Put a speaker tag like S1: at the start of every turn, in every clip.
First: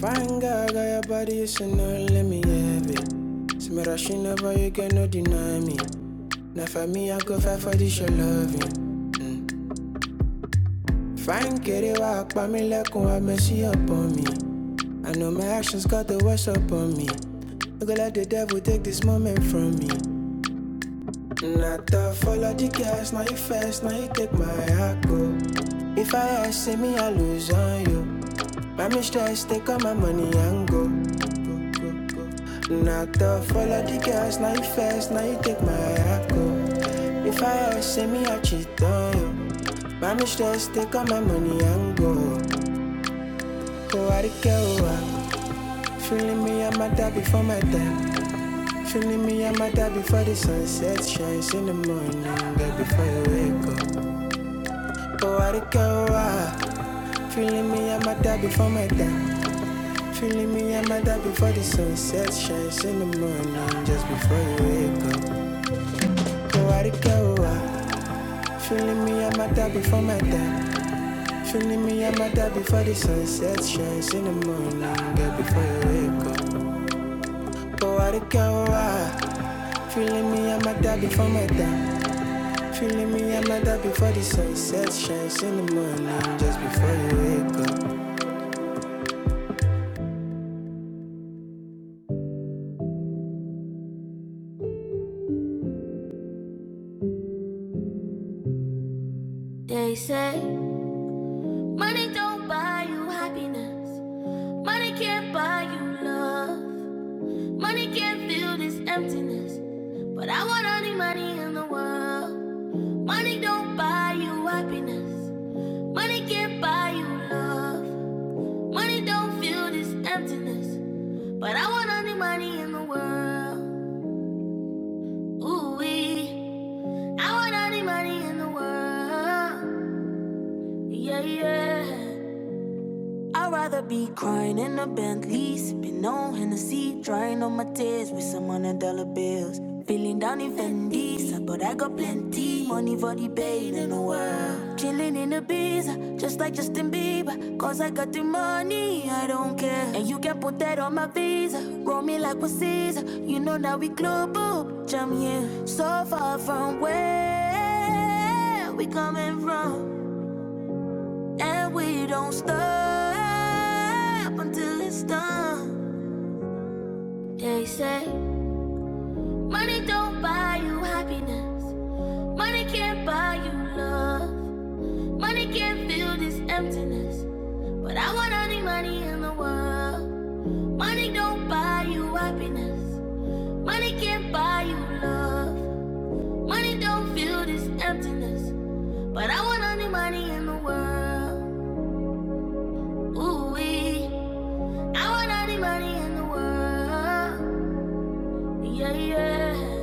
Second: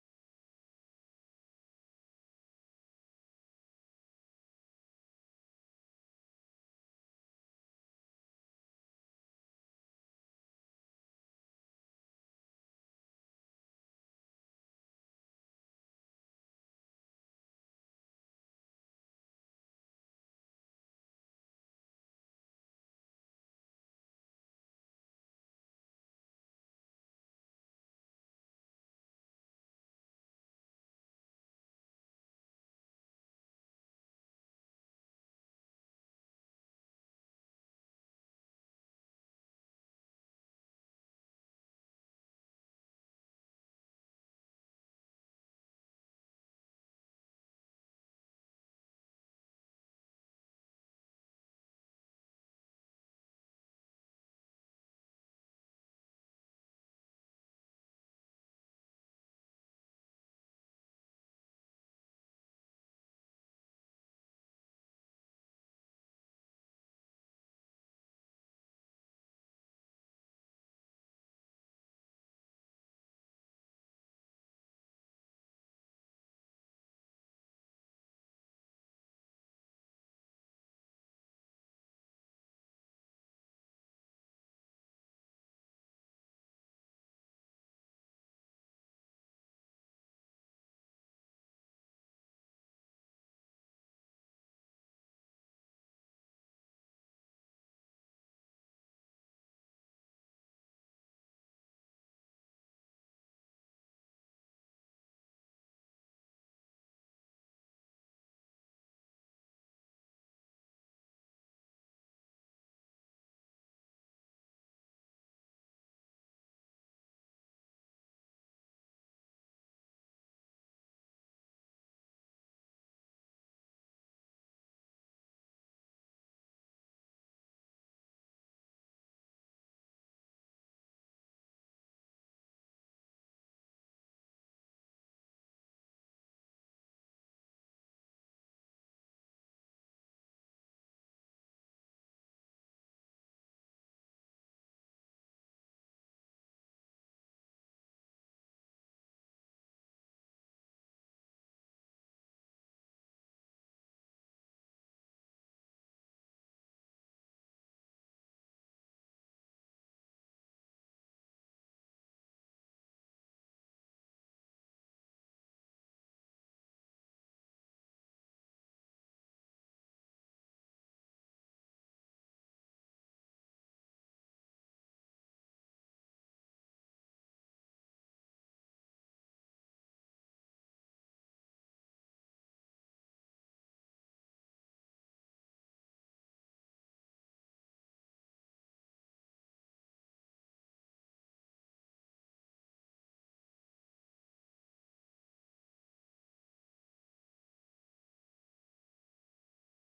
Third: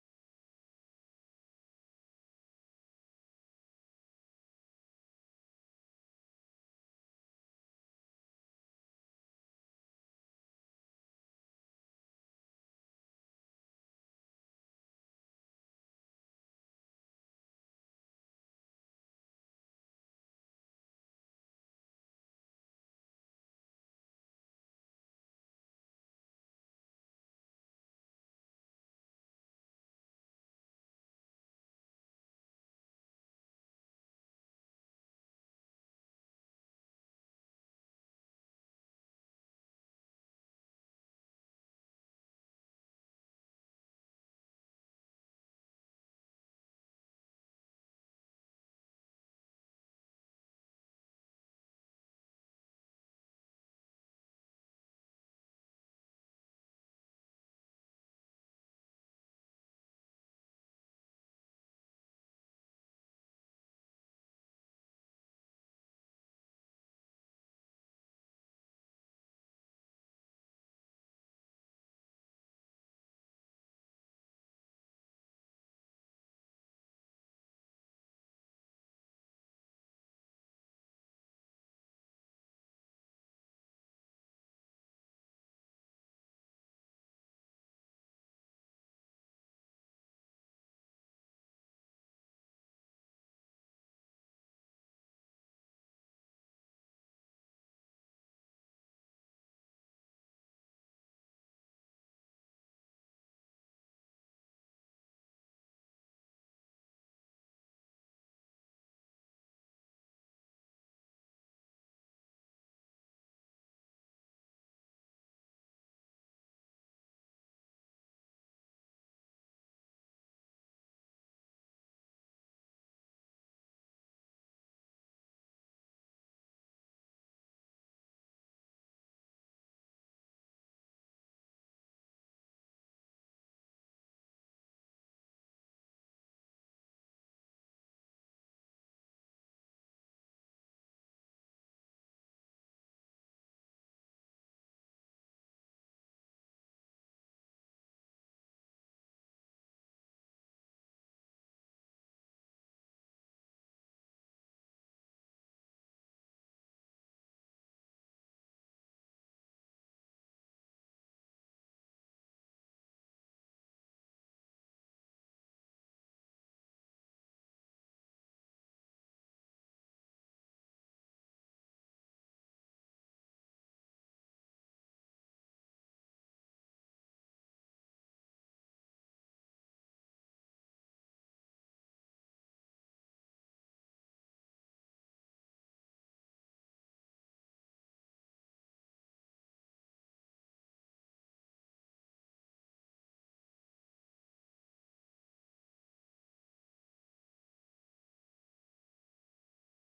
S1: Fine girl, got your body, you should know, let me have it. See me rushing over, you cannot deny me. Now for me, I go fight for this, your loving. Fine, get it, walk by me like I messy up on me. I know my actions got the worst up on me. Look like the devil take this moment from me. Not to follow the gas, now you fast, now you take my echo. If I ask, see me, I lose on you. My mistress, take all my money and go. Not to follow the gas, now you fast, now you take my echo. If I ask, see me, I cheat on you. My mistress, take all my money and go. Oh, I don't care, oh, ah. feeling me, I'm a dad before my time. Feeling me and my dad before the sunset shines in the morning, baby, before you wake up. Oh, I don't care why. Feeling me and my dad before my dad. Feeling me and my dad before the sunset shines in the morning, just before you wake up. Oh, I don't care why. Feeling me and my dad before my dad. Feeling me and my dad before the sunset shines in the morning, girl, before you wake up. Oh, I don't care why. Feeling me and my dad before my dad. Feeling me, I'm at that before the sunset shines in the morning, just before you wake up. They say money don't buy you happiness, money can't buy you love, money can't fill this emptiness. But I want all the money in the world. Money don't buy you happiness, money can't buy you love, money don't fill this emptiness. But I want all the money in the world. Ooh wee. I want all the money in the world. Yeah, yeah. I'd rather be crying in a Bentley, sipping on Hennessy, drying on my tears with some hundred dollar bills. They say money don't buy you happiness, money can't buy you love, money can't fill this emptiness. But I want all the money in the world. Money don't buy you happiness. Money can't buy you love. Money don't fill this emptiness. But I want all the money in the world. Ooh, wee. I want all the money in the world. Yeah, yeah.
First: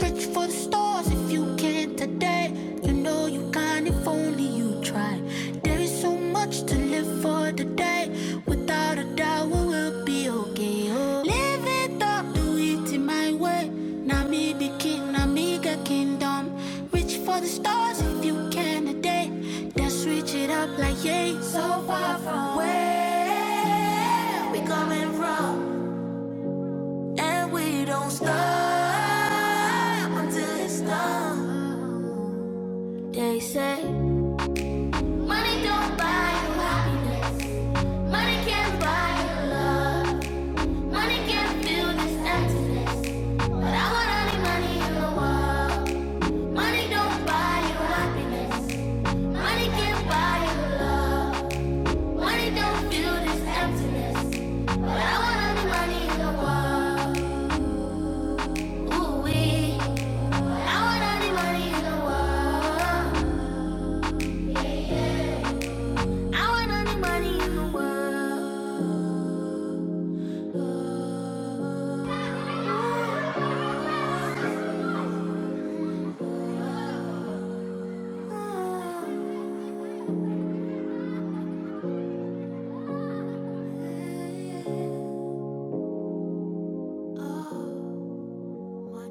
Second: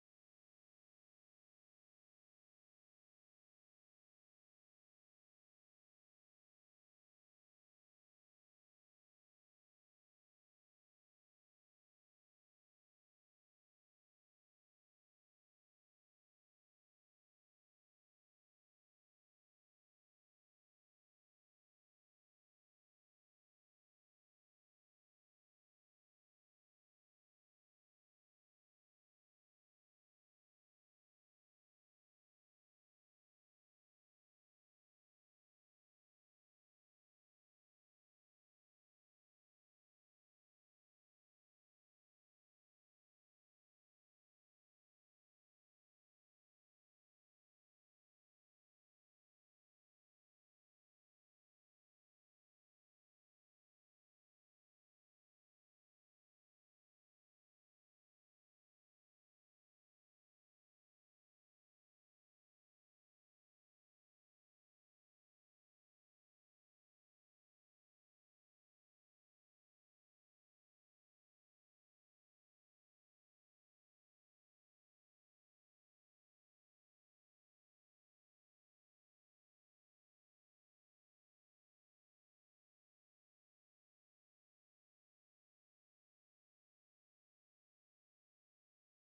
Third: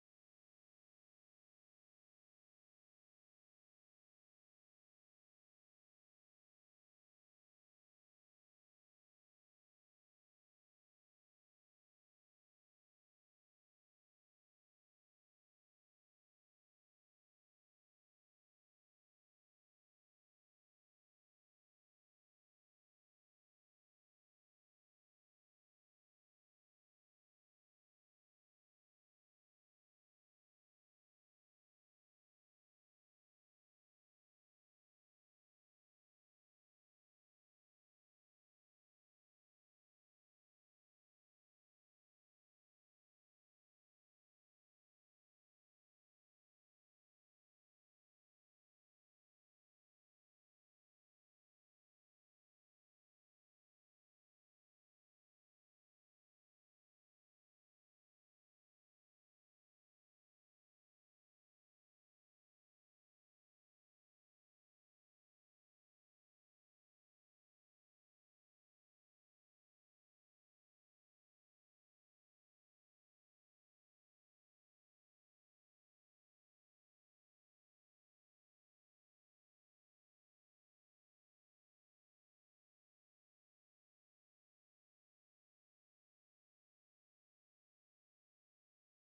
S1: Reach for the stars if you can today. You know you can if only you try. There is so much to live for today. Without a doubt, we will be okay. Oh. Live it up, do it in my way. Now me the king, now me the kingdom. Reach for the stars if you can today. Then switch it up like yeah, so far from where we coming from. And we don't stop until it's done. They say money don't buy you happiness. Money can't buy you love. Money can't fill this emptiness. But I want all the money in the world. Money don't buy you happiness. Money can't buy you love. Money don't fill this emptiness. But I want all the money in the world. Ooh wee. I want all the money in the world. Yeah, yeah. I want all the money in the world. Oh, money.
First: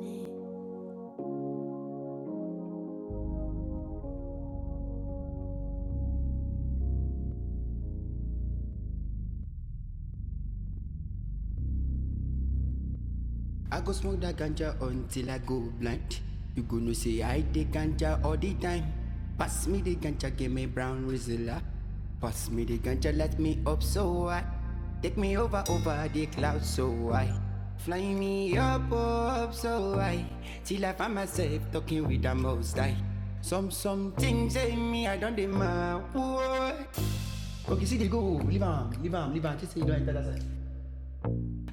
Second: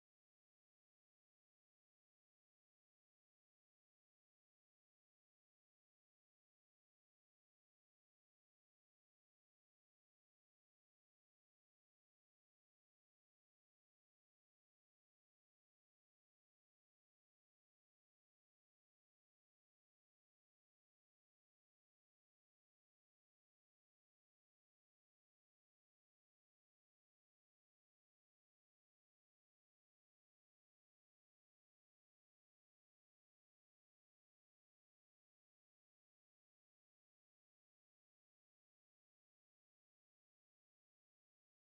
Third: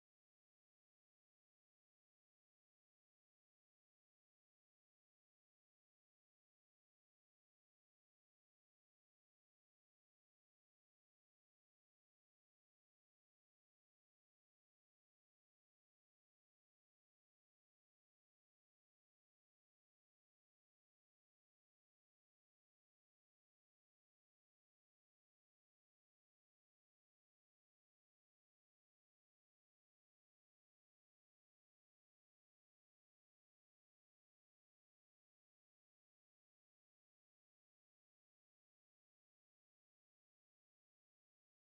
S1: I go smoke that ganja until I go blind. You go no say I the ganja all the time. Pass me the ganja, give me brown rizilla. Pass me the ganja, let me up so high. Take me over over the clouds so high. Fly me up up so high. Till I find myself talking with the most high. Some some things say me I don't demand. Okay, see they go. Leave 'em, leave 'em, leave 'em. Just say you don't enter that side.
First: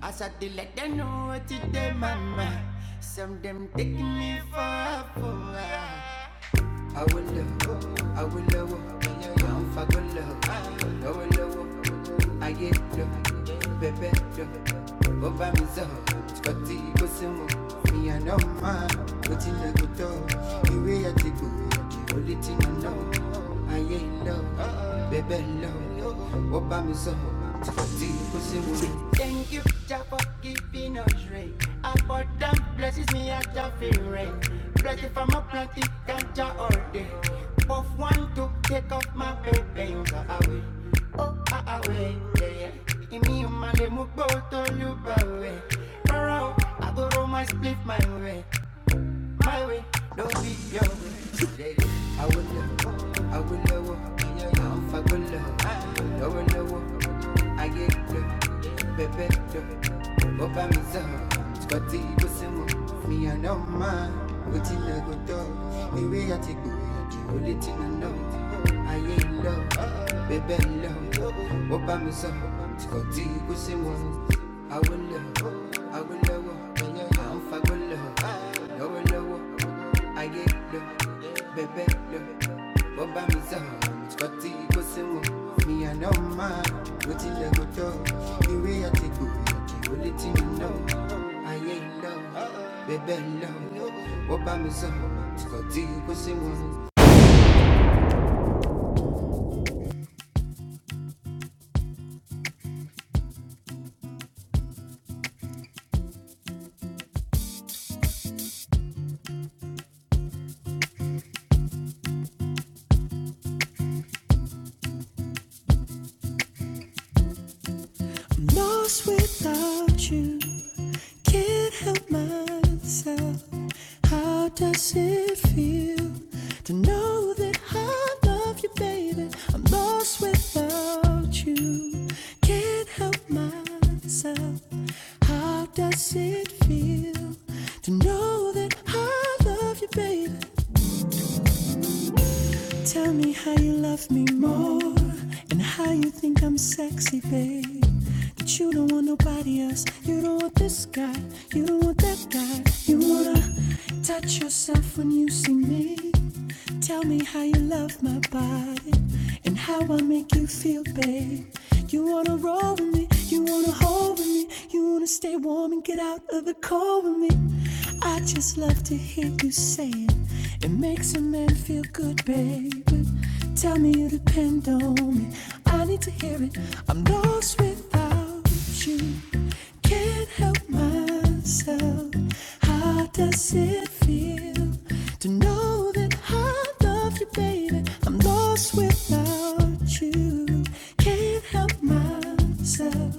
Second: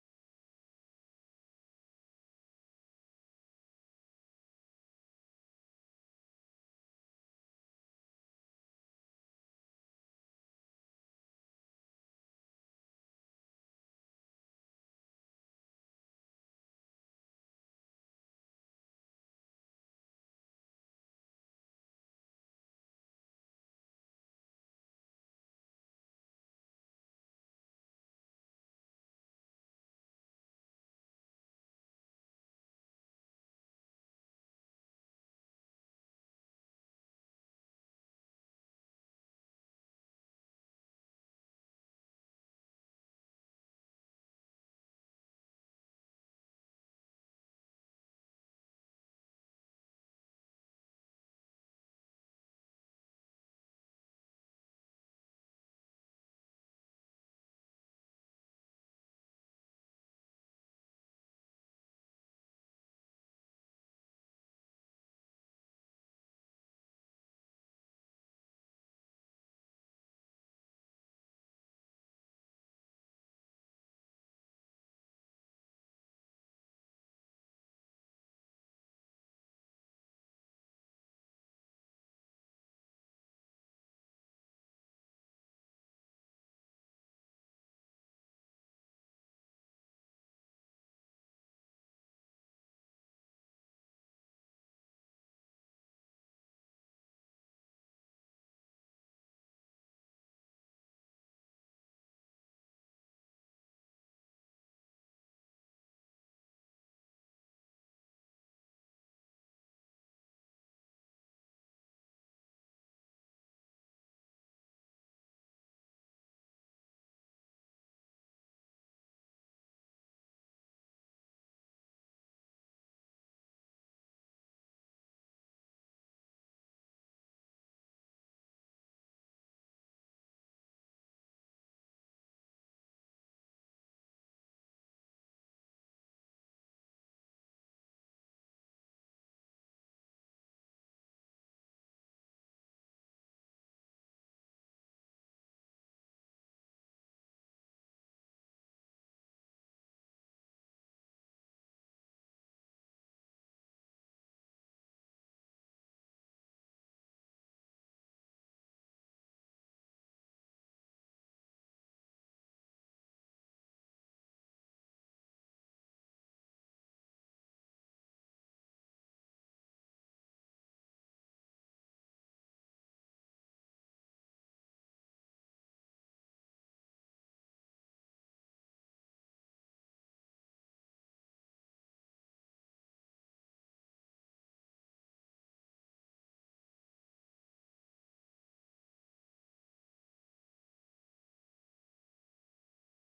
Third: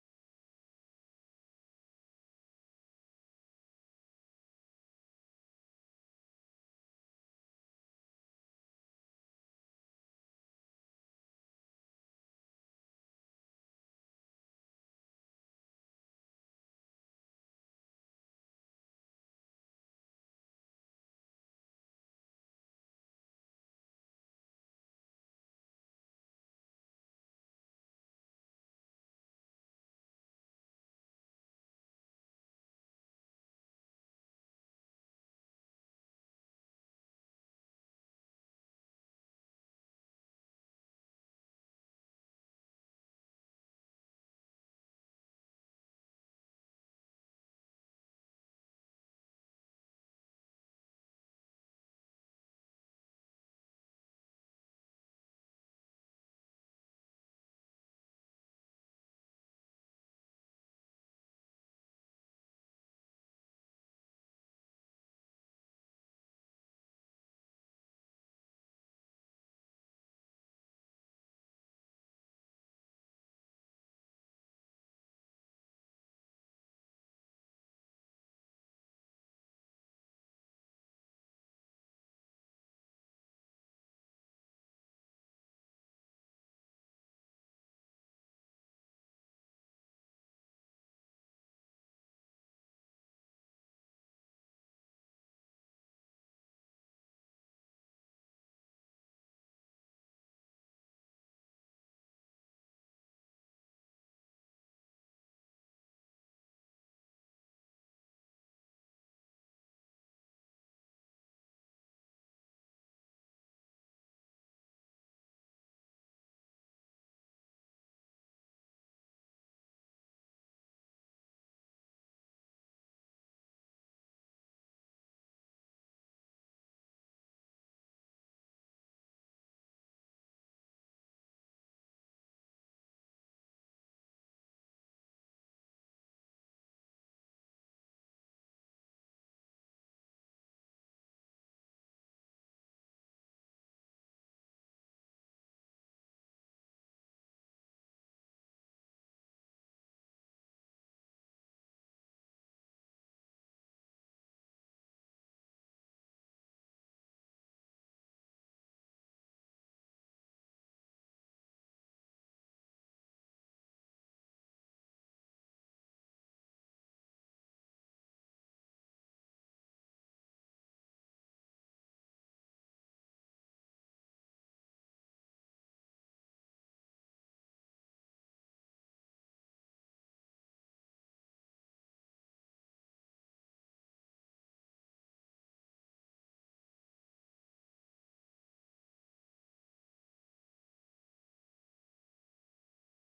S1: I said they let them know what it is, mama. Some them taking me for a fool. I will love, I will love, I'm for good love. I will love, I get love, baby love. Over me so, Scotty go some me and no man. What in the good dog, the way I take good, only thing I know. I ain't love, baby love. Over me so. Thank you, Jah, for giving us rain. Abundant blessings me at Jah feel rain. Blessed from a plant it can Jah all day. Puff one to take off my baby away. Oh, ah, away, yeah, yeah. Imi umane mukbo tolu bawe. Around, I go roll my split my way, my way, don't be your way awolowo awolowo fagolowo lọ́wọ́lọ́wọ́ ayé lọ bẹ̀bẹ̀ lọ ó bá mi sọ skọtí bó sì mọ mi àná máa bó tilẹ̀ kó tọ́ ewé àti gbòòdì ó lè tinú náà ayé lọ bẹ̀bẹ̀ lọ ó bá mi sọ skọtí bó sì mọ awolowo awolowo à ń fagolowo olówó ayé lò bẹ̀bẹ̀ lò bó bá mi sọ̀rọ̀ kò tí kò sí mu mi àná máa ló tilẹ̀ kò tó ìwé àti gbòòjì ó lé tí mi náà ayé lò bẹ̀bẹ̀ lò bó bá sí Lost without you. Can't help myself. How does it feel to know that I love you, baby? I'm lost without you. Can't help myself. How does it feel to know that I love you, baby? Tell me how you love me more and how you think I'm sexy, babe. That you don't want nobody else. You don't want this guy. You don't want that guy. You wanna touch yourself when you see me. Tell me how you love my body and how I make you feel, babe away. You wanna roll with me, you wanna hold with me, you wanna stay warm and get out of the cold with me. I just love to hear you say it. It makes a man feel good, baby. Tell me you depend on me. I need to hear it. I'm lost without you. Can't help myself. How does it feel to know that I love you, baby? I'm lost without you. Can't help myself.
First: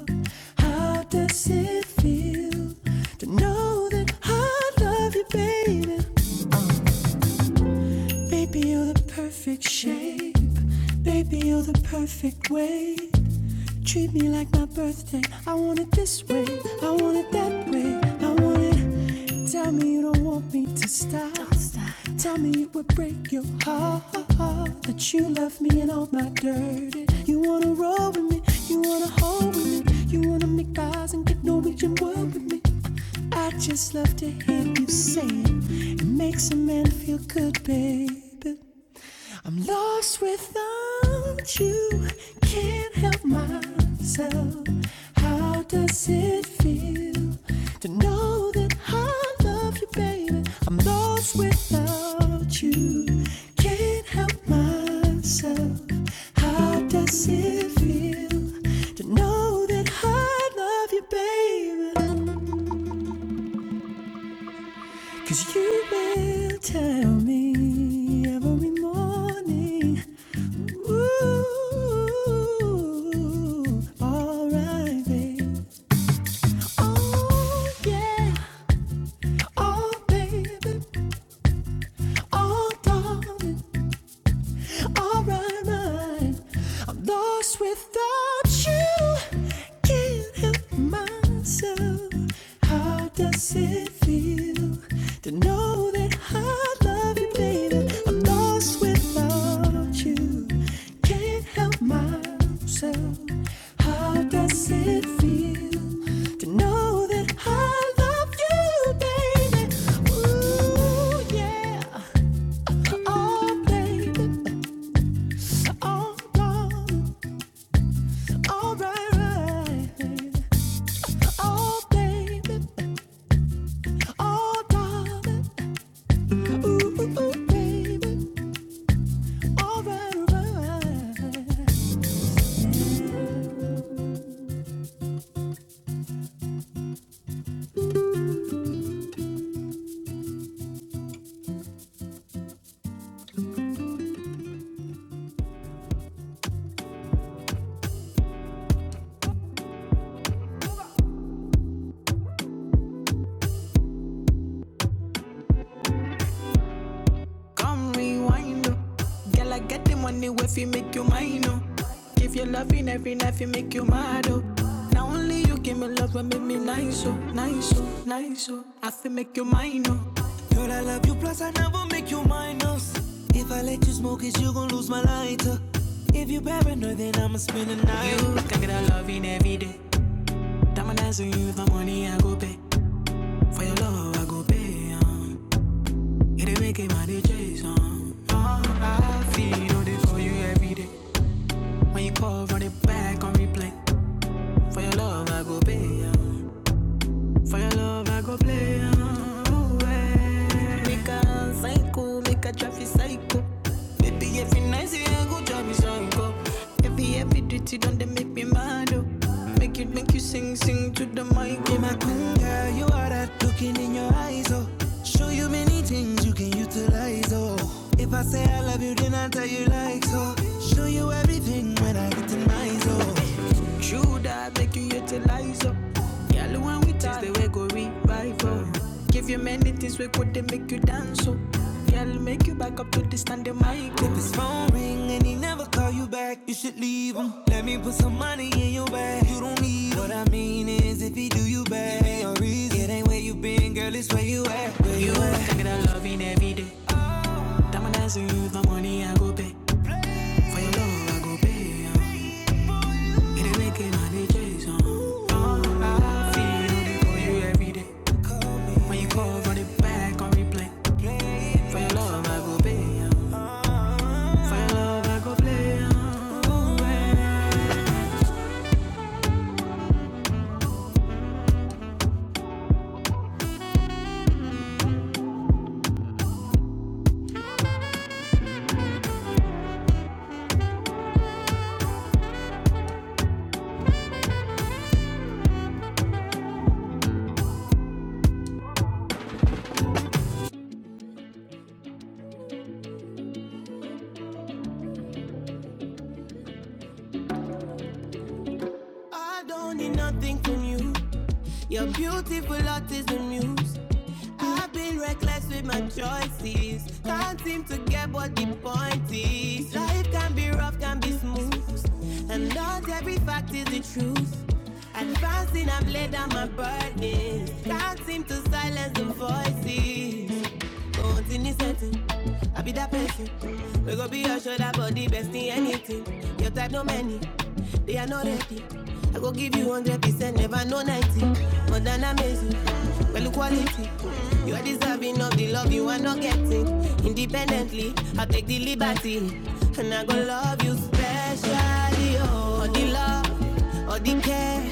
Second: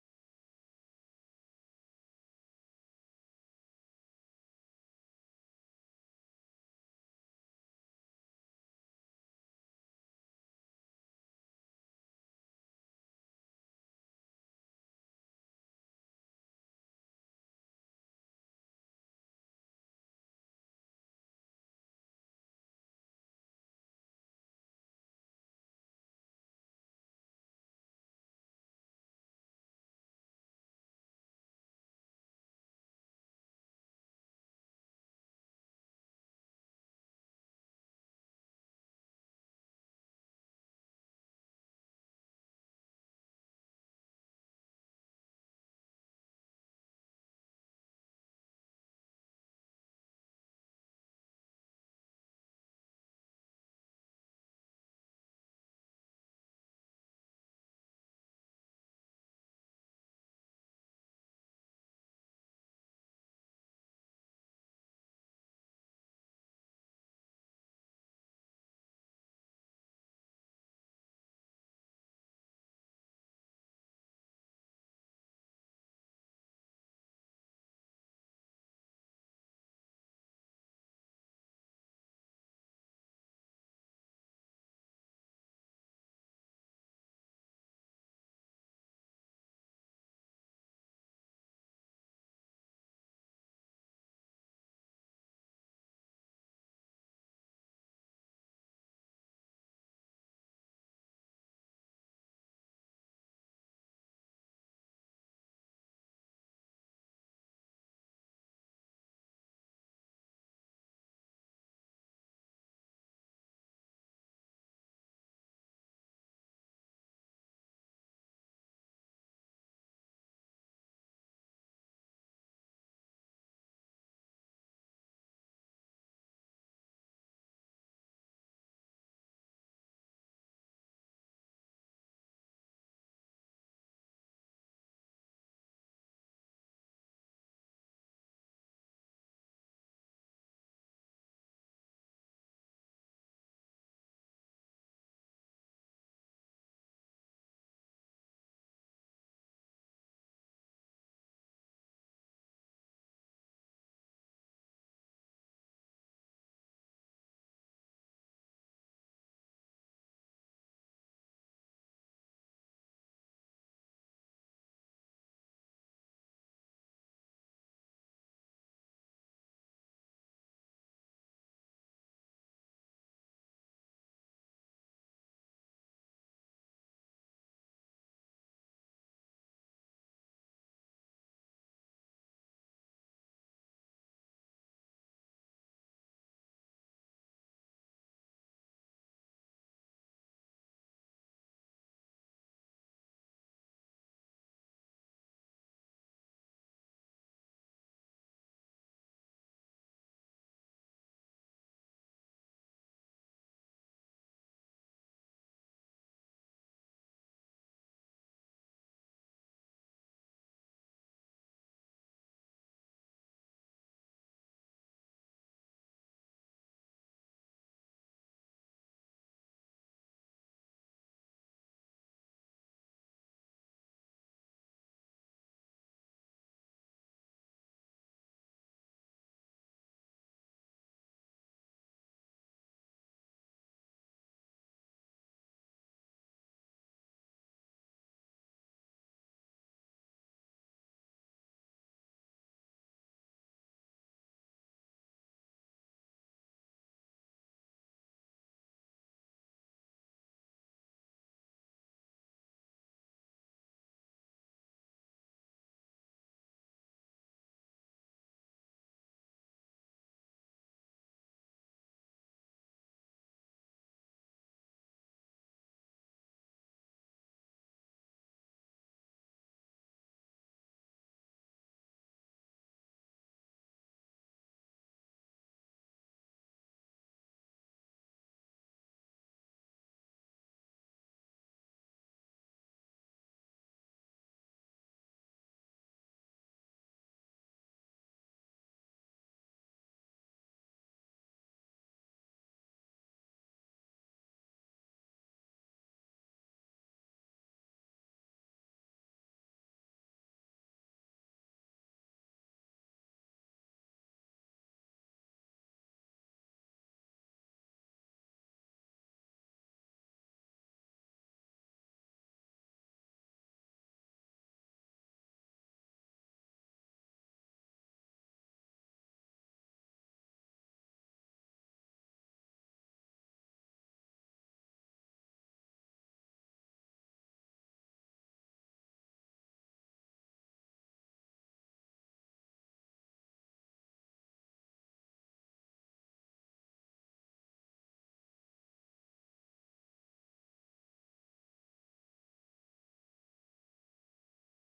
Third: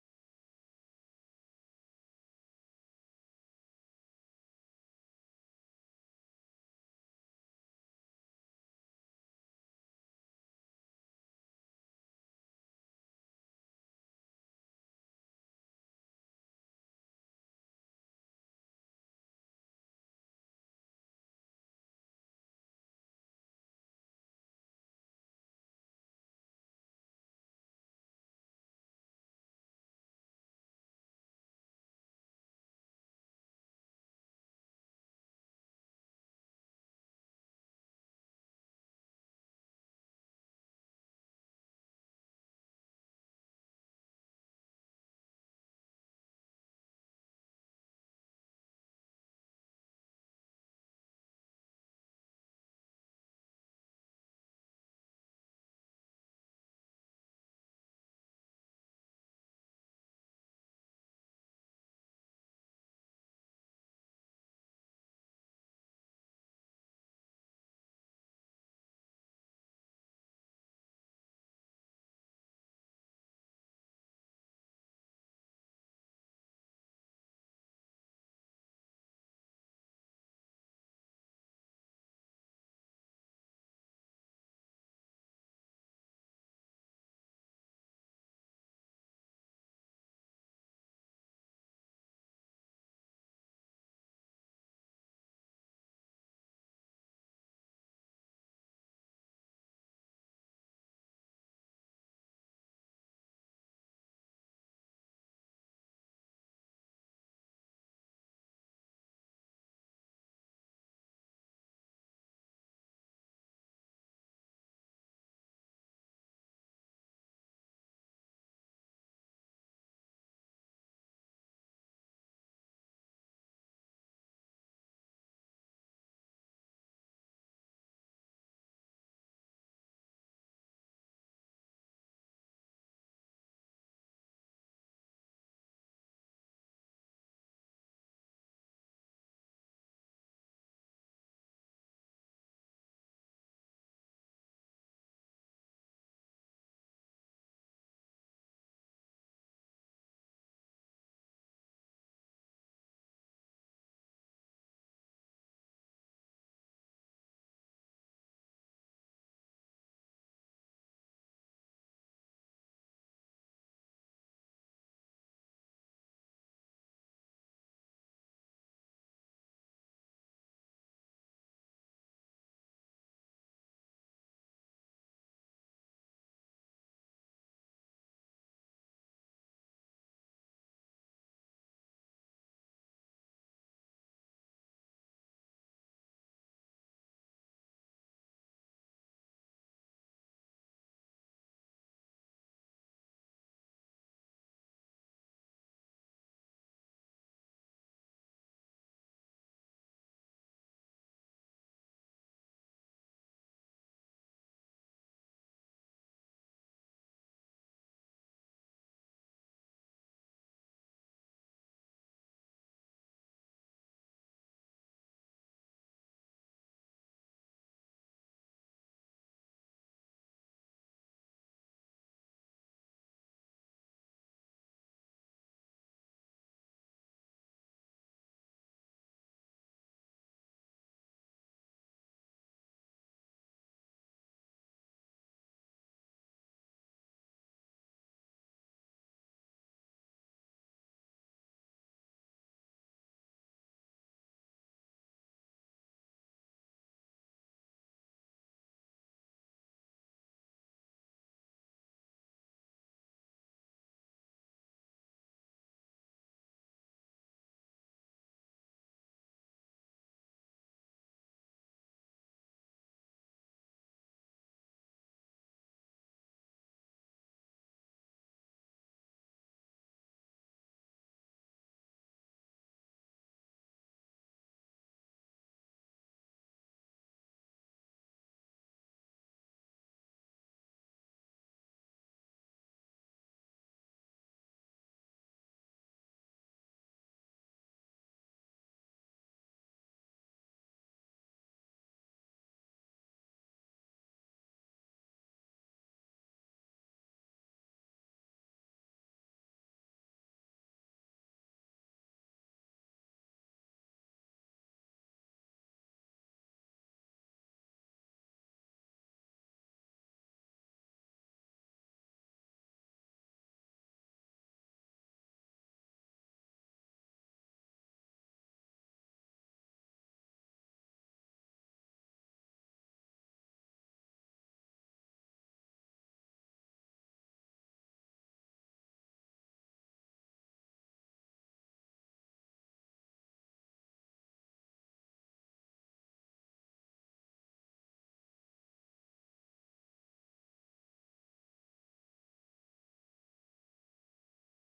S1: How does it feel to know that I love you, baby? Baby, you're the perfect shape. Baby, you're the perfect way. Treat me like my birthday. I want it this way. I want it that way. I want it. Tell me you don't want me to stop. Don't stop. Deep with your heart that you love it. You mean you hold with me. You wanna make a big Norwegian world with me. I just love to hear you. And may you good, baby. Yourself. to know that I love you, baby. I'm lost without you. Can't help myself. How does it feel to know that I love you, baby? 'Cause you will tell me every morning. Ooh, alright, babe. Oh, yeah. Oh, baby. Oh, darling, all right, mine. I'm lost without you. Can't help myself. How does it feel to know that I love you, baby? I'm lost without you. Can't help myself. How does it feel to know that I love you, baby? Ooh, yeah. Oh, baby. Oh, darling. All right, right. Oh, baby. Oh, darling. Ooh, baby. All right, right. Come rewind. oh. Girl, I get the money if you make you mine. Oh. Give you loving every night, you make you mad. Oh. Now only you give me love and make me nice, oh, nice, oh, nice, oh. I feel make you mine, oh. If you paranoid, then I'ma spend the night. You can get a loving every day. Diamond eyes on you, if my money I go pay. For your love I go pay. Um. It ain't making him my day chase. Um. I feel all day for you every day. When you call, run it back on replay. For your love I go pay. Um. For your love, I go play away. Make a psycho, make a traffic psycho. Baby, every night, you a good job, me psycho. Every, every duty, don't they make me mad, oh. Make it, make you sing, sing to the mic, oh. My queen girl, you are that looking in your eyes, oh. Show you many things you can utilize, oh. If I say I love you, then I tell you like so. Show you everything within my soul. Should I make you utilize up? Girl, when we taste the way go revival. Give you many things we could they make you dance so, Girl, make you back up to the stand the mic. If it's wrong and he never call you back, you should leave him. Let me somebody you don't need. I mean, I'm dancing you for money, I go pay. For your love, I go pay. It ain't making money, Jason. Every day when you call for the back on replay. I don't need nothing from you. Your beautiful heart is the muse. I've been reckless with my choices. Can't seem to get what the point is. Life can be rough, can be smooth. And not every fact is the truth. Advancing, I've laid down my burdens. Can't seem to silence the voices. Don't in this setting. I be that person. We go be your shoulder body, best in anything. Your type no many. They are not ready. I go give you one hundred percent, never know ninety. More than amazing, well quality. You are deserving of the love you are not getting. Independently, I take the liberty, and I go love you specially. Oh, all the love, all the care,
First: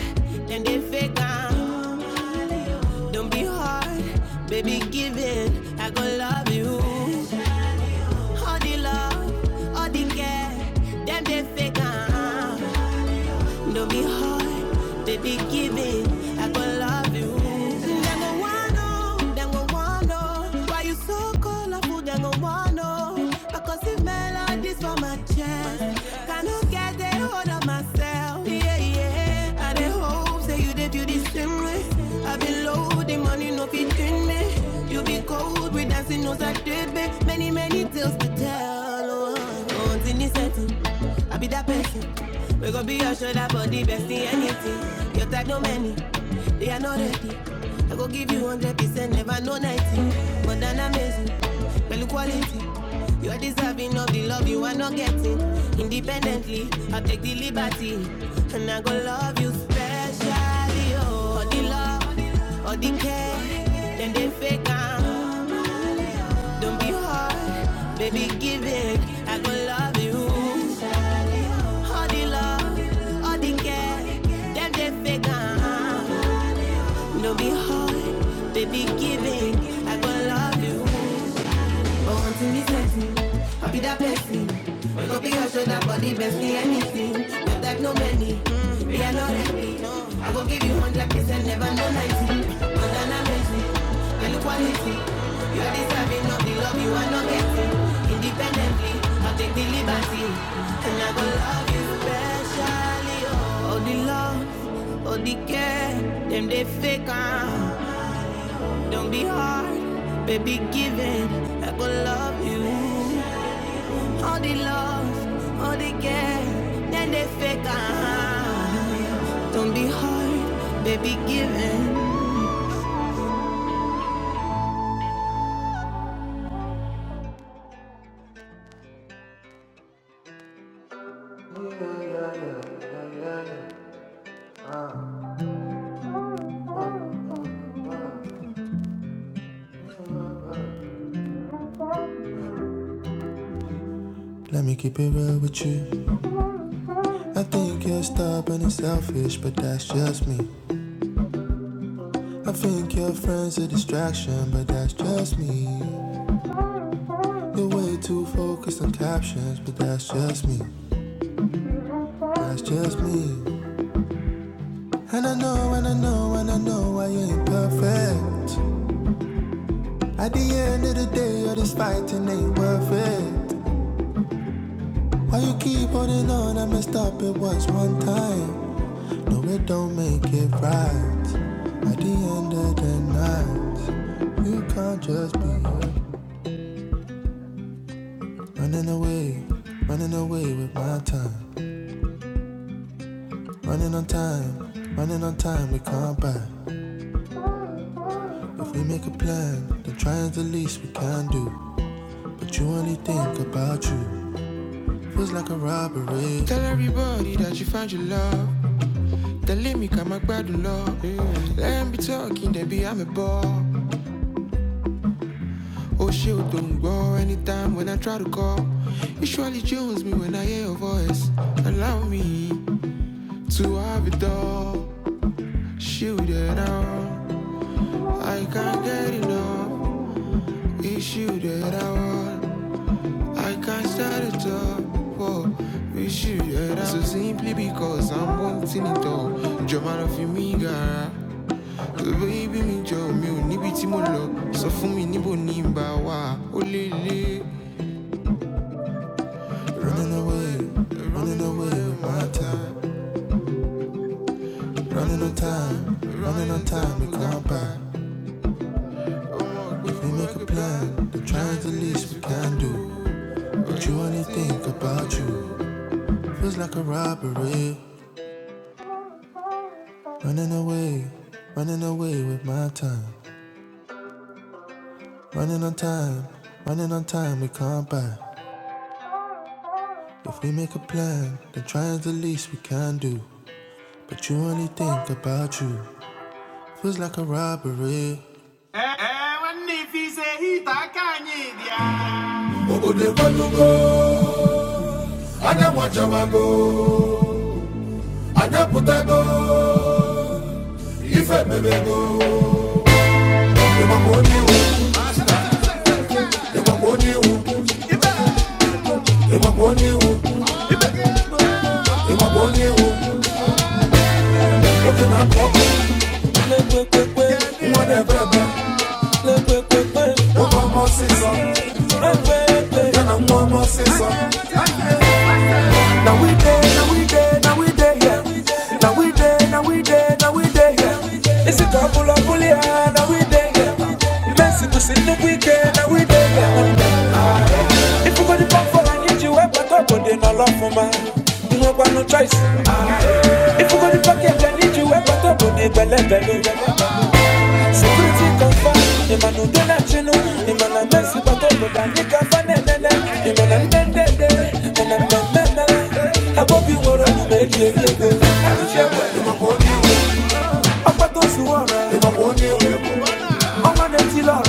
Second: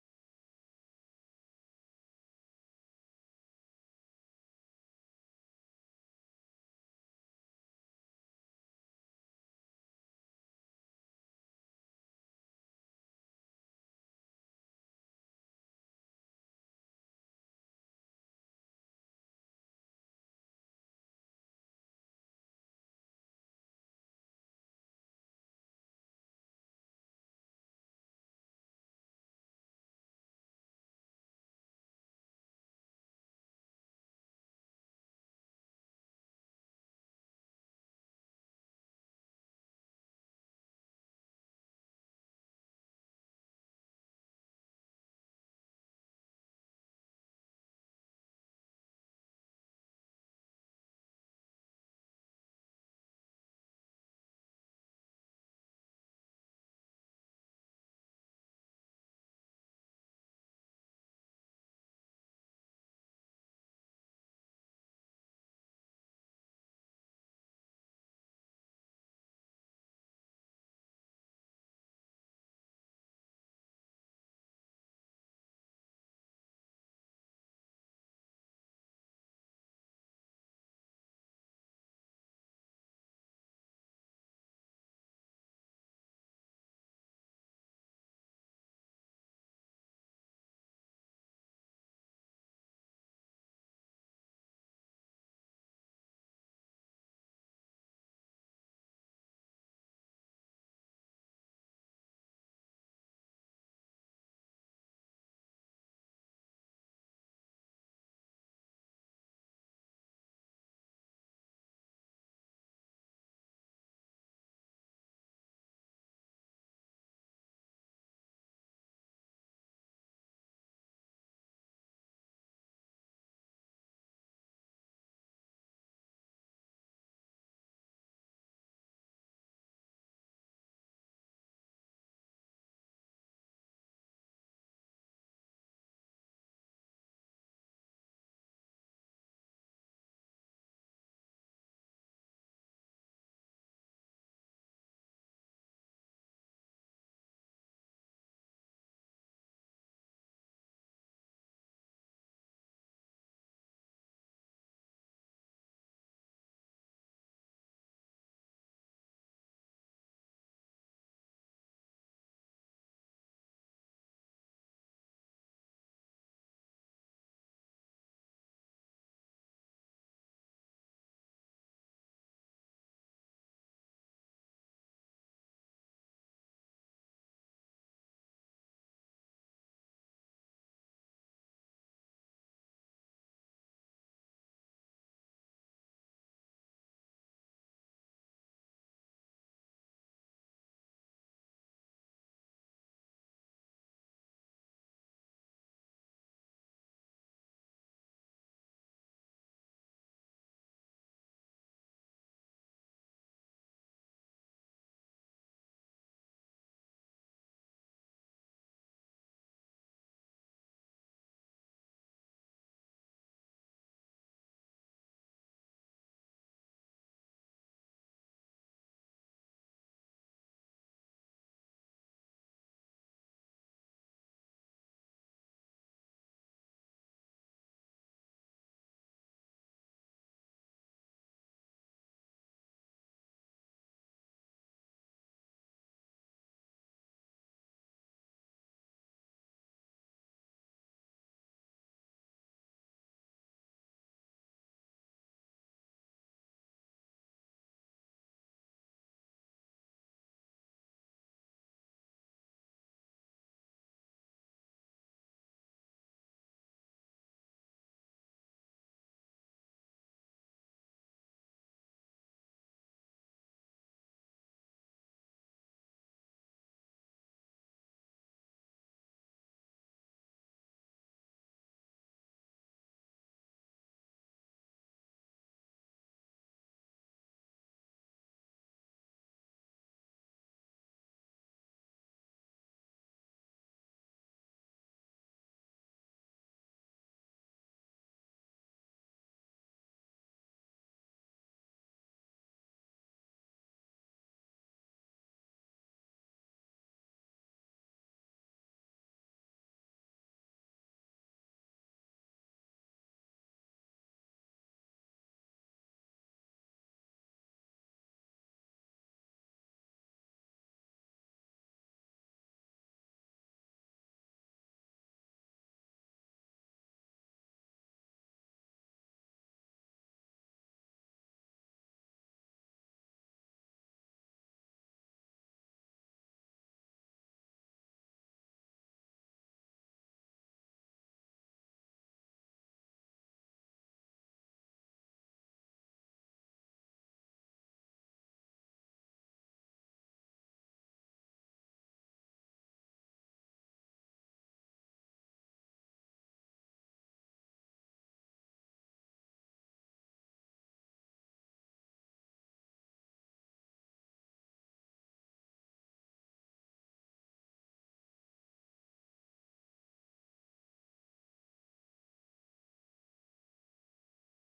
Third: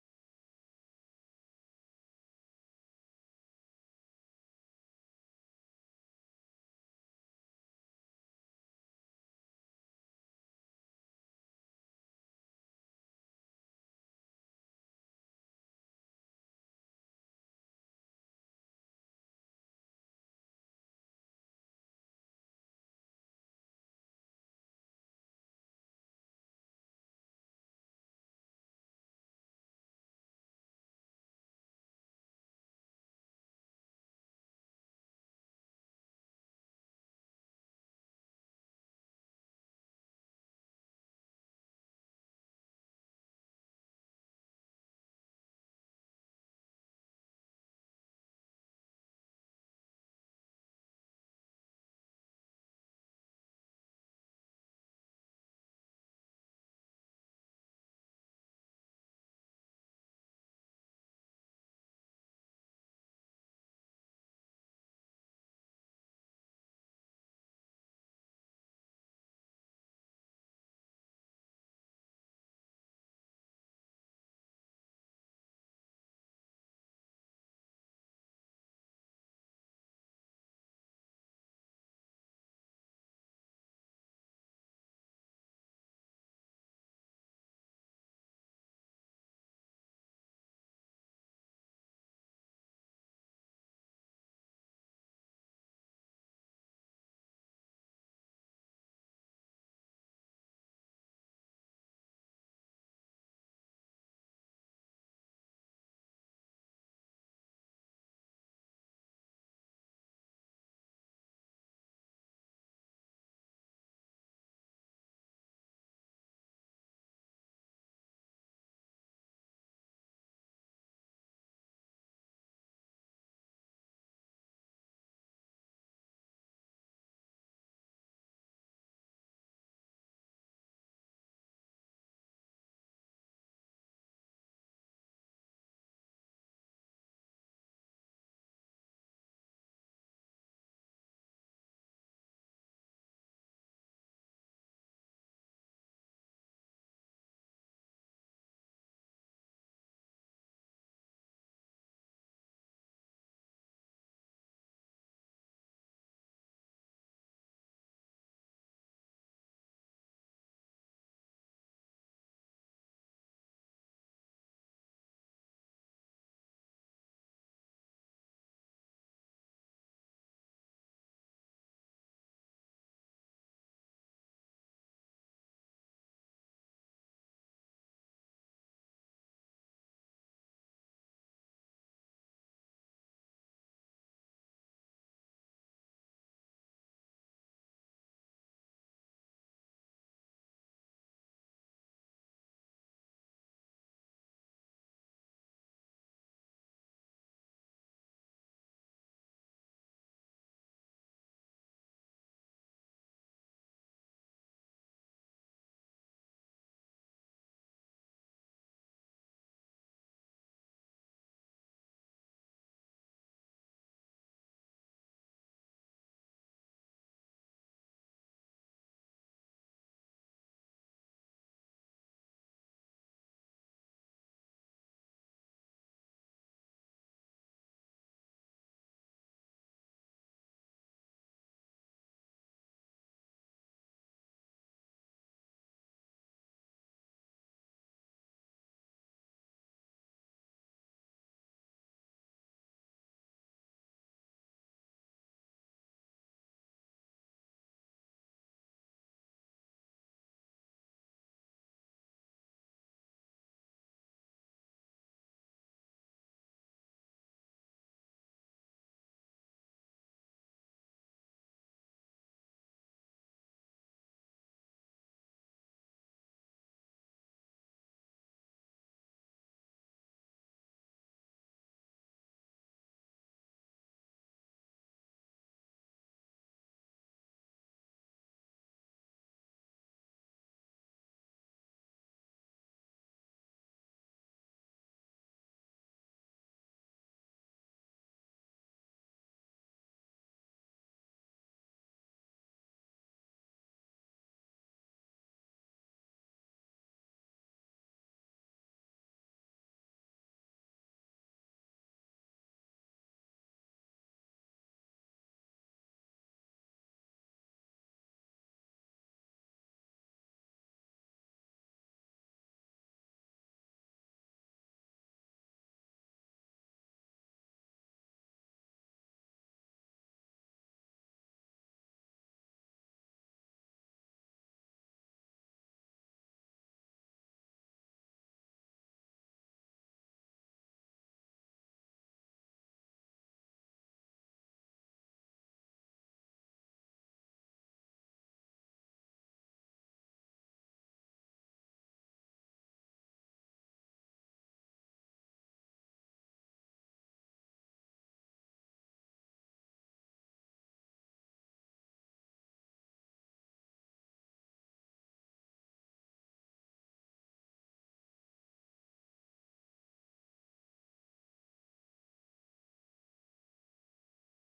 S1: then they fake am. Don't be hard, baby, give in. I go love you. All the love, all the care, them they fake am. Don't be hard, baby, give it. I gon' love you. Them go wanna, them go wanna. Why you so colorful? Them go wanna. Because if melodies for my chest, cannot get a hold of myself. Yeah, yeah. I dey hope say you dey feel the same way. I been low, the money no fit in me. You be cold, we dancing no Saturday. Many, many tales to tell. Oh, oh, in the setting. I be that person. We gon' be your shoulder for the best in anything. Your type no many, they are not ready. I go give you one hundred percent, never no ninety. More than amazing, value quality. You are deserving of the love you are not getting. Independently, I take the liberty. Don't be hard, baby, give it. I gon' love you. Don't be hard, baby, give it. do dig them, they fake. ah. Don't be hard, baby, they love you. All the love, all the care, then they fake uh Don't be hard, baby, give. Tell everybody that you found your love. Tell me come gbadun love. Let me be talking, they be I'm a ball. Oh shit, oh, don't go anytime when I try to call. It surely jones me when I hear your voice. Allow me to have it all. Shoot it all. I can't get enough. It's you that I want. I can't start it up for with you, yeah. So simply because I'm wanting it all. Jọ̀mọ́ lọ fi mí gara. So baby mi jọ mi ò níbi tí mo lọ. Sọ fún mi níbo ni n bá wà ó lé lé. Ẹ̀wọ̀n ní fi ṣe ìtàkà yìí ni. obodo ekwenugo anya nwachawago anya pụtago ife mebego Legwe, kwe, day, now we day. Is it a pull up, pull ya, now we day. Messi to sin the weekend, now we day. If you got the pump for I need you, I'm back up on the no love for man. You have got no choice. If you got the pocket, I need you, I'm back up on the belly belly. Security confirm, the man who don't let you know. The man a Messi, but up on the nigga the man a men, then then, and I'm men, men, I hope you were on the tour. I'm on the tour,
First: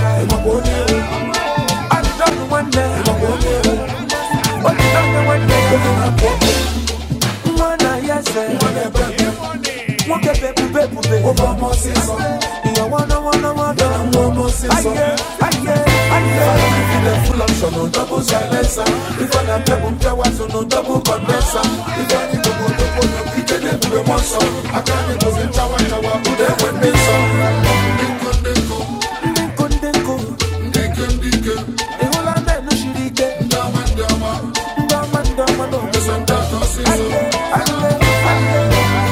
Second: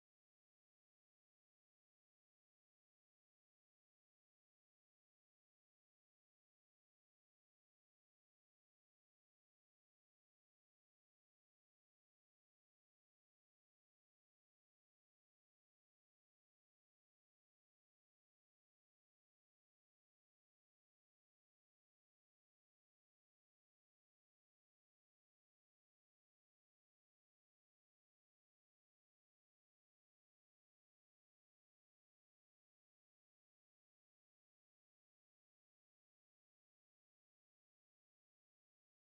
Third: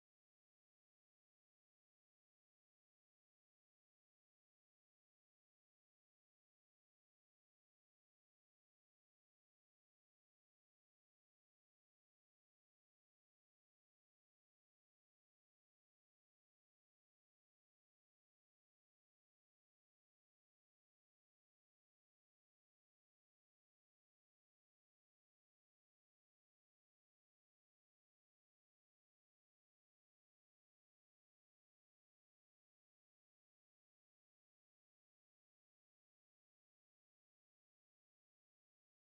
S1: I'm on the one day. I'm on the one day. I yẹsẹ bébù bébù bọmọ sísọ ìyàwó náwó náwó náà bọmọ sísọ. ayé ayé ayé ndekò ndekò ìhùlá mẹ́nu ṣìrì ike ndọ́ ọmọ ndọ́ ọmọ náà bọmọ sísọ. ayé ayé ayé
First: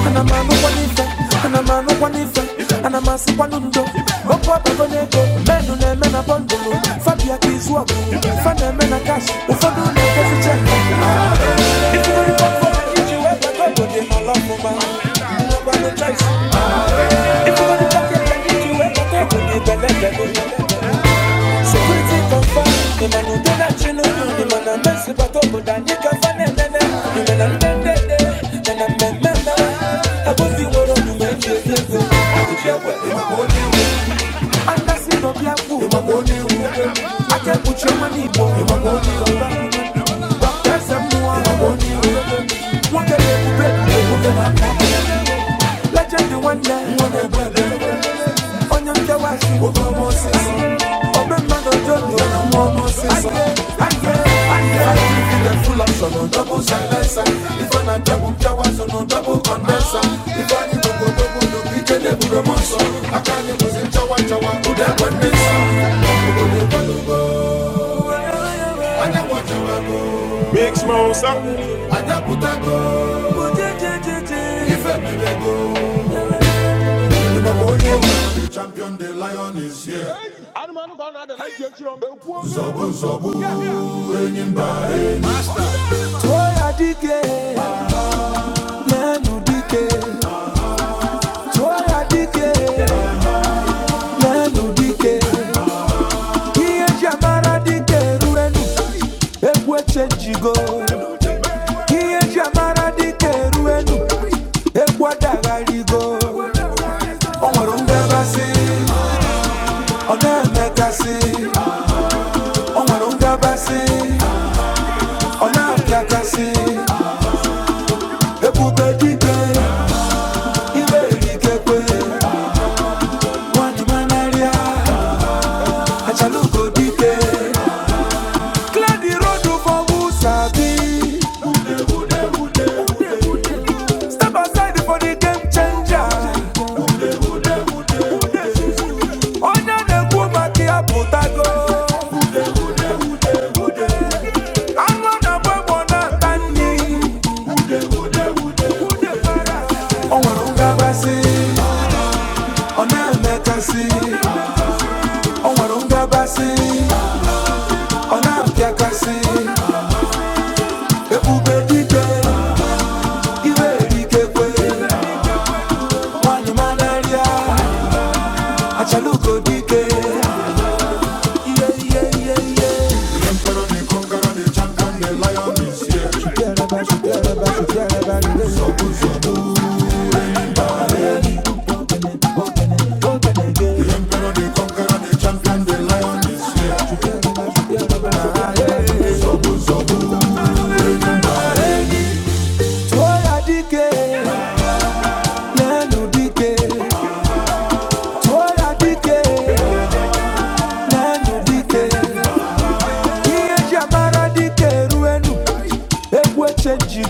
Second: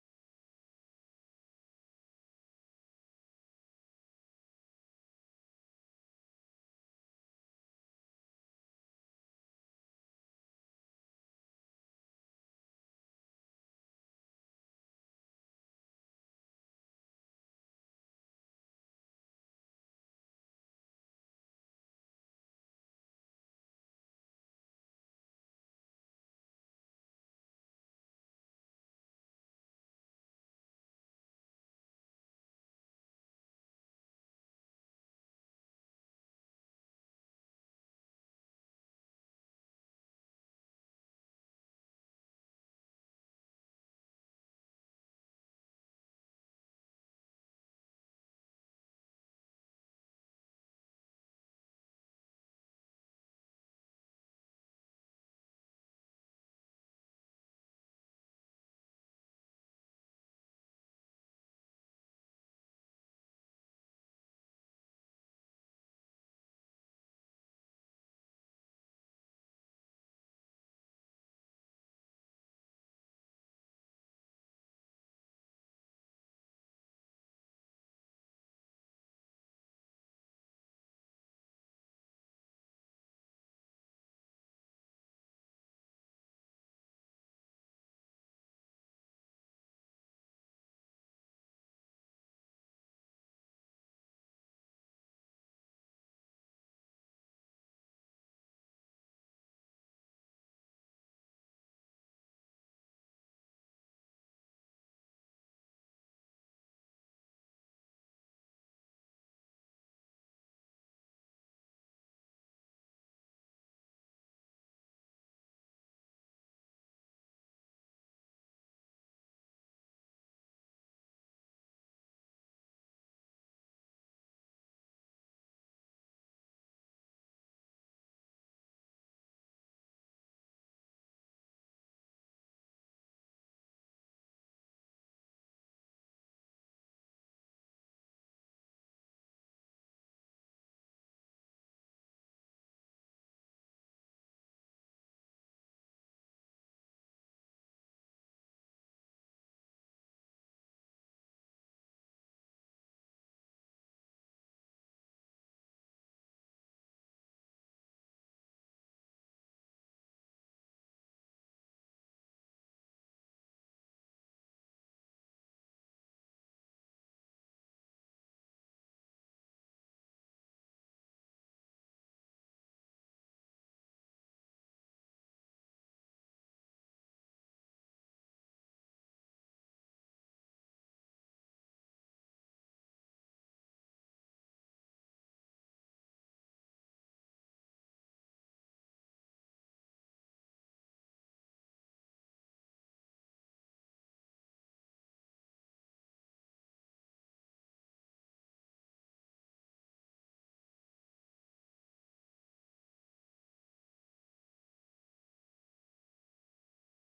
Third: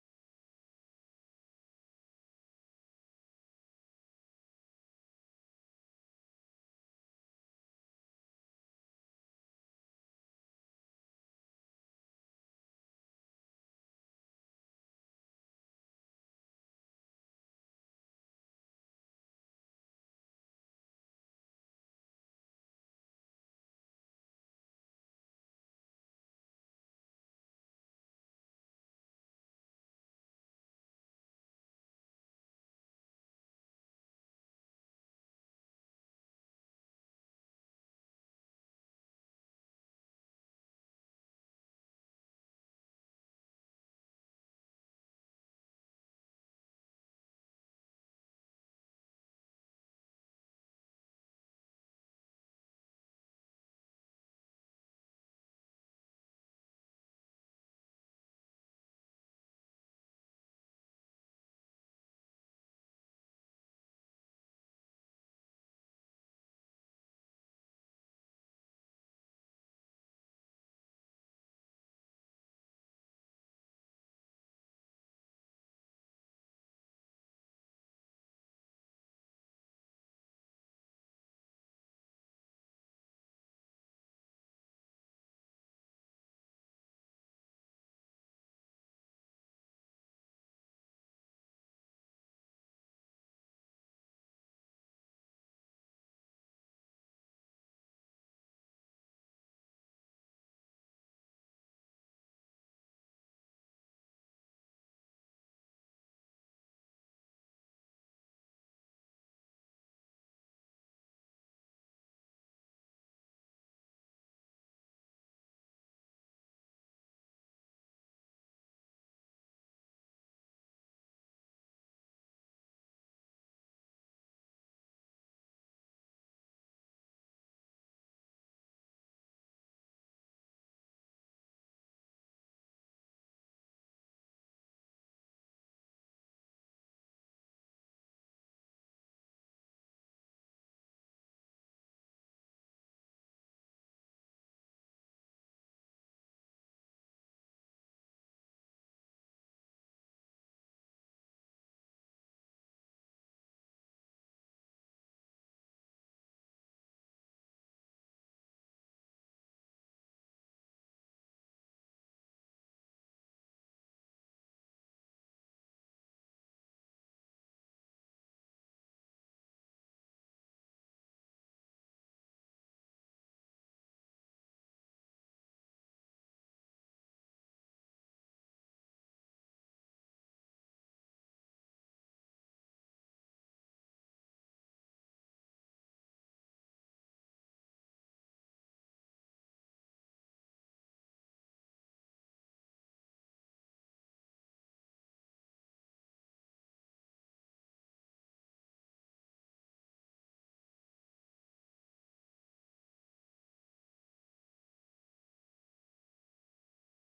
S1: anamọ anụkwa n'ife anamọ anụkwa n'ife anamọ asịkwa n'undo If you're to talk and you do it, okay, go get the go get the letter. Security confirm, the man who did that, you the man who messed it up, but then you can find it, then, then, the man who done then, then, then, then, then, I go see what I'm doing, just to I could share what you want. And that's it, not put your money, boy. Rock that some can you do? What Legend the one that wanna go. Onye nke wa my wo go mo se so. Obe I jodo na mo mo feel so. Full option on double silencer. If I am not double showers on double condenser. If I need to go double, no pick a double. double. If toy adike, man udike. Toy adike, man udike. Kiye jamara di chenjigo. Kiye jamara di keruenu, ekwa dagarigo. Onwere ngabasị, ọ na-emekasị. Onwere ngabasị, dike, iwe erikekwe. Nwanyimanarịa, achalugo dike. Clear the road for who sabi. Step aside for the game changer. Onye na-ekwu maka ya pụtago. Anụ na-agba egbo na-ata nri. O nwere ngabasị, ọ na-emekasị. O nwere ngabasị, ọ na-apịakasị. Ebube dike, iwe erikekwe. Nwanyị manarịa, achalugo dike.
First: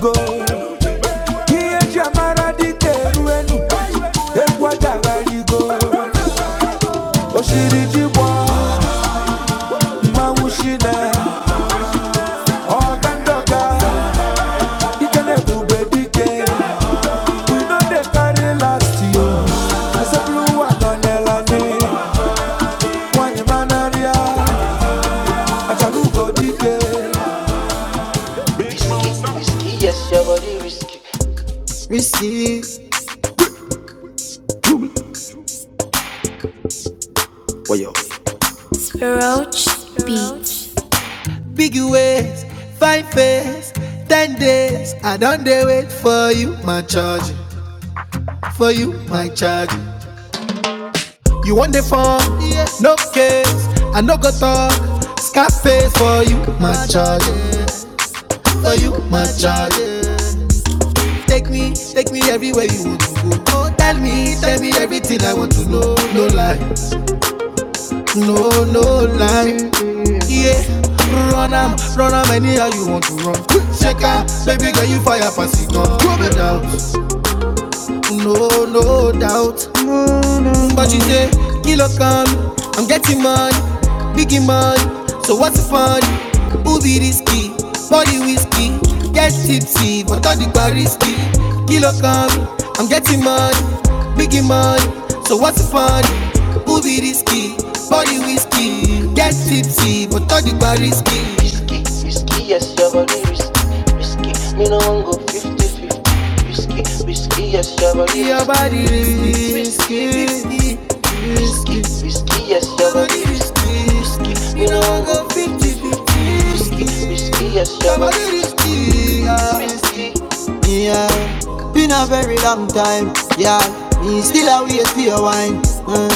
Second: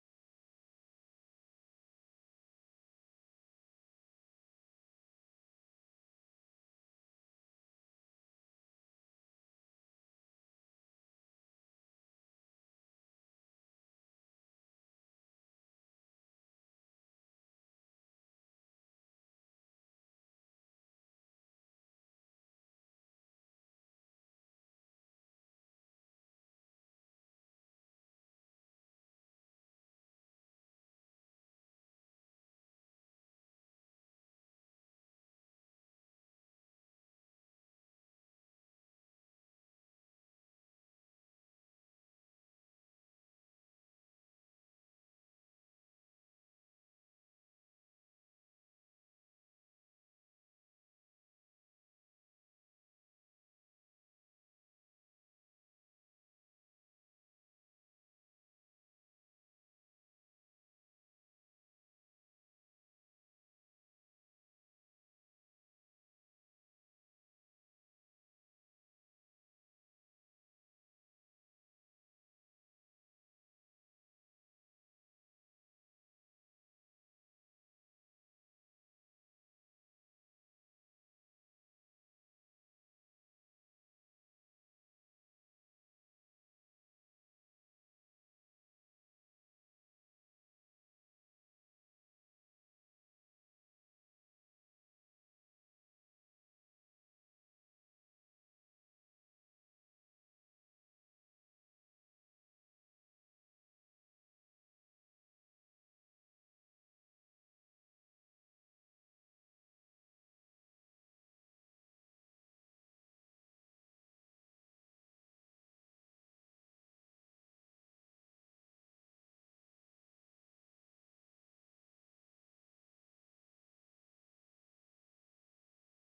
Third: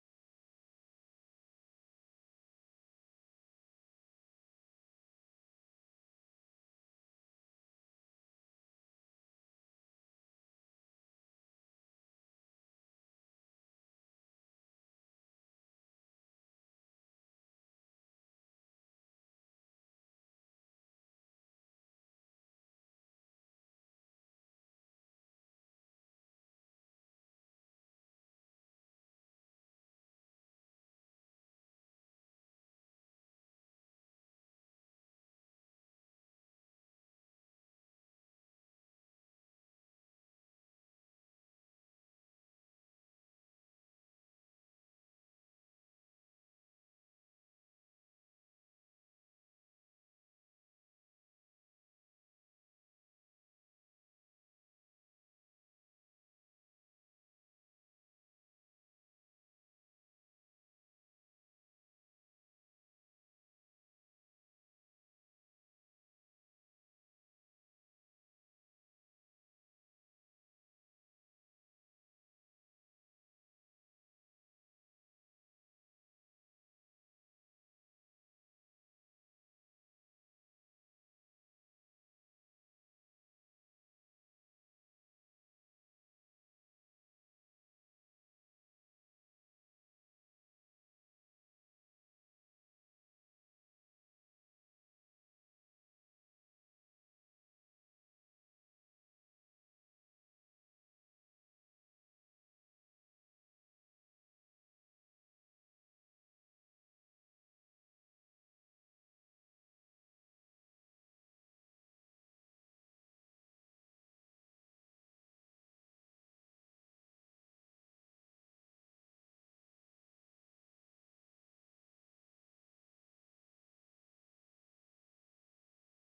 S1: Go. Here, Jamara, the Teruenu, Equadarigo, Oshiri Jibo, Mamushina, Ogandoga. no They wait for you, my charge. For you, my charge. You want the phone? Yes. No case. I no go talk. Scarface for you, my charge. For you, my charge. Take me, take me everywhere you want to go. Oh, tell me, tell me everything I want to know. No lie. no, no lie. Yeah, run am, run am anyhow you want to run. Shake am, baby girl you fire pass it gun. Throw down, no, no doubt. Mm, But she say, kilo come, I'm getting money, biggie money. So what's the fun? Who be risky? Body whiskey, get tipsy, but all the bar risky. Kilo come, I'm getting money, biggie money. So what's the fun? Who be risky? Body whiskey, get tipsy, but all the bar risky risky, risky, yes, your body risky, risky. Me no one go fifty fifty. 50 risky, risky, yes, your body Your risky, Your body risky, risky, risky, risky, yes, your body risky, risky. You know I go 50 fifty. risky. risky, yes, your body body risky, ah, risky. Yeah, been a very long time. Yeah, me still a wait for your wine. Uh,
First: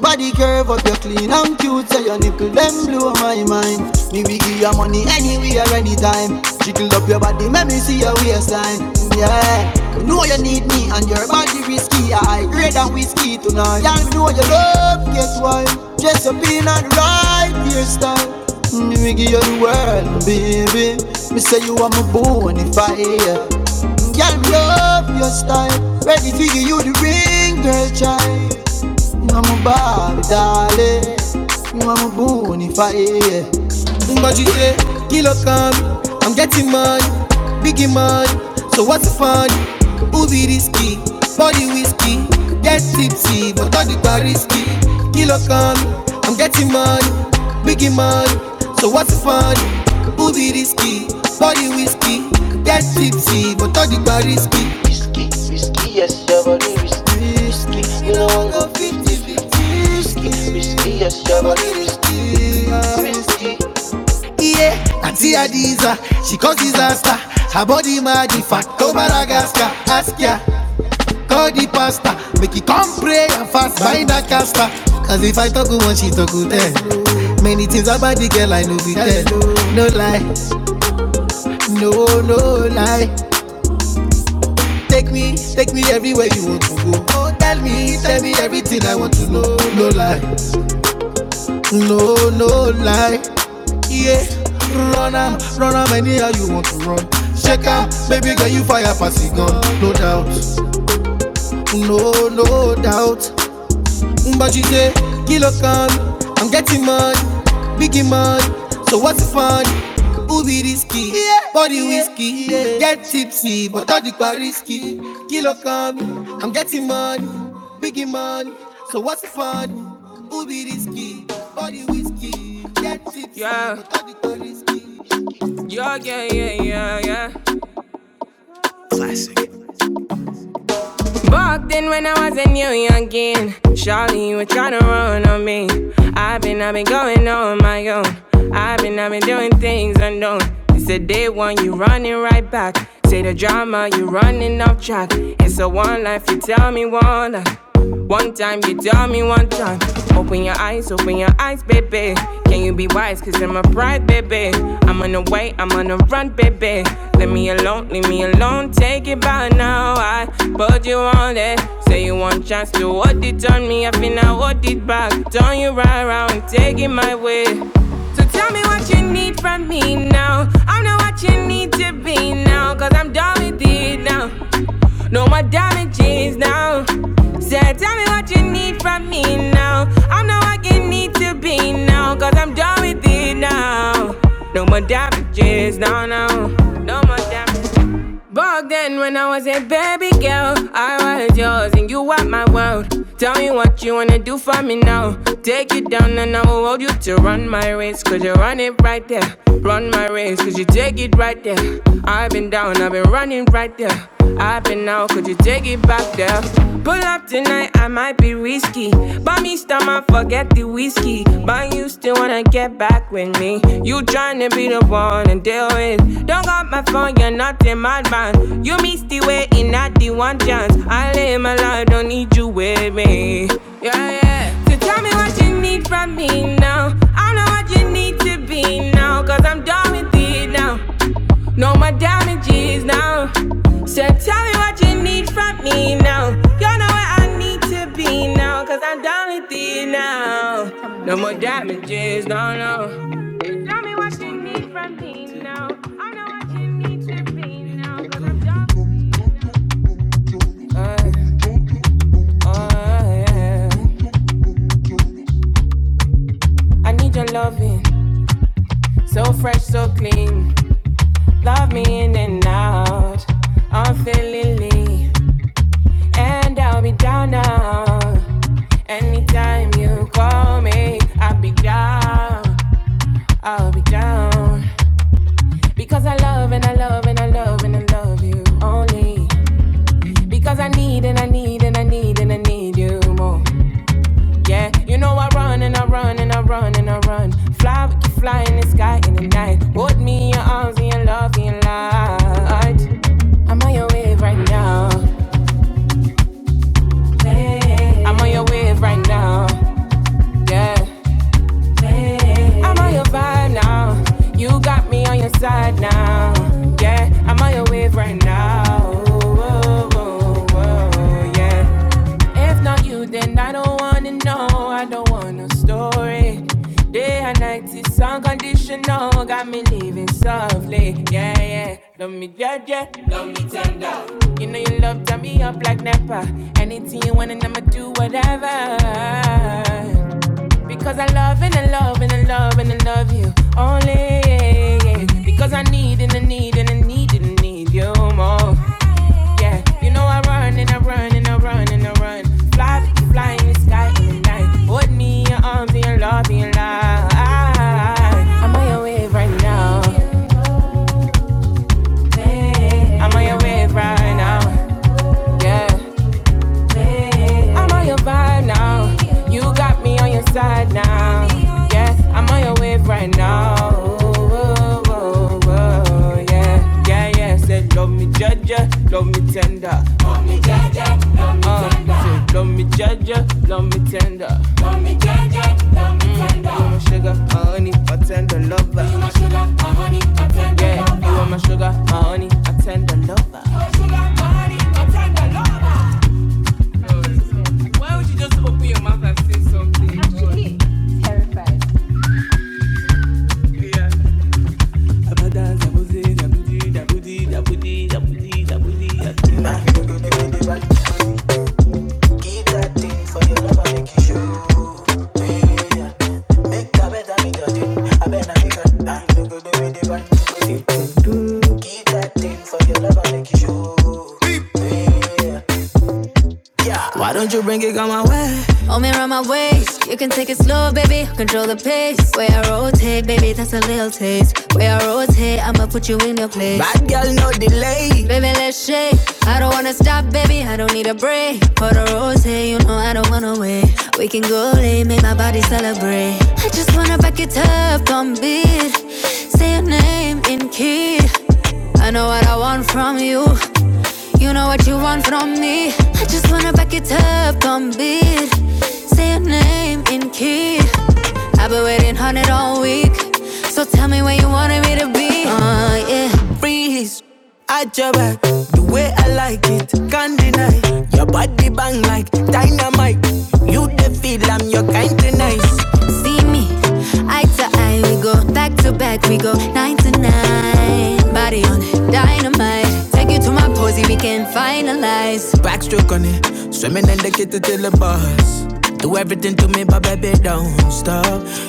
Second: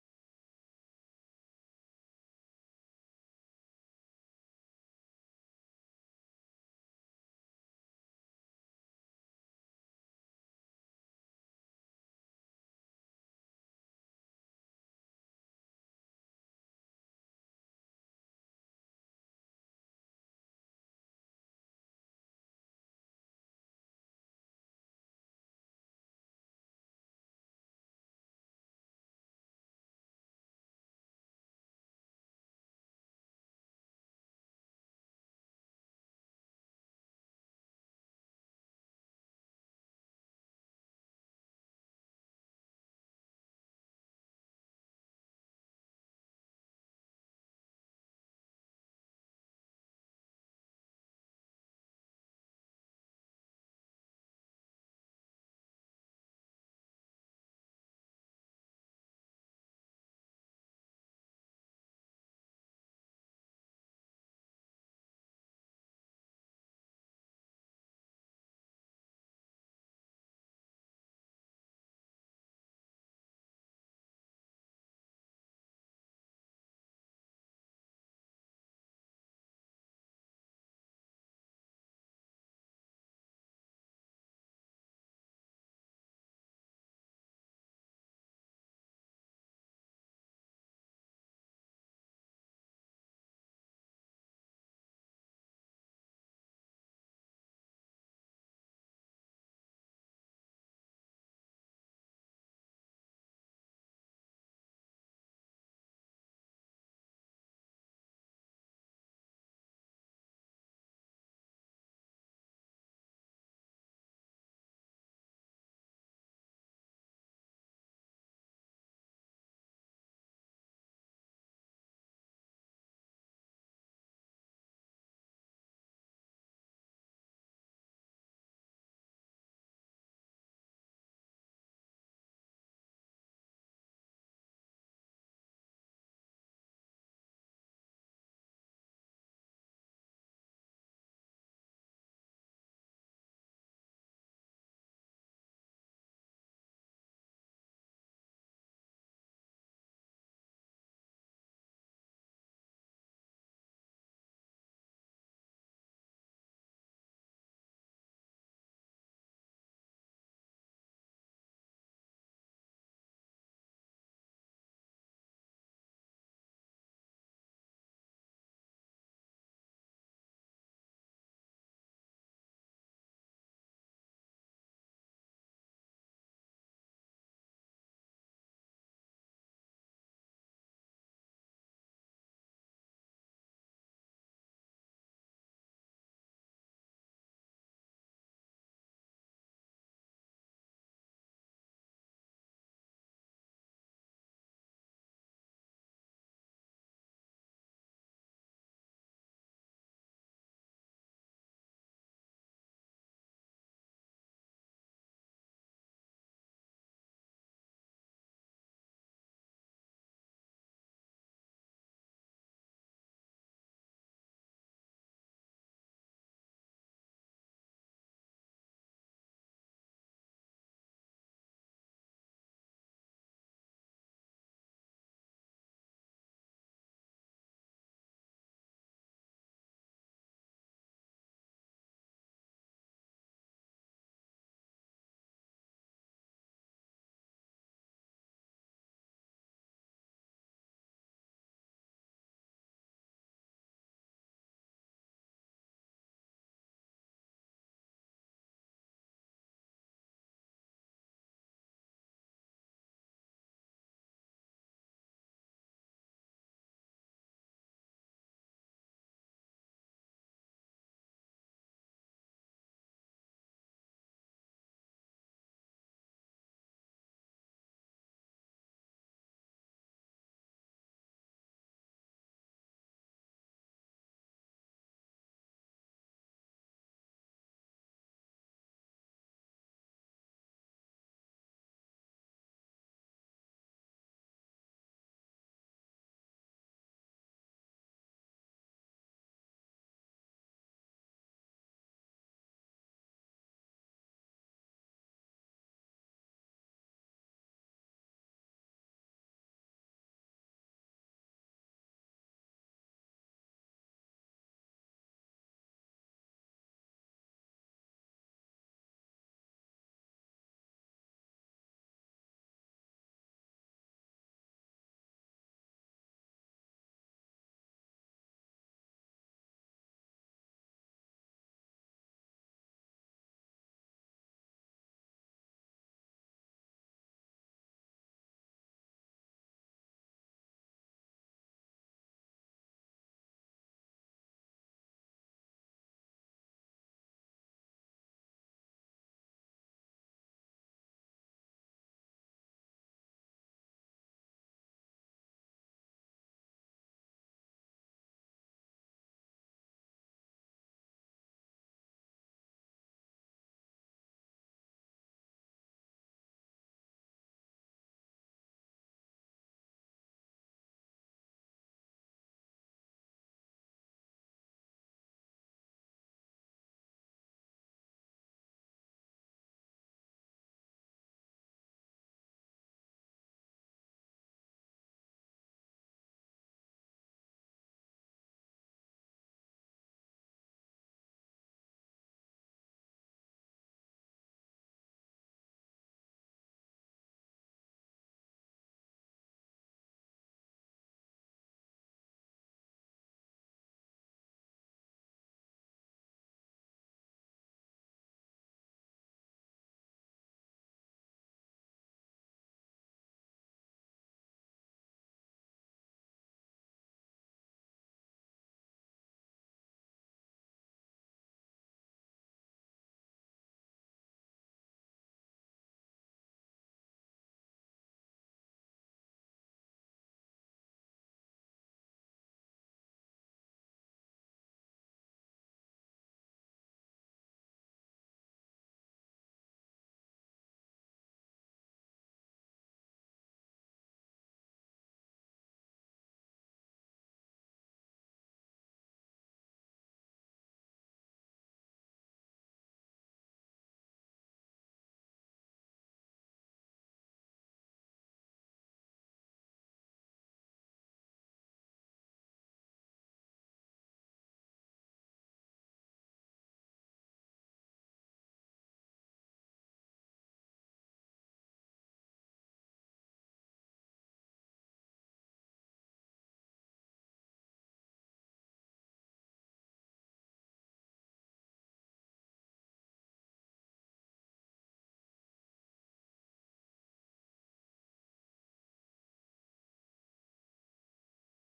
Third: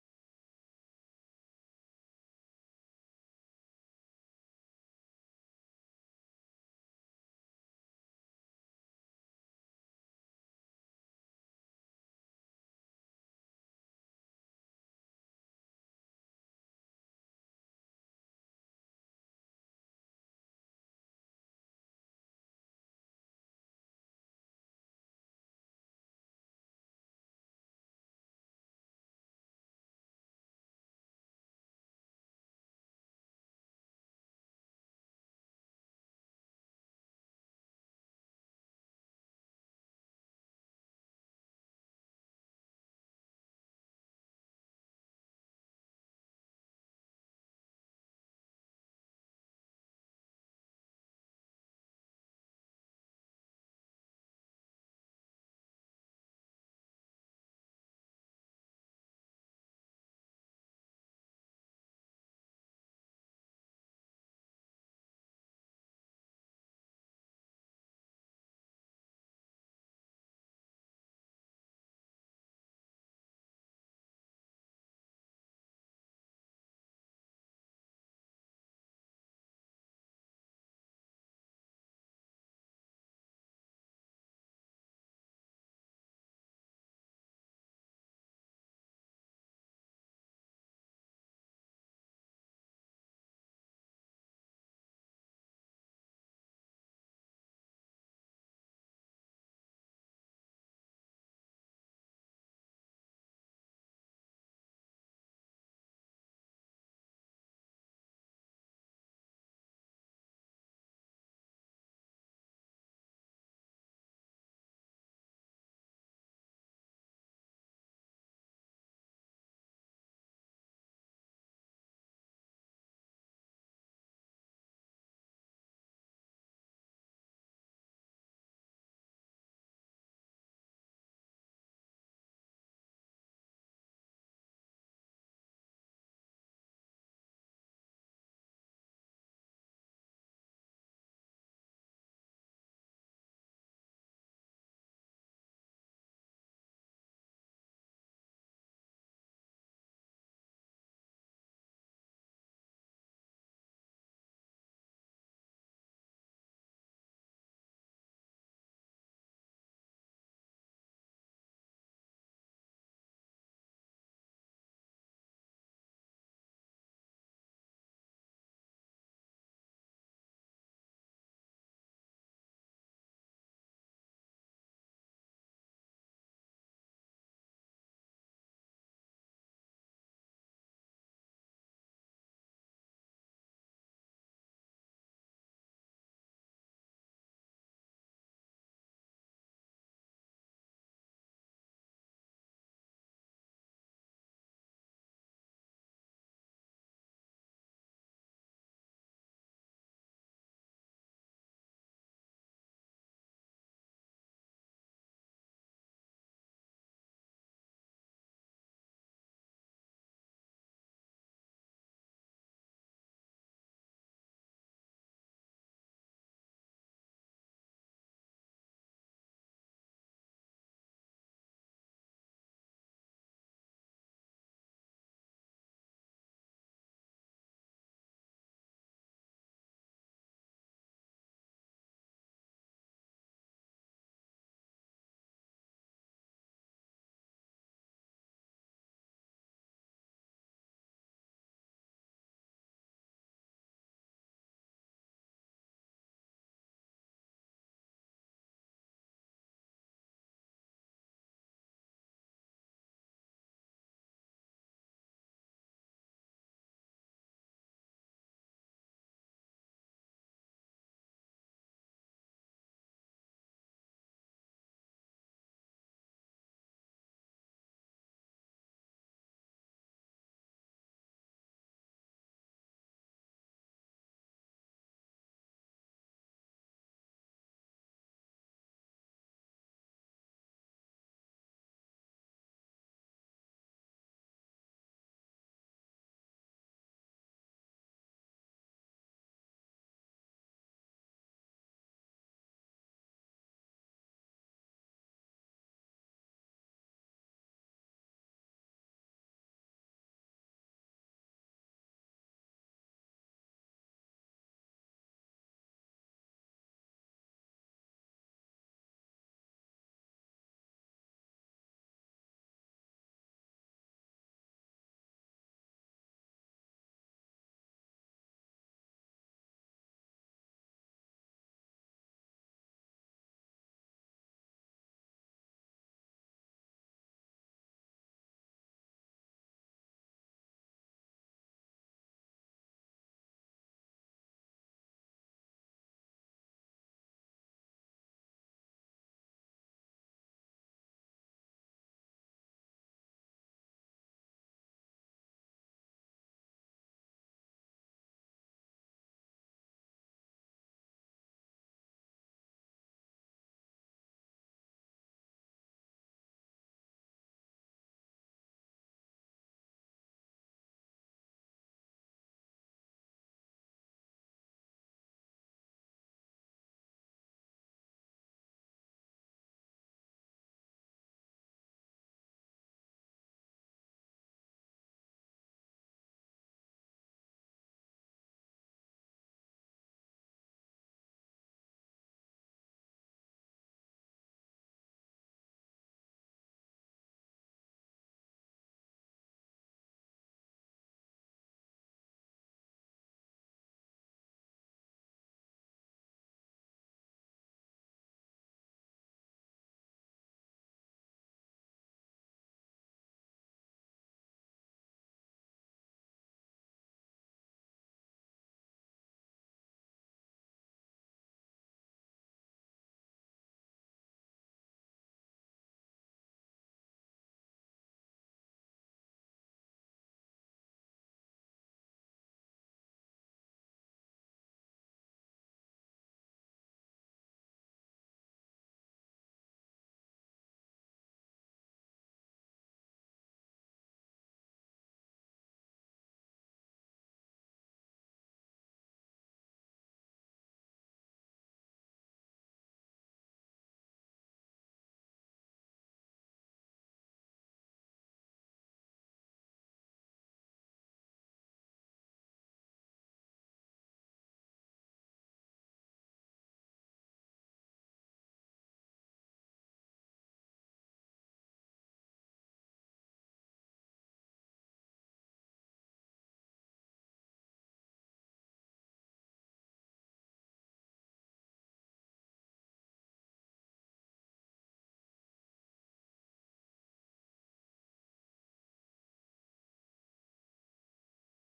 S1: body curve up, you clean and cute, so your nipple them blow my mind. Me we give your money anywhere, anytime. Jiggle up your body, make me see your waistline. Yeah, you know you need me and your body risky. I grade and whiskey tonight. Y'all know you love, guess why? Just up in and right hairstyle. Nigga, you're the world, baby. Me say you are my bonfire. Girl, me love your style. Ready to give you the ring, girl, child. Mambabitale, Mambunify. But you say, kilo come, I'm getting money, biggie money. So what's the fun? Ubi risky, body whiskey, get tipsy, but all the bar risky. Kilo come, I'm getting money, biggie money. So what's the fun? Ubi risky, body whiskey, get tipsy, but all the bar risky. Risky, you know I'm 50 fifty risky. Yeah, Auntie Adiza, she cause disaster. Her body magnified, go Madagascar, ask ya, call the pastor, make it come pray and fast, find a caster. Cause if I talk one, she talk ten. Many things about the girl I know be tell. No lie, no no lie. Take me, take me everywhere you want to go. Oh, tell me, tell me everything I want to know. No lie, no no lie. yeah. Run am, run am anyhow you want to run. Check am, baby girl you fire pass the gun, no doubt, no no doubt. Mbaji say, kilo kan, I'm getting money, biggie money, so what's the fun? Who be risky? Yeah. Body whiskey, yeah. get tipsy, but all the bar risky. Kilo kan, I'm getting money, biggie money, so what's the fun? Who be risky? Body whiskey, get tipsy, Yeah. but all the bar risky. been, I've been going on my own. I've been, I've been doing things unknown. It's the day one, you running right back. Say the drama, you running off track. It's a one life, you tell me one life. One time, you tell me one time. Open your eyes, open your eyes, baby. Can you be wise? Cause I'm a pride, baby. I'm on the way, night, I'm on a run, baby. Leave me alone, leave me alone, take it by now. I put you on it. Say you want chance to hold it on me, I feel I hold it back. Turn you right around, take it my way. So tell me what you need from me now. I'm not what you need to be now, cause I'm done with it now. No more damages now. So tell me what you need from me now. I'm not what you need to be now, cause I'm done with it now. No more damages, no, no. No more damages. Back then, when I was a baby girl, I was yours and you were my world. Tell me what you wanna do for me now. Take you down and I will hold you to run my race. Cause you run it right there. Run my race, cause you take it right there. I've been down, I've been running right there. I've been out, could you take it back there? Pull up tonight, I might be risky. Buy me each time I forget the whiskey, but you still wanna get back with me. You tryna be the one to deal with. Don't got my phone, you're not a madman. You missed the way in not the one chance. I live my life, don't need you with me. Yeah, yeah. So tell me what you need from me now. I know what you need to be now, cause I'm done with it now. Know my damages now. So tell me what you need from me now. You know where I need to be now. Cause I'm done with you now. No more damages, no, no. Tell me what you need from me now. I know what you need to be now. Cause I'm done with you. uh, uh, yeah. I need your loving, so fresh, so clean. Love me in and out. I'm feeling lean. And I'll be down now. Anytime you call me, I'll be down. I'll be down. Because I love and I love and I love and I love you only. Because I need and I need and I need and I need you more. Yeah, you know I run and I run and I run and I run. Fly, we can fly in the sky in the night. Hold me in your arms and your love and your light. I'm on your wave right now. Yeah, I'm on your wave right now. Yeah. I'm on your vibe now. You got me on your side now. Yeah, I'm on your wave right now. Whoa, whoa, whoa, yeah. If not you, then I don't wanna know. I don't want no story. Day and night is unconditional. Got me living softly. Yeah, yeah. Love me, yeah, yeah. Love me tender. You know you love turn me up like Napa. Anything you want, and I'ma do whatever. Because I love and I love and I love and I love you only. yeah, yeah. Because I need and I need and I need and I need you more. Yeah, you know I run and I run and I run and I run. Fly, fly in the sky in the night. Hold me in your arms and your love and your life. I'm on your wave right now. I'm on your wave right now. Yeah. I'm on your vibe now. You got me on your side now. Yeah, I'm on your wave right now. Whoa, whoa, whoa, yeah, yeah, yeah. Said love me judge, love me tender. Uh, Said love me judge, love me tender. Mm, you want my sugar, my honey, my tender lover. Yeah, you want my sugar, my honey, my tender lover. Why would you just open your mouth and say something? Hold me around my waist. You can take it slow, baby. Control the pace. Way I rotate, baby, that's a little taste. Way I rotate, I'ma put you in your place. Body. Baby, let's shake. I don't wanna stop, baby. I don't need a break. For the rotate, you know I don't wanna wait. We can go late, make my body celebrate. I just wanna back it up, don't beat. Say your name in key. I know what I want from you. You know what you want from me. I just wanna back it up, don't beat. Say your name in key. I've been waiting on it all week. So tell me where you wanted me to be. Oh, Uh, yeah. mic. You the feel I'm your kind of nice. See me, eye to eye, we go back to back, we go nine to nine. Body on it, dynamite. Take you to my posy, we can finalize. Backstroke on it, swimming in the kitchen till the bars. Do everything to me, but baby, don't stop.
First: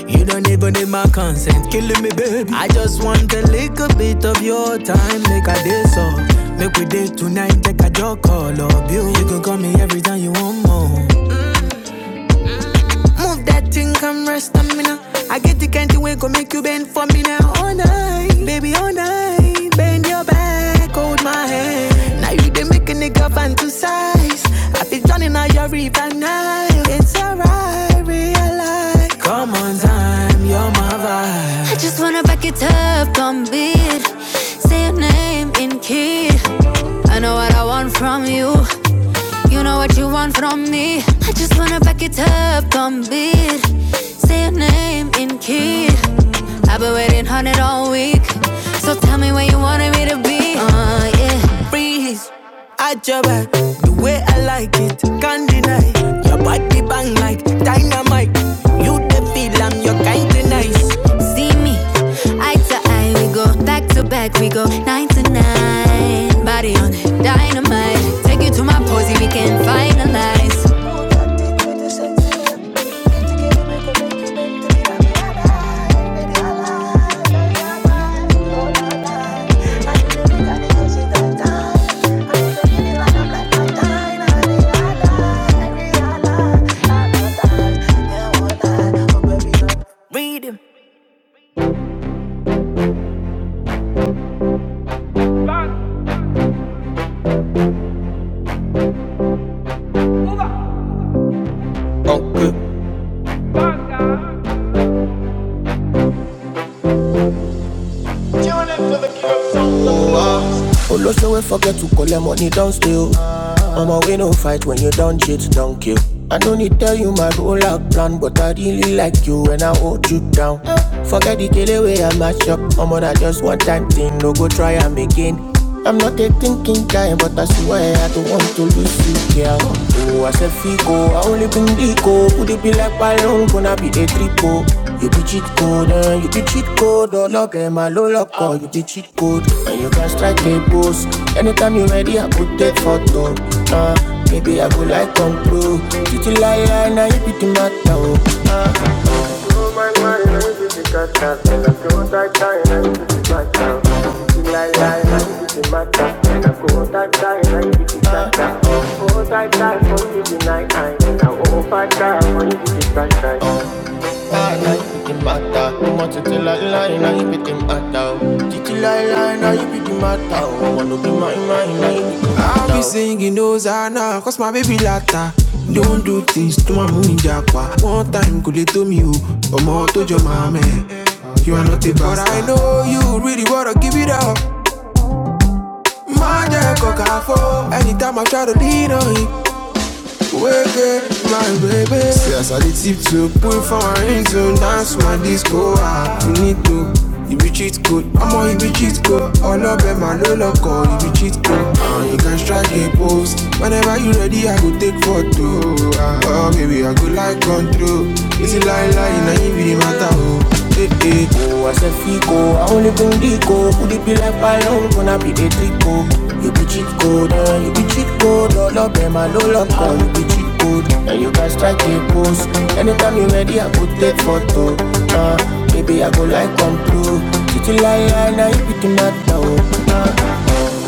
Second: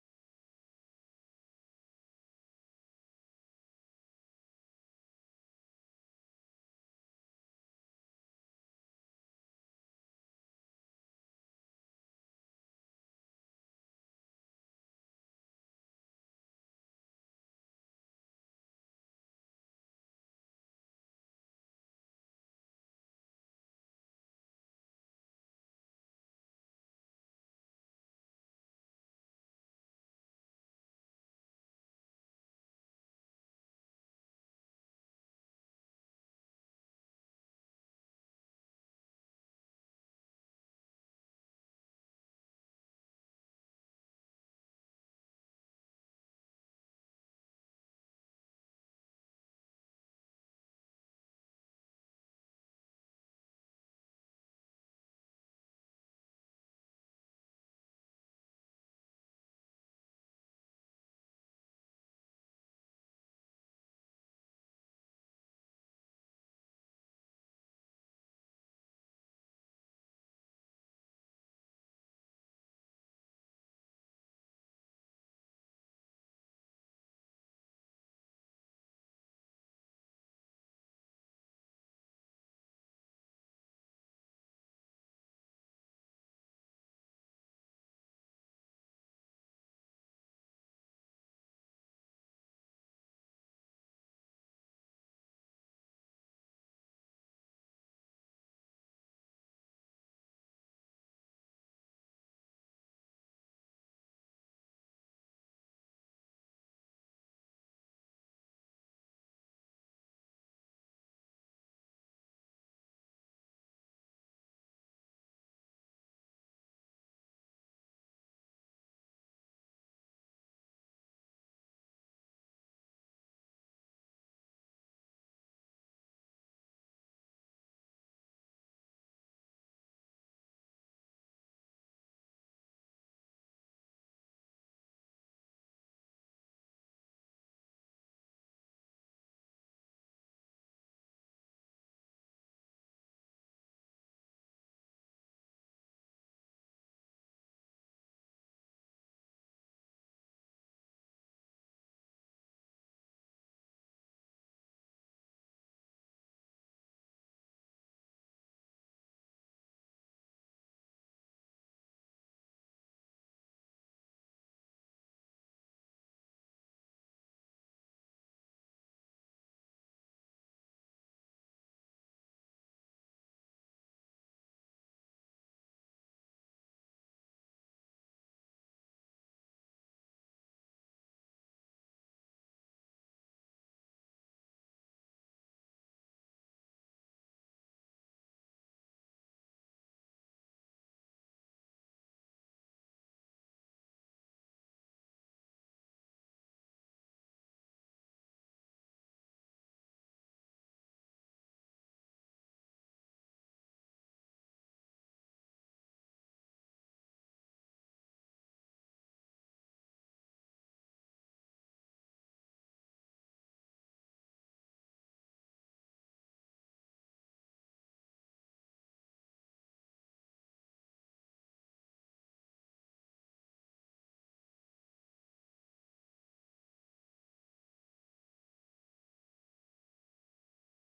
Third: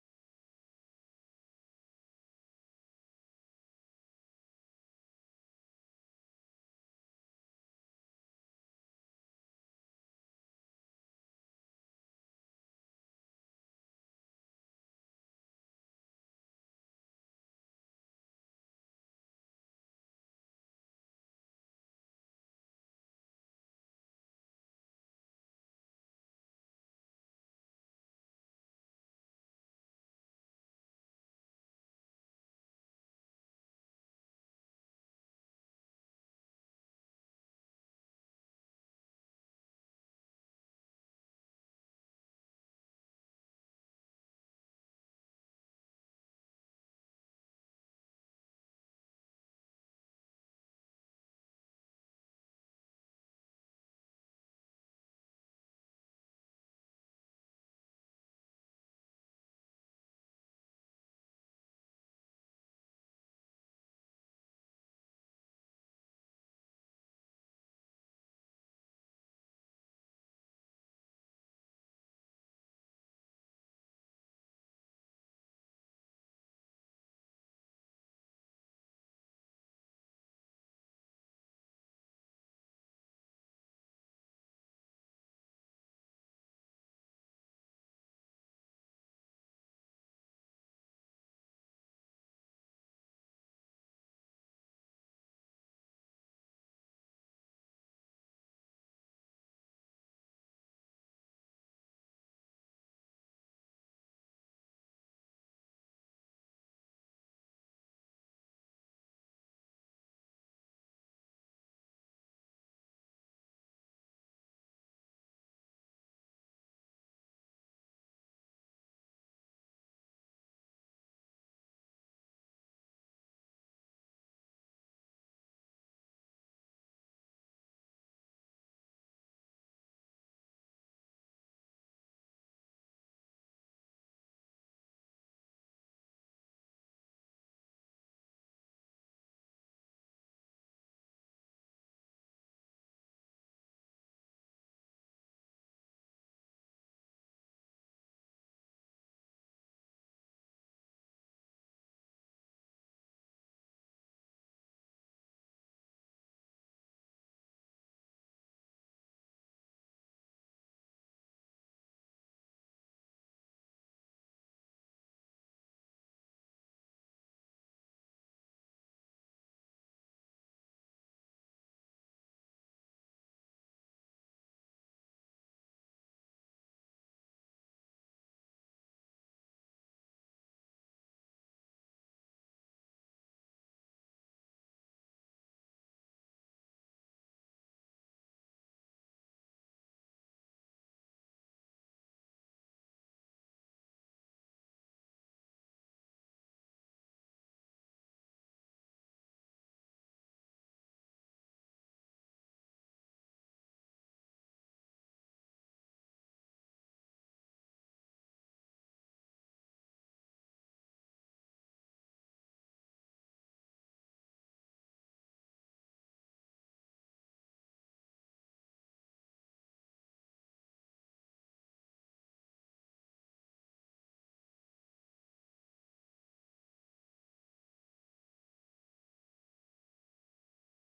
S1: You don't even need my consent, killing me, baby. I just want a little bit of your time, like I did so. Make we date tonight, take a joke, all of you. You can call me every time you want more. stamina. I get the kind night, night. It's alright, real. Come on, time, yo. I just wanna back it up, don't beat. Say your name in key. I know what I want from you. You know what you want from me. I just wanna back it up, don't beat. Say your name in key. I've been waiting on it all week. So tell me where you wanted me to be. Uh, yeah. See me, eye to eye, we go back to back, we go nine to nine. Body on it, dynamite. Take you to my posy, we can finalize. Okay. Oh, no, say we forget to call your money downstairs. I'm a way no fight when you don't cheat, don't kill. I don't need tell you my rollout plan, but I really like you when I hold you down. Forget the kill away I mash up. I'm just one time thing, no go try and again. I'm not a thinking guy, but I swear I don't want to lose you, girl. Oh, I said Fico, I only been Dico. Could it be like Ballon, gonna be a triple? You be cheat code, eh? you be cheat code. All of them are low lock, oh, you be cheat code. And you can strike a pose. Anytime you are ready, I could take photo. Uh, maybe I go like come pro. Titi liar, now you be the matter. Oh. Oh my mind, I need be the out. When I go that time, I need to be cut out. Lie, lie, I need be the matter. When I go that time, I need be the out. Oh, oh, that time, for you be the night time. And I over time, when you be the cut out. Ah, now you be the matter. No more titi liar, now you be the matter. Titi liar, now you be the matter. Oh, wanna be mine, mine, I'll no. be singing those are now, cause my baby latta. Don't do things to my moon japa. One time could they to me, or more to your mama. You are not a bastard. But I know you really wanna give it up. My jack coca for anytime I try to lean on you. Wake up, my baby. See, as I did tip to put for into dance my disco. ah. You need to. You be cheat code, I'm on you be cheat code. All of them, my know love oh, you be cheat too. Uh, you can strike a post. Whenever you ready, I go take photo. Uh, oh, baby, I go like control. Is it lie, lie, na you be the matter, oh. Hey, hey. Oh, I said Fico, I only bring Dico. Could it be like Palom, gonna be the Trico? You be cheat code, uh, you be cheat code. All up in my low lock, uh, you be cheat code. And you can strike a pose. Anytime you ready, I could take photo. Uh, baby, I go like come through. Titi lie, lie, now you be the matter, oh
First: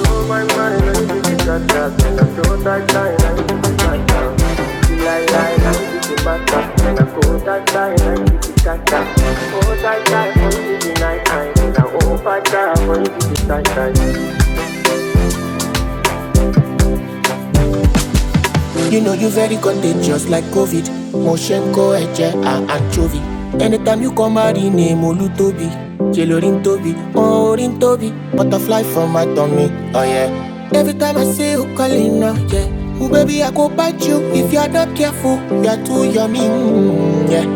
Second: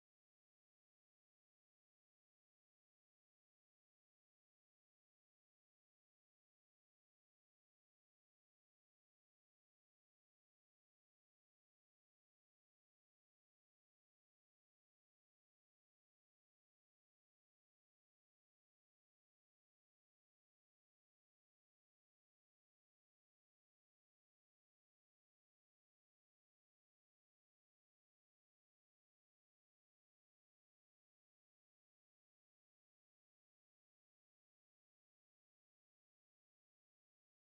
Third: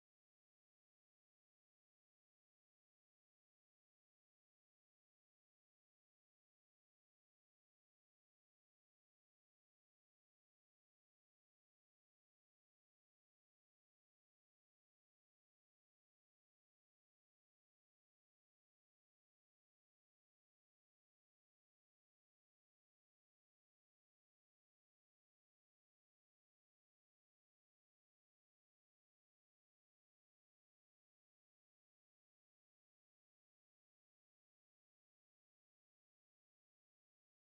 S1: blow my mind and give it that that. And I blow that line and give it that that. Feel like lie, and give it back that. And I go that line and give it that that. Go that line and give it night night. And I over that and give it that that. You know you very contagious like COVID. Moshenko, Eche, and Anchovy. Anytime you come out in name Olutobi, Jelorin Tobi, Orin Tobi. Butterfly from my tummy, oh yeah. Every time I say you oh yeah. Oh baby, I go bite you if you're not careful. You're too yummy, mm, yeah.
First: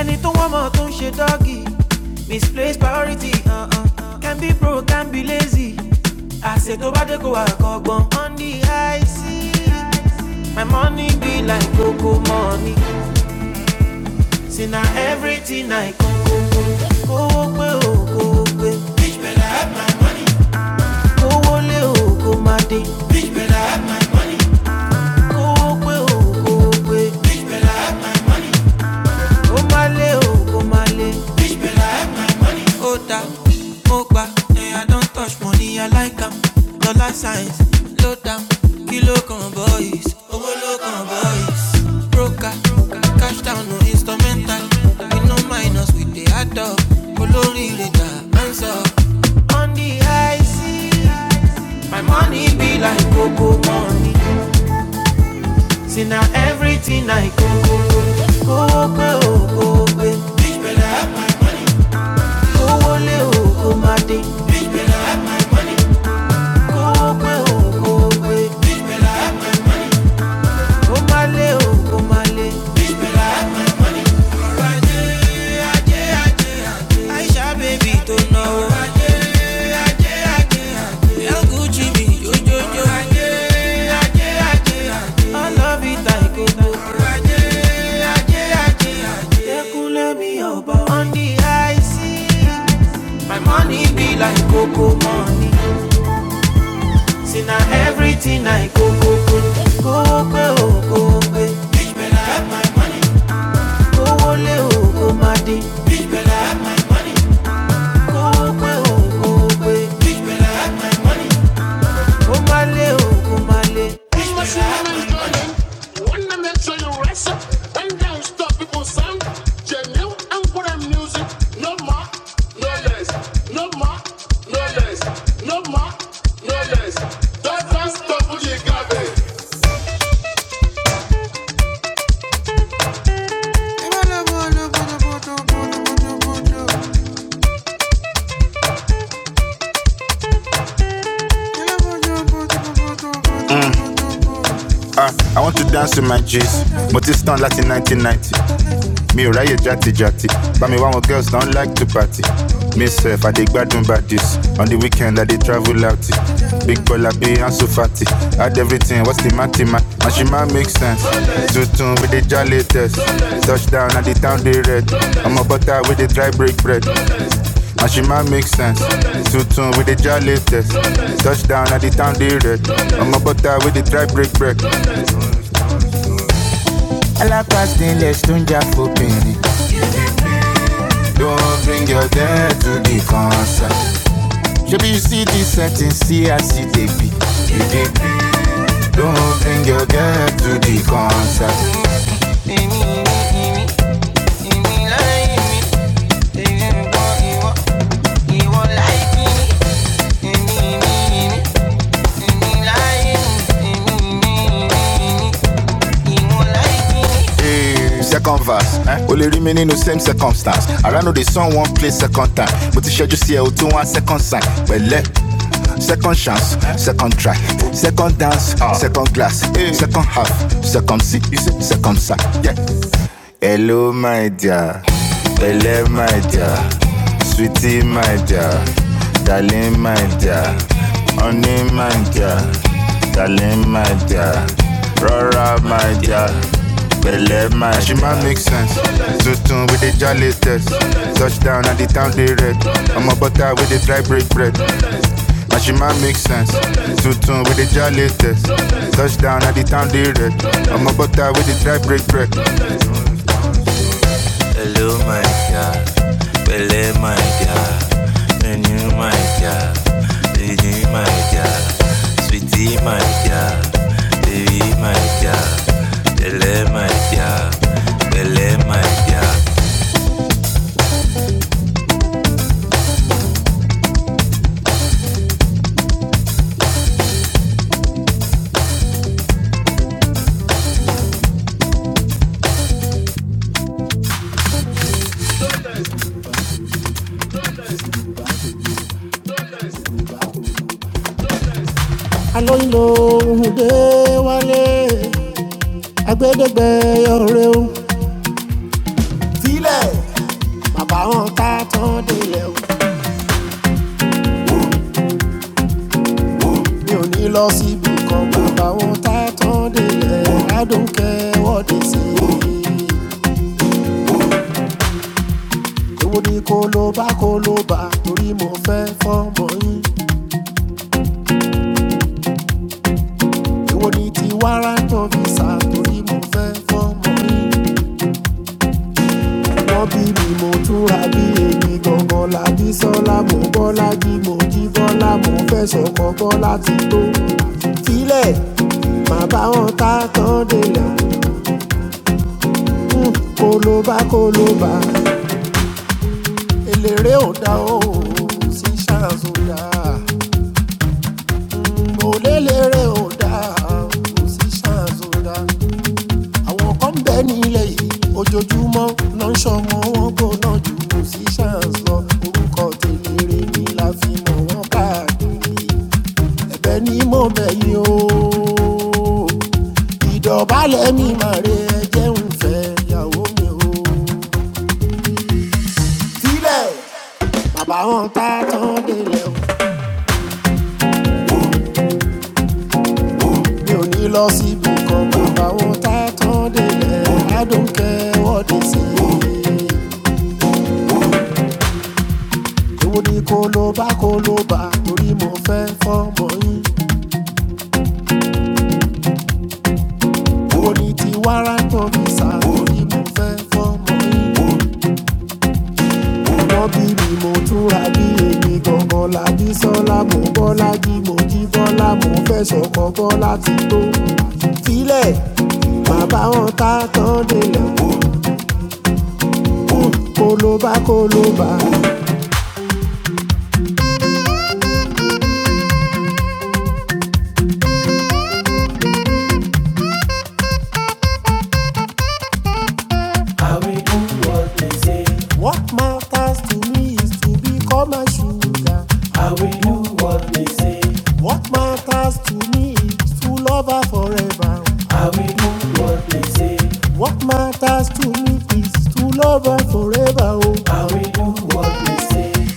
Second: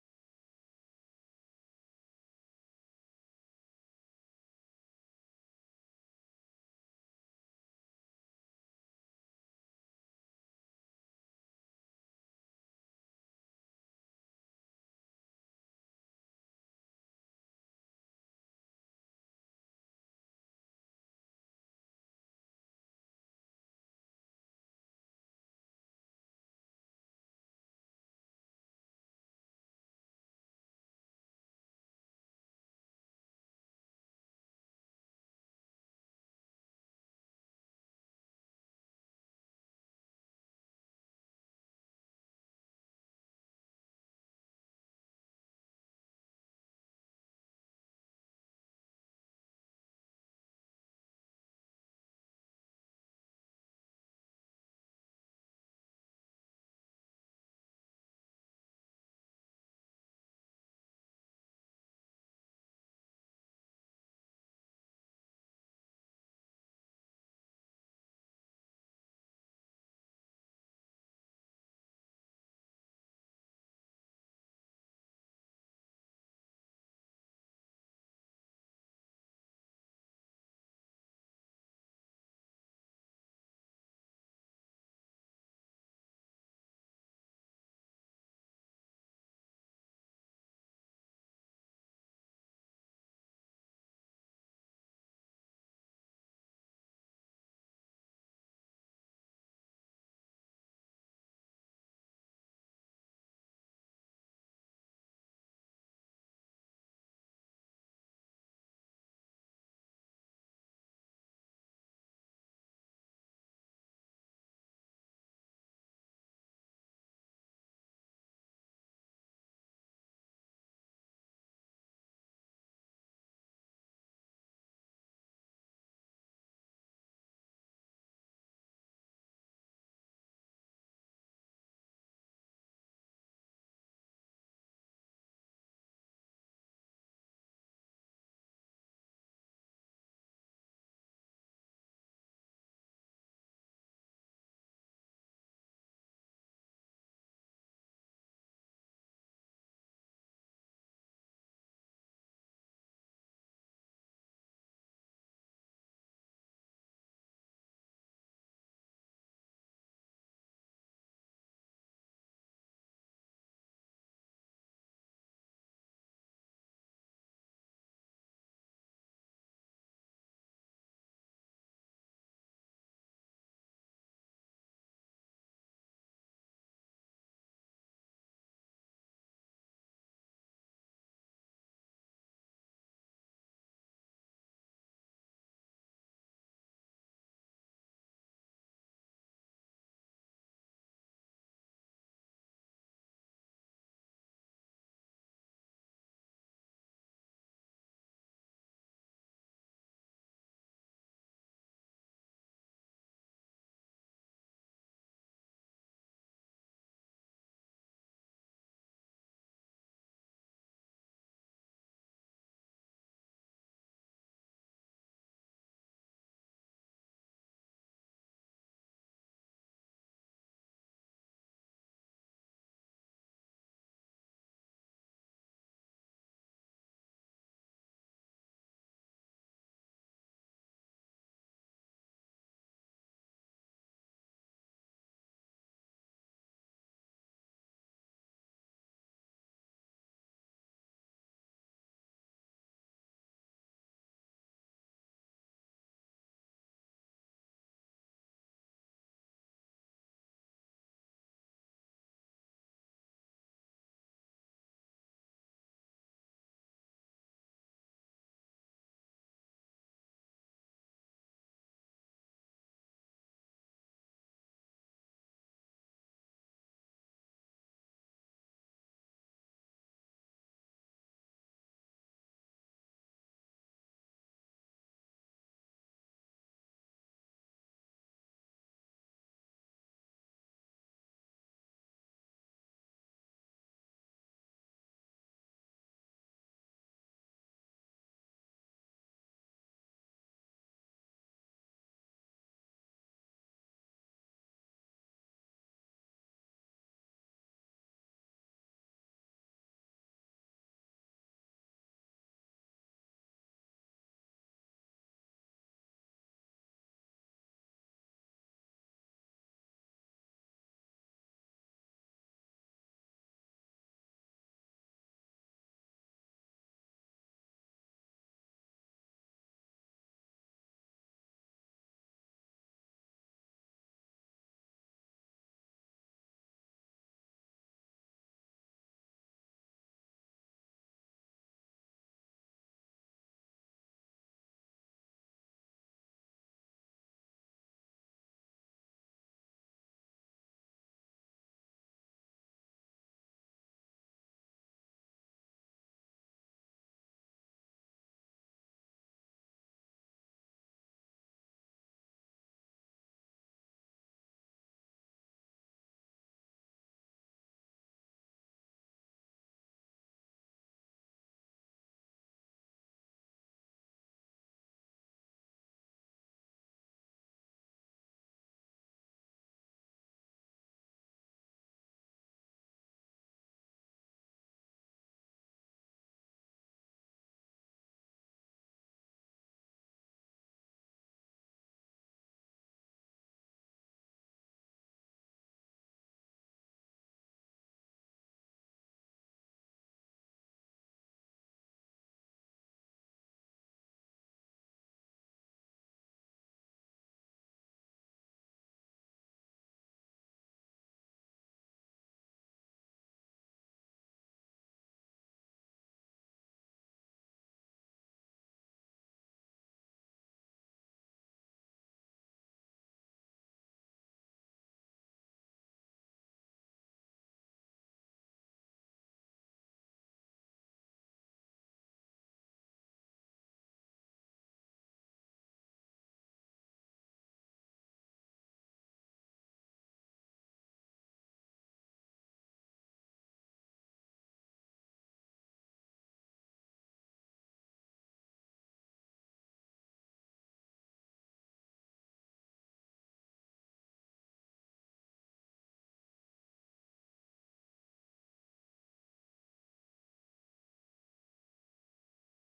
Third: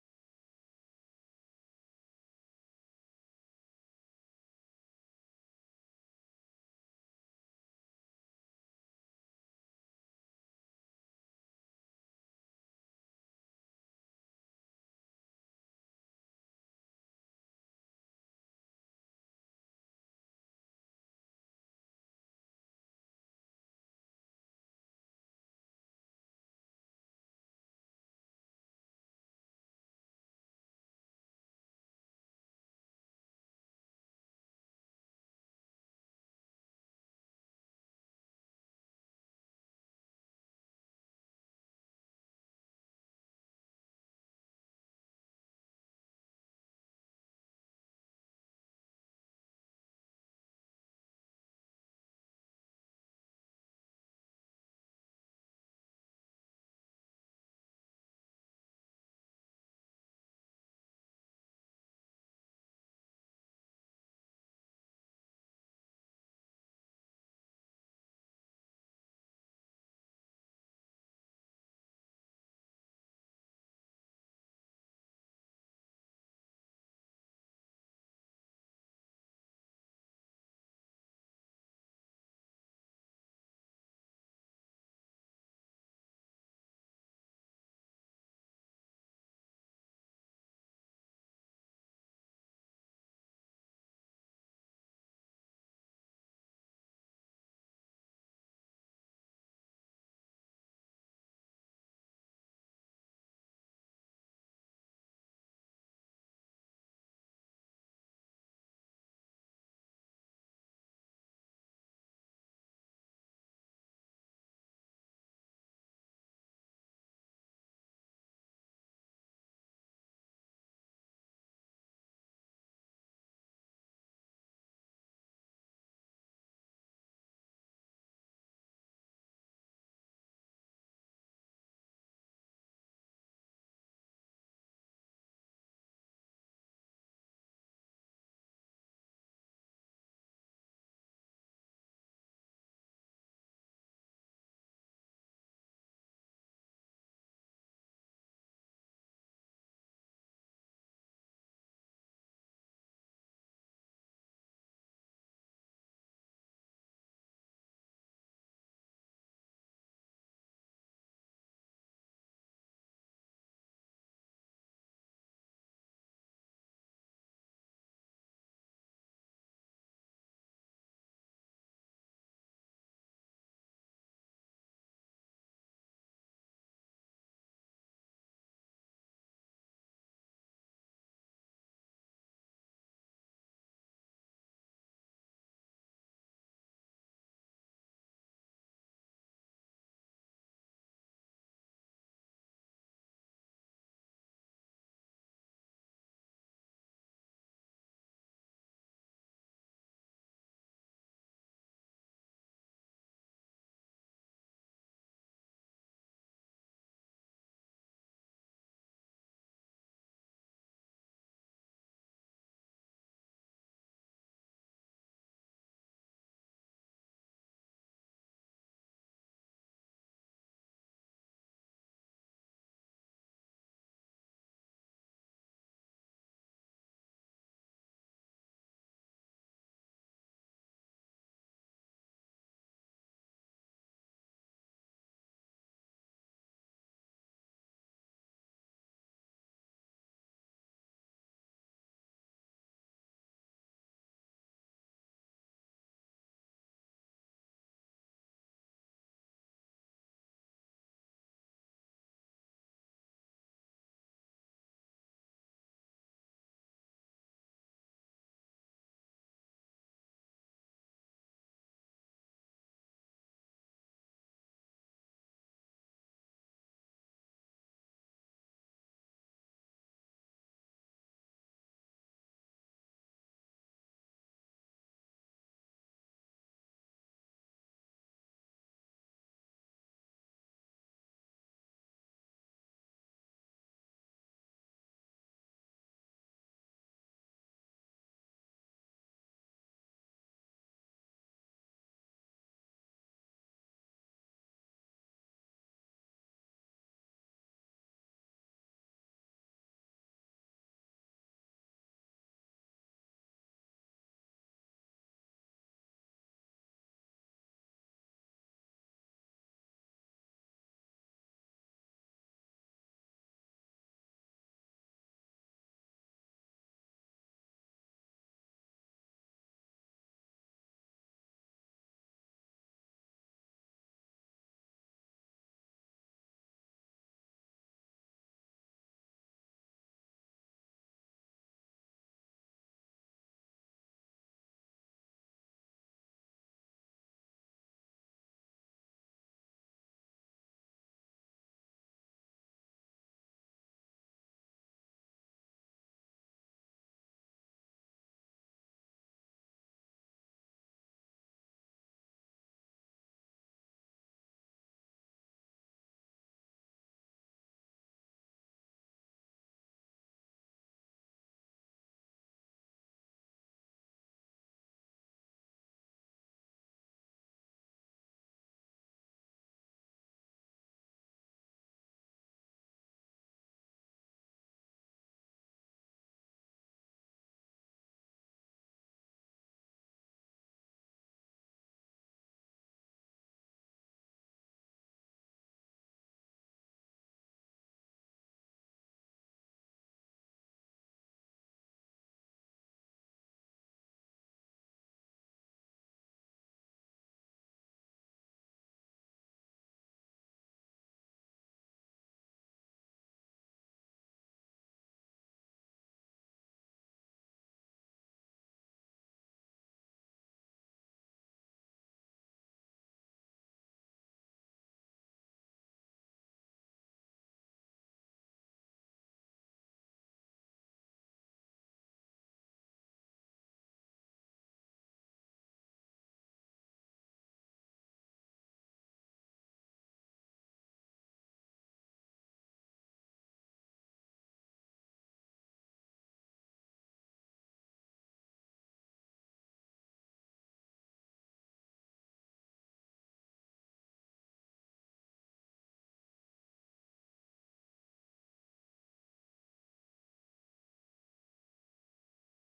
S1: ẹni tó wọ́n mọ̀ tó ń ṣe dọ́gì misplaced priority uh -uh. uh. can be broke, can be lazy àṣẹ tó bá dé kó wà kọ́gbọ́n on the high sea my money be like cocoa money see na everything i kan kówó pé o kówó pé kówó lé o kó má dé kówó pé o kówó pé ó má lé o kó má lé ó ta mo gbà. life science ló dáhùn kí ló kàn boys owó ló kàn boys broker cash down no instrumental we no minus with the add up olóríire dà answer. on the high sea my money be like cocoa money see now everything i go I love it i go go. ọ̀rọ̀ ajé ajé ajé ẹkúnlẹ̀ mi ọba on the high sea my money be like cocoa money see now everything i go. Ah, I want to dance with my G's. but it's done like in 1990. Me ride ò ráyè játijàti but me one wọn girls don't like to party me sef i dey gbádùn badis on the weekend i dey travel out big bola bi so fatty. add everything what's the matty man? and she might make sense tuntun with the jolly test. touchdown at the town dey red ọmọ butter with the dry break bread. And she might make sense. Tuntun with the jolly test. Touchdown at the town dey red. Ọmọ butter with the try break break. alápàtì ilẹ̀ tó ń jà fòbìnrin Don't bring your dad to the concert. Shebi you see this setting, see I see they be. You dey be. Don't bring your dad to the concert. Hey, second verse, eh? o lè rí mi same circumstance. I know the sun one place second time. Mo ti ṣẹ́jú see ẹ o tún wá second sign. Pẹ̀lẹ́. Second chance, second try, second dance, uh. second glass, second half, second seat, second sack. Yeah. Hello, my dear. Hello, my dear. Sweetie, my dear. Darling, my dear. Honey, my dear. Darling, my dear. Rora, my dear. Belle, my dear. She might make sense. So soon with the jolly test. Touchdown at the town they red. I'm a butter with the dry break bread. And she might make sense. Two tune with the jolly test. Touchdown at the town they red. I'm a butter with the dry break bread. Hello, my girl. Pele, my girl. And you, my girl. Baby, my girl. Sweetie, my girl. Baby, my girl. Pele, my girl. Pele, my girl. I alóyinlo òhùndé wálé agbẹdẹgbẹ ọrẹ o sílẹ̀ bàbá wọn ta tán délẹ̀ o mi ò ní lọ you. kan bàbá wọn ta tán délẹ̀ adùnkẹ́ wọ́de sí i. don't care what they say. èwo ni kólóbá kólóbá torí mo fẹ́ fọ́mọ yín èwo ni ti wárántàn fìsà torí mo fẹ́ fọ́mọ yín wọ́n bí mi mo túra bí èmi gangan lábí sọ́lá mo bọ́lá jí mo jí bọ́lá mo fẹ́ sọ̀kọ̀ bọ́lá ti tó sílẹ̀ má bá wọn ta tán délẹ̀ Hmm, kólóbá kólóbá eléré ò dá o sí ṣáàzó dá mo lélẹ́rẹ́ ò dá o sí ṣáàzó dá. àwọn kan ń bẹ nílẹ̀ yìí ojoojúmọ́ náà ń ṣọmọ wọn gbóná ju musicians lọ orúkọ tèlére ni la fi mọ̀ wọ́n káàkiri ẹ̀bẹ̀ ni mo bẹ̀ yín o ìdọ̀bálẹ̀ mi mà re ẹjẹ́ ń fẹ́ ìyàwó mi o sílẹ̀ bàbá wọn tá tán délẹ̀ mi ò ní. I will do what they say. Thanks to me, it's true lover forever. I will do what they say. to live is to love her forever. Oh, And we do what we say.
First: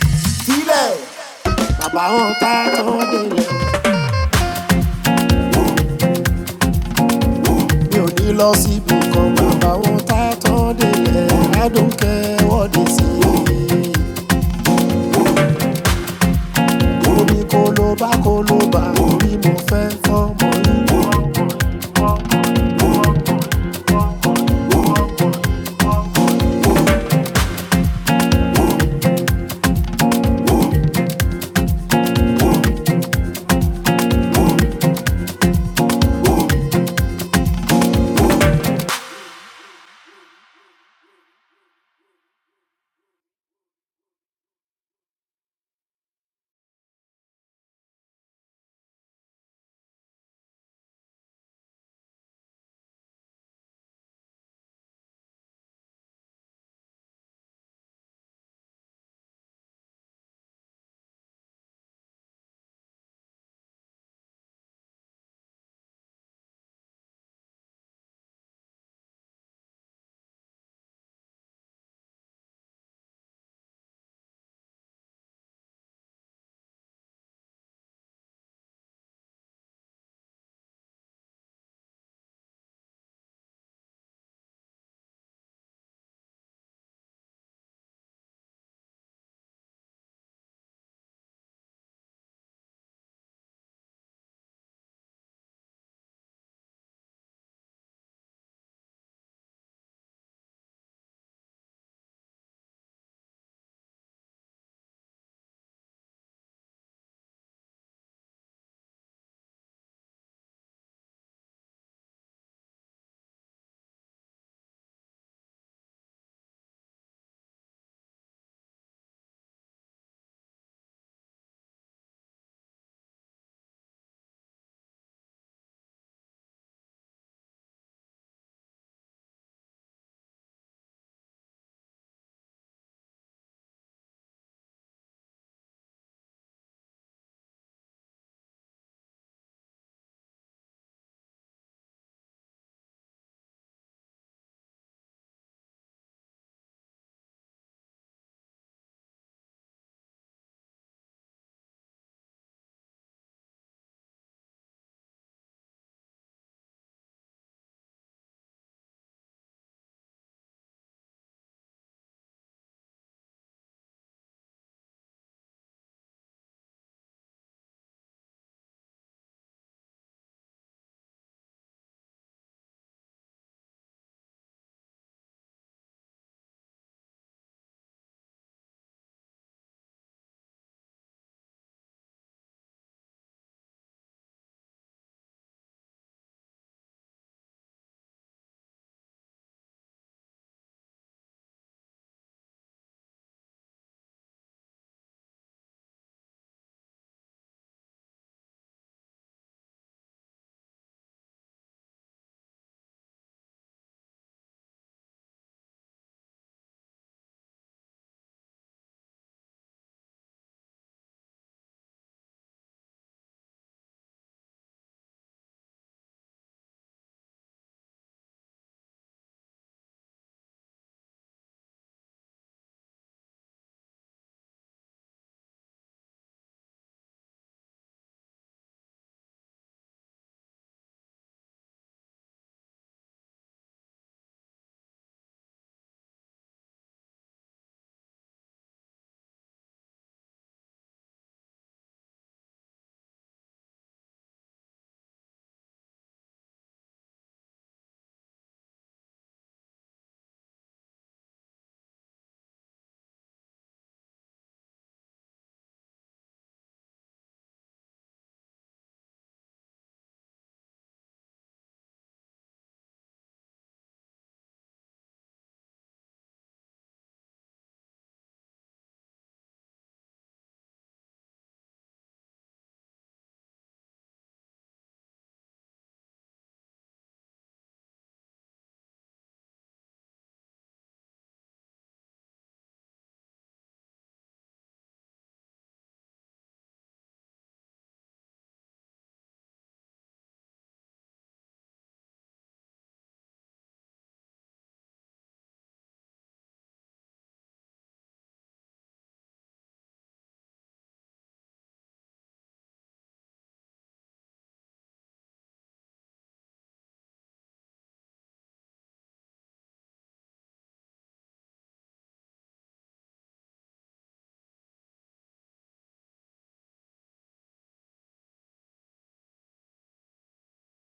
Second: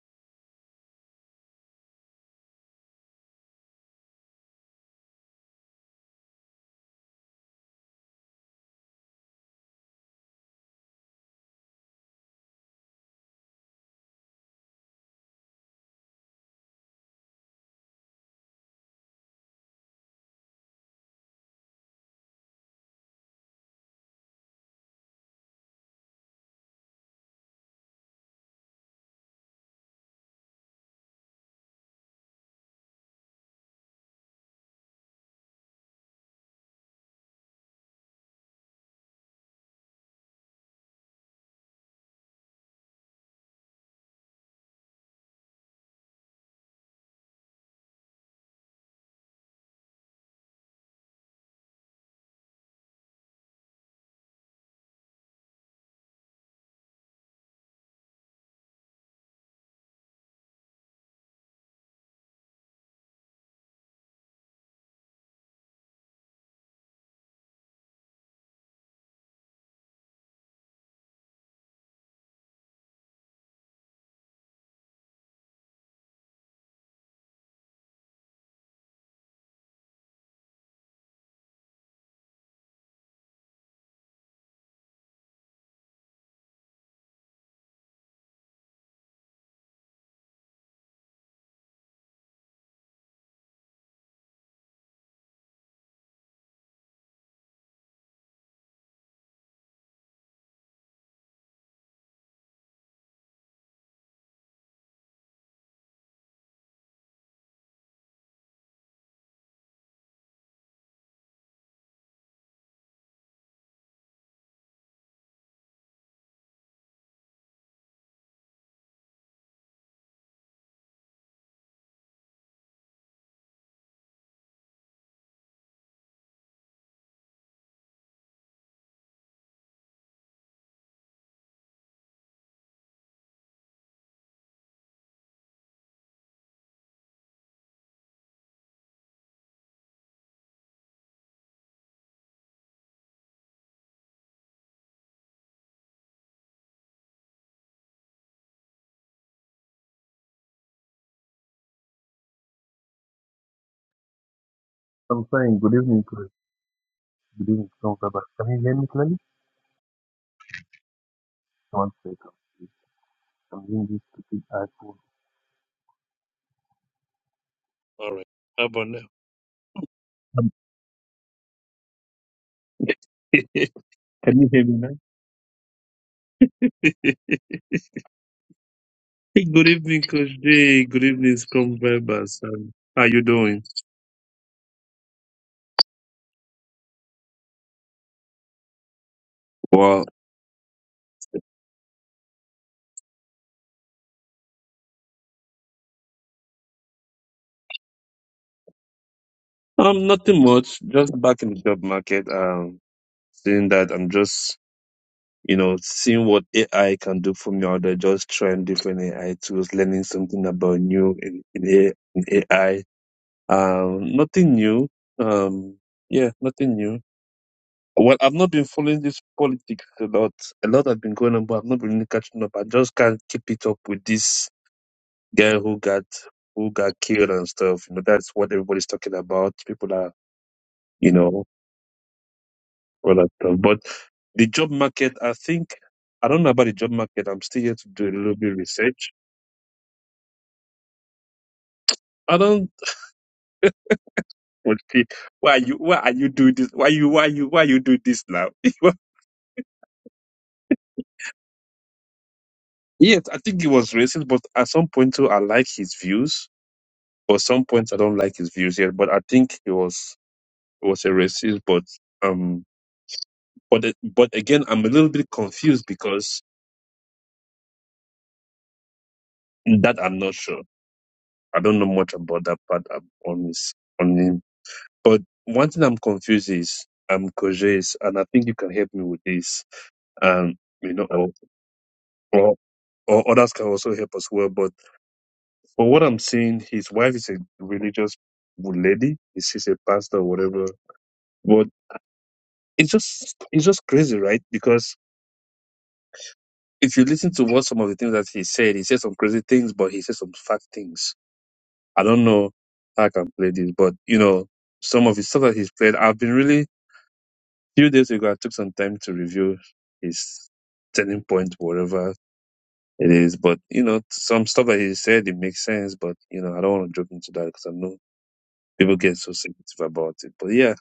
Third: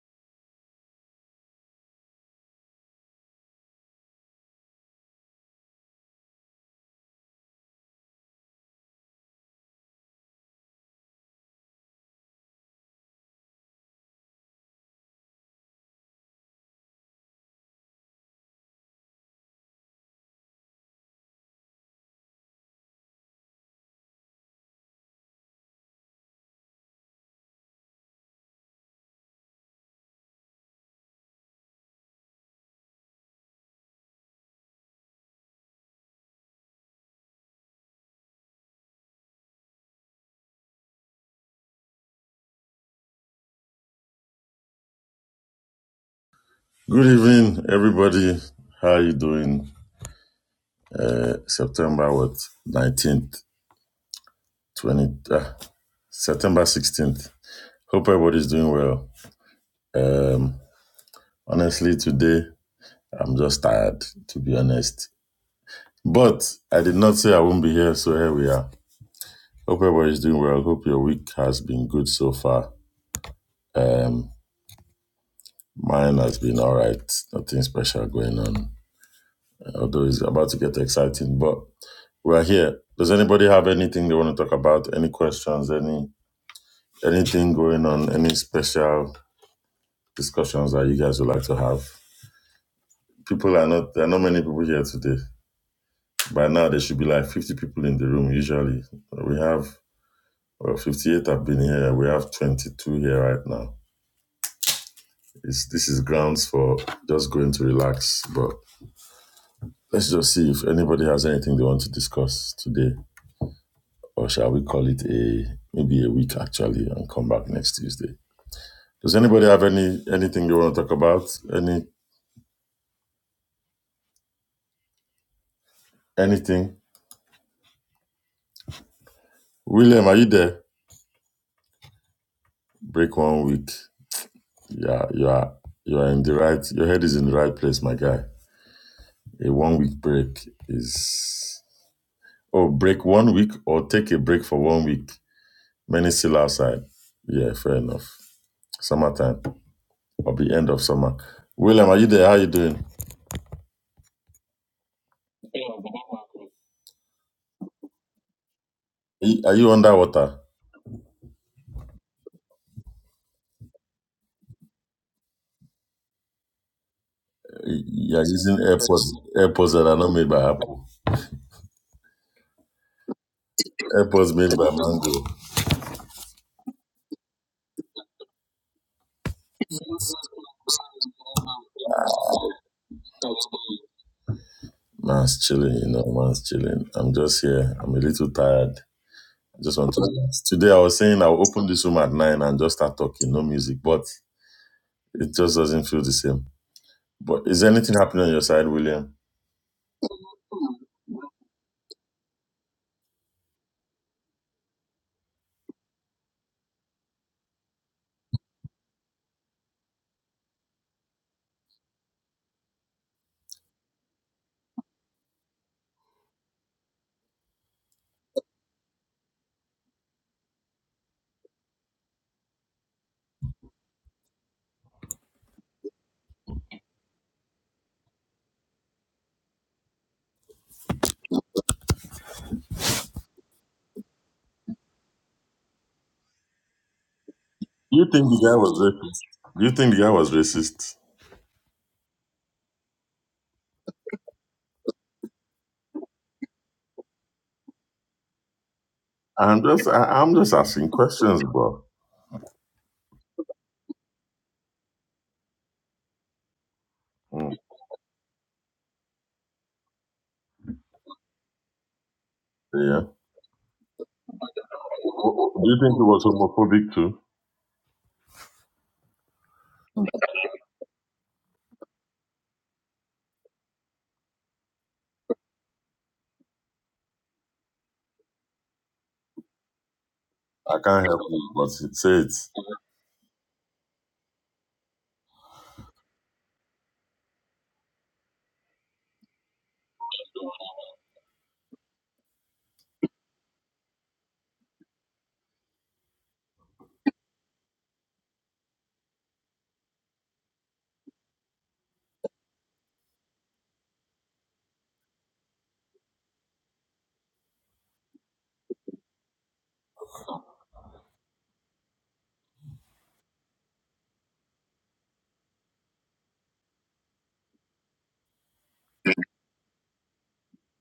S2: Good evening, everybody. How are you doing? Uh, September what? Nineteenth, twenty, uh, September sixteenth. Hope everybody's doing well. Um, honestly, today I'm just tired, to be honest. But I did not say I won't be here, so here we are. Hope everybody's doing well. Hope your week has been good so far. Um, mine has been all right. Nothing special going on, although it's about to get exciting. But We're here. Does anybody have anything they want to talk about? Any questions? Any anything going on? Any special discussions that you guys would like to have? People are not. There are not many people here today. By now, there should be like fifty people in the room. Usually, we have well, fifty-eight have been here. We have twenty-two here right now. It's, this is grounds for just going to relax. But let's just see if anybody has anything they want to discuss today, or shall we call it a maybe a week actually, and come back next Tuesday. Does anybody have any anything they want to talk about? Any anything? William, are you there? Break one week. Yeah, you are you are in the right your head is in the right place, my guy. A one week break is oh break one week or take a break for one week. Many still outside. Yeah, fair enough. Summertime or the end of summer. William, are you there? How you doing?
S3: I'm fine. Good evening, Chris. Good evening, Tom Baba. Can you hear me clearly?
S2: Are you are you underwater?
S3: One second. I'm using this stupid iPhone. All
S2: You're
S3: right.
S2: using
S3: How about now?
S2: AirPods AirPods that are not made
S3: Um,
S2: by Apple.
S3: Good
S2: AirPods
S3: Can you
S2: made
S3: hear
S2: by
S3: me now?
S2: Mango.
S3: Good evening, Coach Jay. Good evening, Scrum Vibers. Um, how you doing?
S2: Man's chilling, you know, man's chilling. I'm just here. I'm a little tired. I just want to
S3: Well,
S2: relax. Today I was saying I'll open this room at nine and just start talking, no music, but it just doesn't feel the same. But is anything happening on your side, William?
S3: um, nothing much. Just back in the job market. Um, seeing that I'm just, you know, seeing what AI can do for me. Or they're just trying different AI tools, learning something about new in, in, A- in AI. Um, nothing new. Um, yeah, nothing new. Well, I've not been following this politics a lot. A lot has been going on, but I've not been really catching up. I just can't keep it up with this guy who got who got killed and stuff. You know, that's what everybody's talking about. People are, you know, all that stuff. But the job market, I think, I don't know about the job market. I'm still here to
S2: Do
S3: do
S2: you
S3: a
S2: think
S3: little
S2: the
S3: bit
S2: guy
S3: of
S2: was
S3: research.
S2: racist? Do you think the guy was racist?
S3: I don't. Okay, why are you? Why are you doing this? Why you? Why you? Why you do this now?
S2: I'm just, I, I'm just asking questions, bro.
S3: Yes, I think he was racist, but at some point too, I like his views. Or
S2: Mm,
S3: some points I don't like his views yet, but I think he was he was a racist. But um,
S2: yeah.
S3: but but again, I'm a little bit
S2: Do you
S3: confused
S2: think he was
S3: because
S2: homophobic too?
S3: that I'm not sure. I don't know much about that part. I'm on his on him. But one thing I'm confused is um Koje's, and I think you can help me with this. Um,
S2: I
S3: you
S2: can't
S3: know,
S2: help
S3: or
S2: it, but it says
S3: or, or others can also help as well. But for what I'm seeing, his wife is a religious lady. Is she a pastor or whatever? But it's just it's just crazy, right? Because if you listen to what some of the things that he said, he said some crazy things, but he said some fact things. I don't know how I can play this, but you know, some of his stuff that he's played, I've been really few days ago I took some time to review his turning point, whatever it is. But you know, some stuff that he said it makes sense, but you know, I don't want to jump into that because I know people get so sensitive about it. But yeah.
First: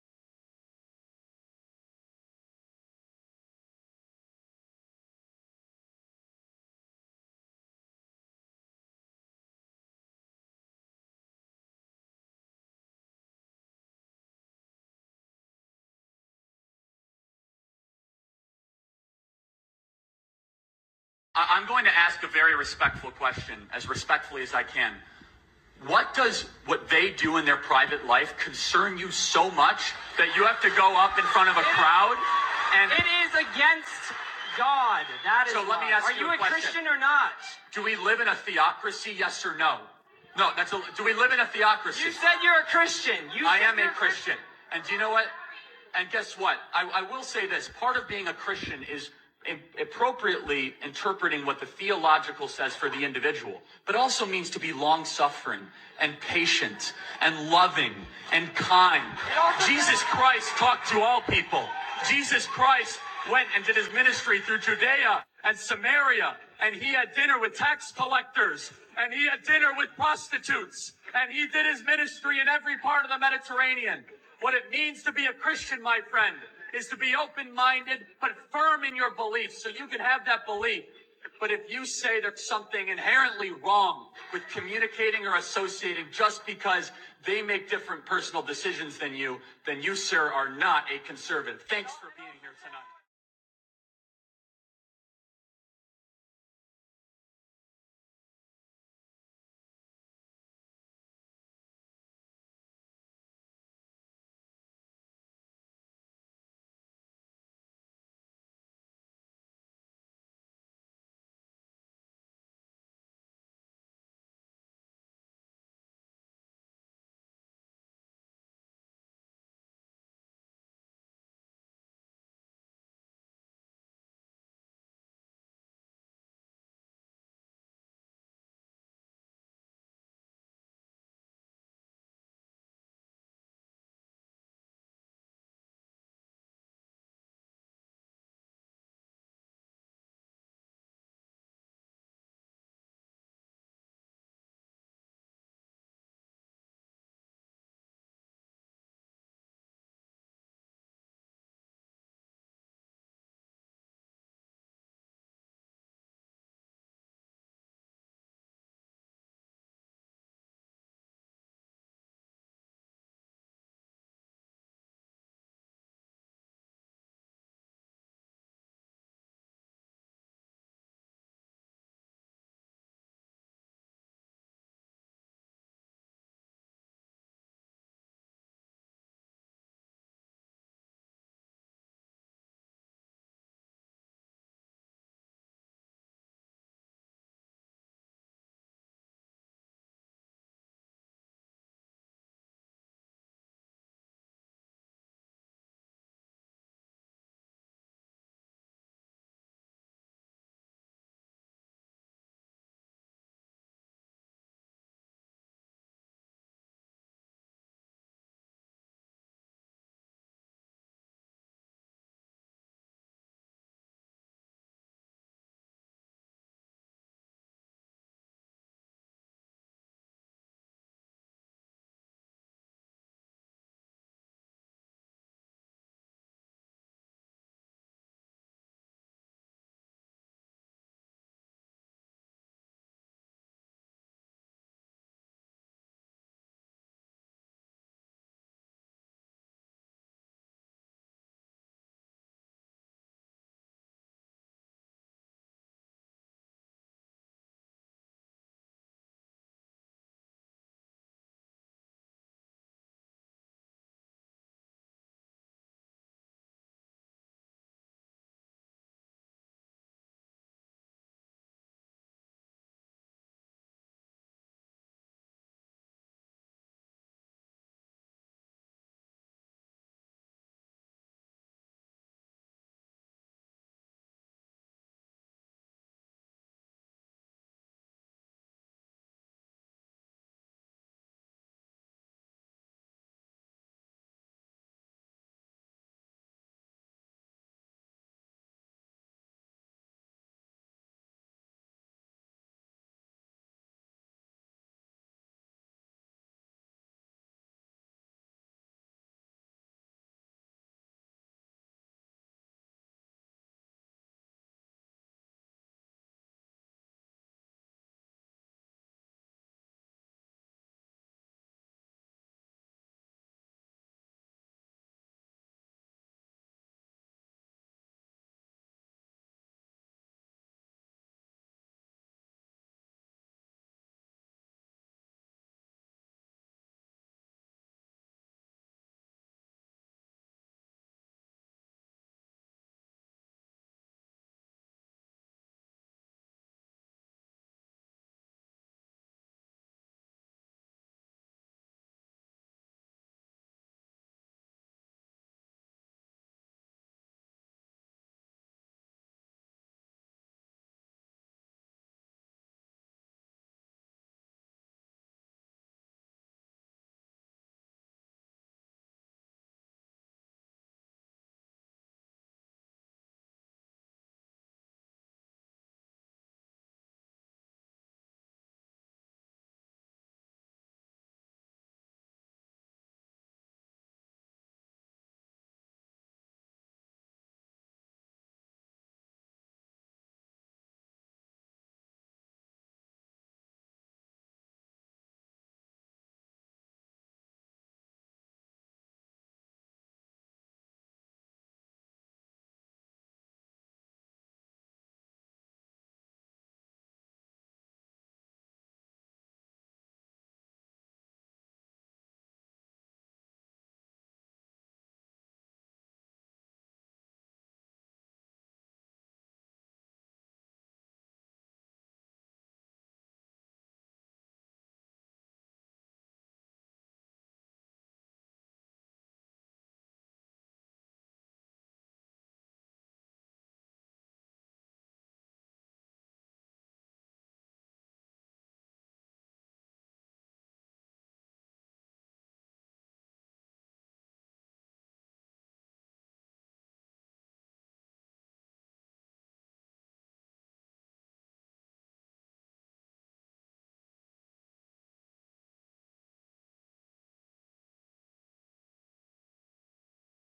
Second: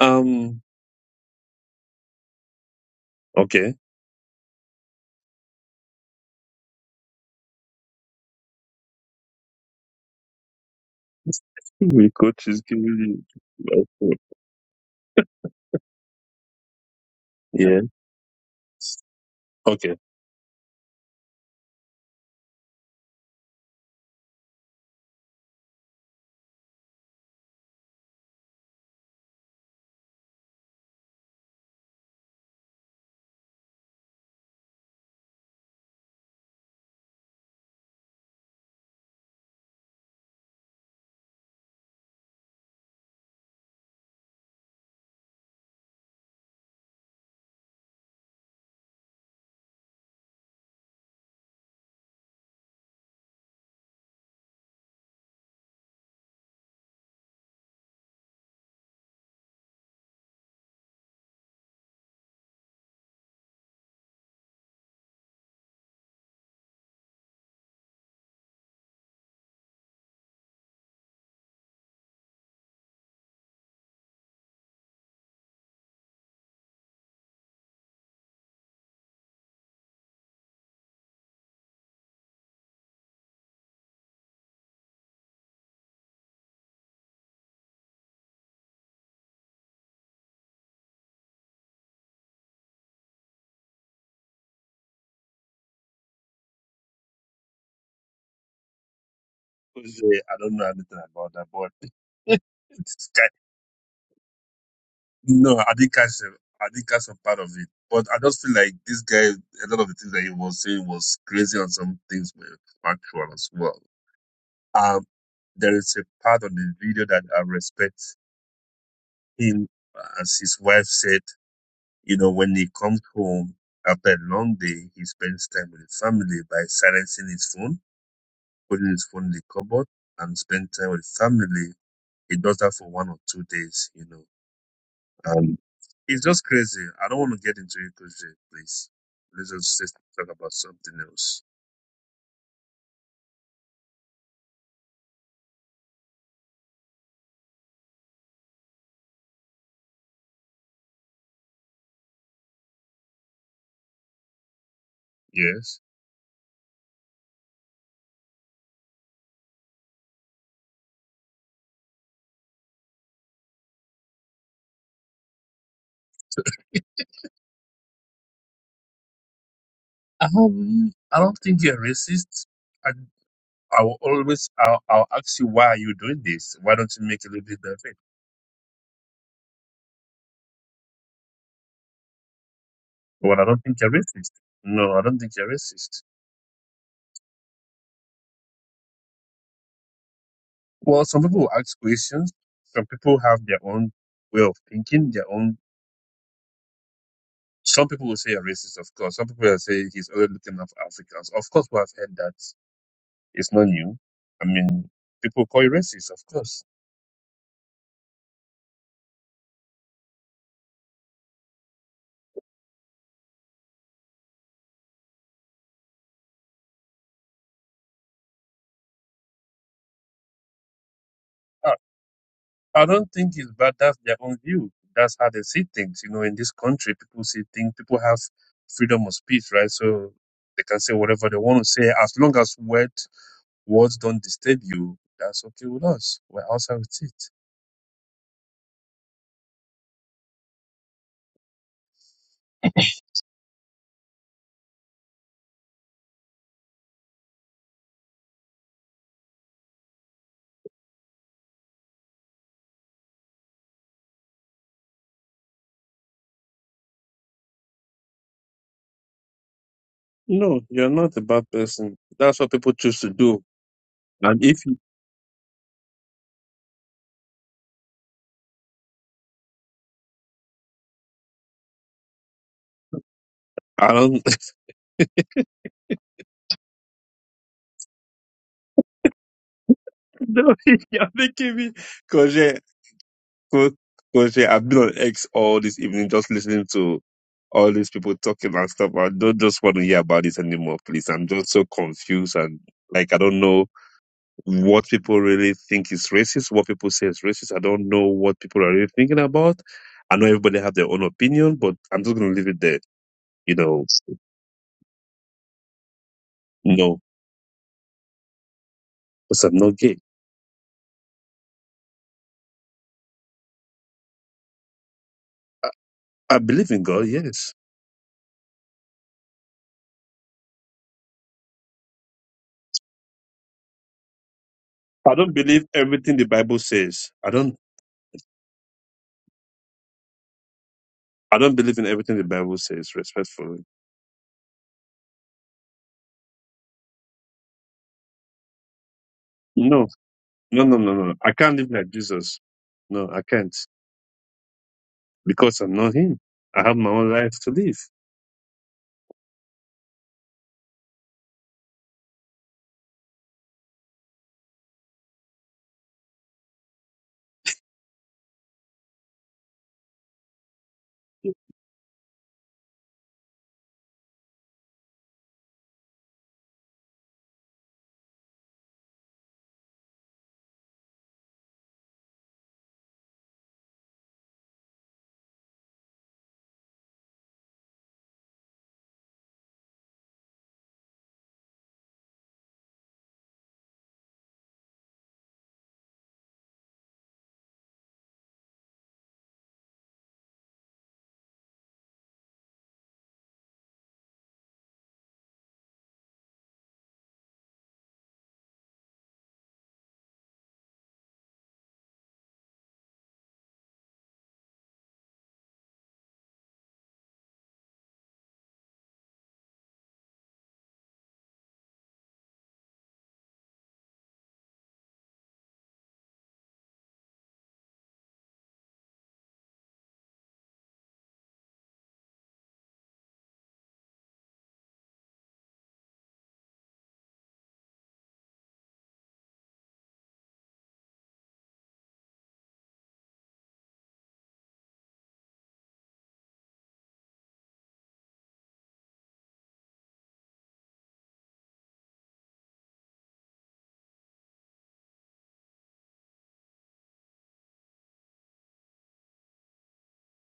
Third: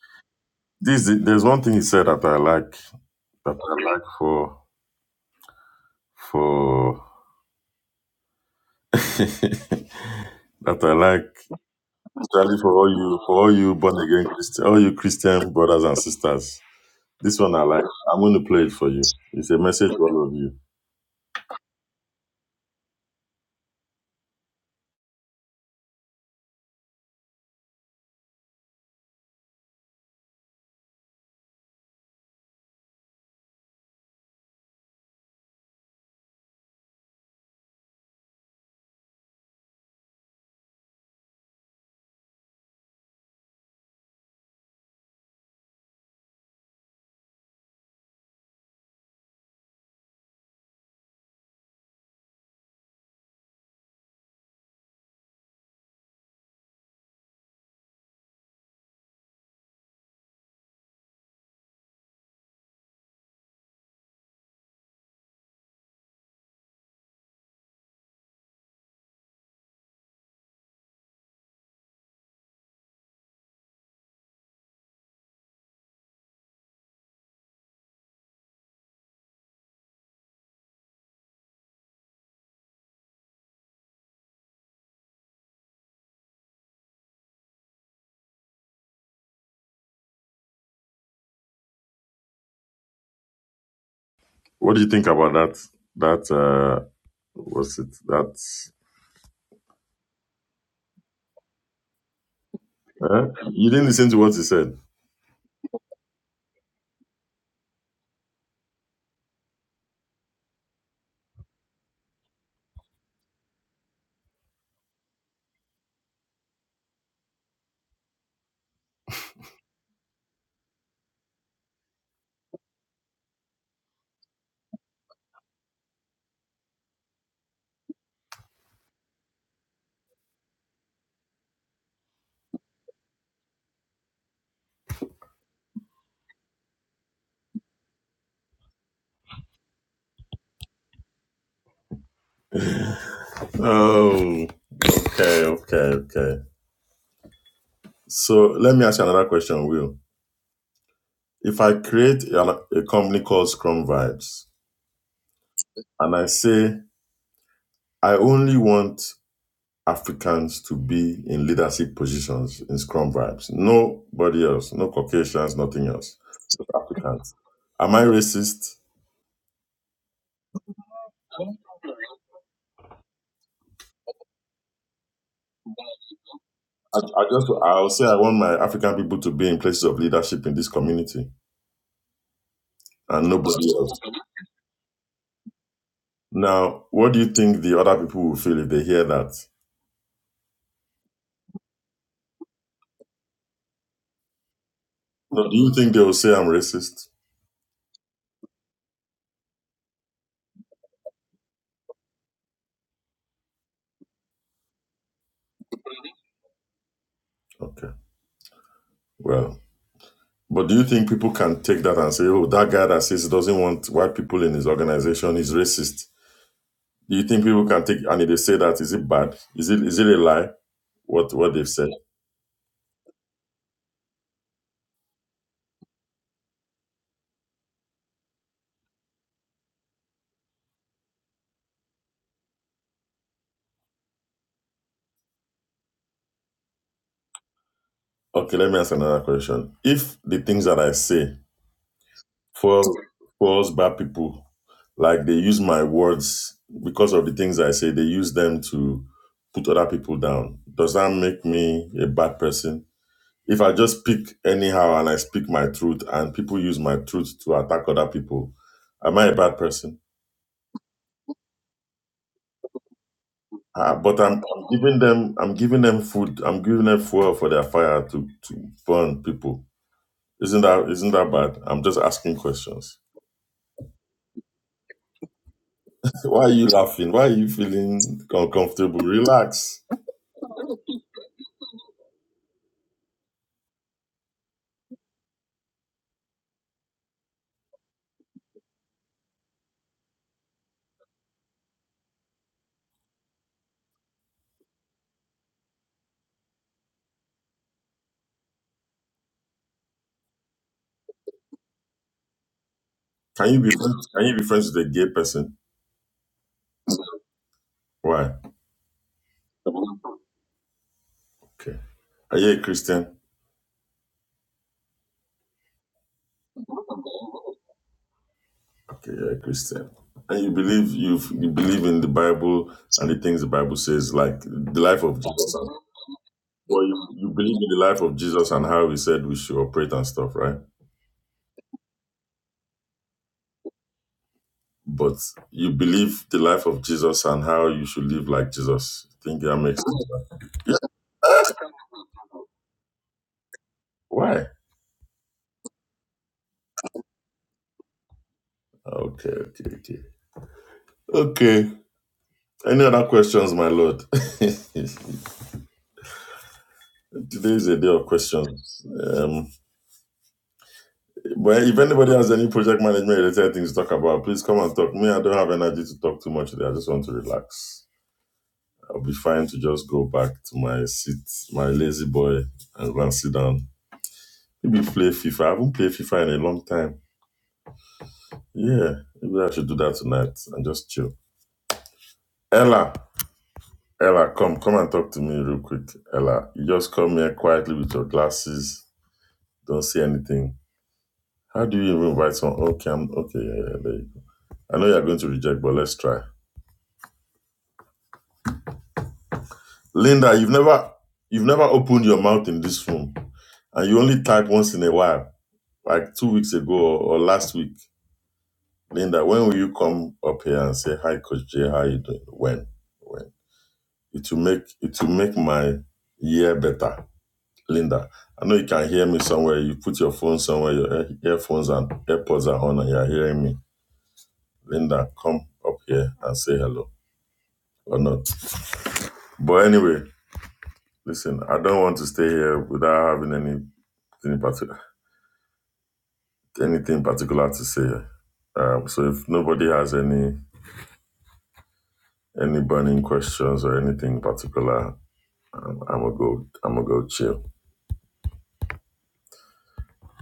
S3: Um
S2: this. There's one thing he said that I like, that
S3: okay.
S2: I like for for. that I like,
S3: We coach
S2: especially
S3: is
S2: for all you
S3: giving
S2: for all you born
S3: you
S2: again Christian, all you Christian brothers and sisters. This one I
S3: yeah.
S2: like. I'm going to play it for you. It's a
S3: Okay.
S2: message for all of you.
S1: I- am going to ask a very respectful question, as respectfully as I can. What does what they do in their private life concern you so much that you have to go up in front of a it, crowd and? It is against God. That is So let me why. ask you a question. Are you a Christian or you said you're a Christian? You I said am a And do you know what? And guess what? I, I will say this part of being a Christian is appropriately interpreting what the theological says for the individual, but also means to be suffering and patient and loving and kind. Jesus Christ talked to all people. Jesus Christ went and did his ministry through Judea and Samaria, and he had dinner with tax collectors, and he had dinner with prostitutes, and he did his ministry the Mediterranean. What it means to be a Christian, my friend, is to be open minded but firm in your beliefs so you can have wrong with communicating or associating just because they make different personal decisions than you, then you, sir, are not a conservative. Thanks for being here tonight.
S2: What do you think about that? That uh, what's it? That
S3: Jose, I don't know anything about that, but this guy,
S2: eh? you didn't listen to what he said.
S3: no, I didn't catch him. I didn't catch some part of it. But I just feel like this guy, a lot of the things that he was saying was crazy and some things were factual as well. Um, there is a part on the video that I respect him, as his wife said, you know, when he comes home after a long day, he spends time with the family by silencing his phone, putting his phone in the cupboard, and spend time with family. He does that for one or two days, you know Um, it's just crazy. I don't want to get into it, Coach Jay, please. Let's just sit- talk about something else.
S2: Oh, okay, okay, okay. So let me ask you another question, Will. If I create a, a company called Scrum Vibes
S3: Yes.
S2: and I say I only want Africans to be in leadership positions in Scrum Vibes. Nobody else, no Caucasians, nothing else, just Africans. Am I racist?
S3: Um, I don't think you're racist. I, I will always, I'll, I'll ask you, why are you doing this? Why don't
S2: I,
S3: you make
S2: I
S3: a little
S2: just
S3: bit
S2: I'll
S3: better?
S2: say I want my African people to be in places of leadership in this community and
S3: Well, I don't
S2: nobody
S3: think you're
S2: else.
S3: racist. No, I don't think you're racist.
S2: Now, what do you think the other people will feel if they hear that?
S3: Well, some people will ask questions. Some people have their own way of thinking, their
S2: No, do
S3: own.
S2: you think they will say I'm racist?
S3: Some people will say you're racist, of course. Some people will say he's only looking at Africans. Of course, we have heard that. It's not new. I mean, people call you racist, of course.
S2: Okay, well, but do you think people can take that and say, "Oh, that guy that says he doesn't want white people in his organization is racist"? Do you think people can take and if they say that is it bad? Is it is it a lie? What what they've
S3: I,
S2: said?
S3: I don't think it's bad. That's their own view. That's how they see things. You know, in this country, people see things. People have freedom of speech, right? So they can say whatever they want to say, as long as word, words don't disturb you. That's okay with us. We're outside with it.
S2: Okay, let me ask another question. If the things that I say falls falls bad people, like they use my words because of the things I say, they use them to put other people down. Does that make me a bad person? If I just speak anyhow and I speak my truth and people use my truth to attack other people, am I a bad person?
S3: No, you're not a bad person. That's what people choose to do.
S2: Uh, but I'm,
S3: And if
S2: I'm
S3: you,
S2: giving them I'm giving them food. I'm giving them fuel for their fire to, to burn people. Isn't that isn't that bad? I'm just asking questions.
S3: I don't,
S2: Why are you laughing? Why are you feeling uncomfortable? Relax.
S3: no, you're making me, Cause Coach, coach, yeah, I've been on X all this evening just listening to all these people talking and stuff. I don't just want to hear about this anymore, please. I'm just so confused and like I don't know what people really think is racist, what people say is racist. I don't know what people are really thinking about. I know everybody have their own opinion, but I'm just gonna leave it there.
S2: Can
S3: You
S2: you be
S3: know,
S2: friends? Can you be friends with a gay person?
S3: no,
S2: Why?
S3: because I'm not gay.
S2: Okay. Are you a Christian?
S3: I, I believe in God, yes.
S2: Okay, you're a Christian. And you believe you you believe in the Bible and the things the Bible says, like the life
S3: I
S2: of
S3: don't
S2: Jesus.
S3: believe
S2: And,
S3: everything the Bible
S2: well, you,
S3: says.
S2: you
S3: I don't
S2: believe in the life of Jesus and how he said we should operate and stuff, right?
S3: I don't believe in everything the Bible says, respectfully.
S2: but you believe the life of Jesus and how you should live like Jesus. I think that makes
S3: No,
S2: sense.
S3: No,
S2: Yeah.
S3: no, no, no. I can't live like Jesus. No, I can't
S2: Why?
S3: because I'm not him. I have my own life to live.
S2: Okay, okay, okay. Okay. Any other questions, my lord? Today is a day of questions. Um, but if anybody has any project management related things to talk about, please come and talk. Me, I don't have energy to talk too much today. I just want to relax. I'll be fine to just go back to my seat, my lazy boy, and go and sit down. Maybe play FIFA. I haven't played FIFA in a long time. Yeah, maybe I should do that tonight and just chill. Ella, Ella, come, come and talk to me real quick. Ella, you just come here quietly with your glasses. Don't say anything. How do you even invite someone? Okay, I'm okay. Yeah, yeah, there you go. I know you're going to reject, but let's try. Linda, you've never, you've never opened your mouth in this room, and you only type once in a while, like two weeks ago or, or last week. Linda, when will you come up here and say hi, Coach Jay? How you doing? When? When? It will make it will make my year better. Linda, I know you can hear me somewhere. You put your phone somewhere, your earphones and AirPods are on, and you're hearing me. Linda, come up here and say hello or not. But anyway, listen, I don't want to stay here without having anything particular, anything particular to say. Um, so if nobody has any any burning questions or anything particular, I'm, I'm gonna go. I'm gonna go chill.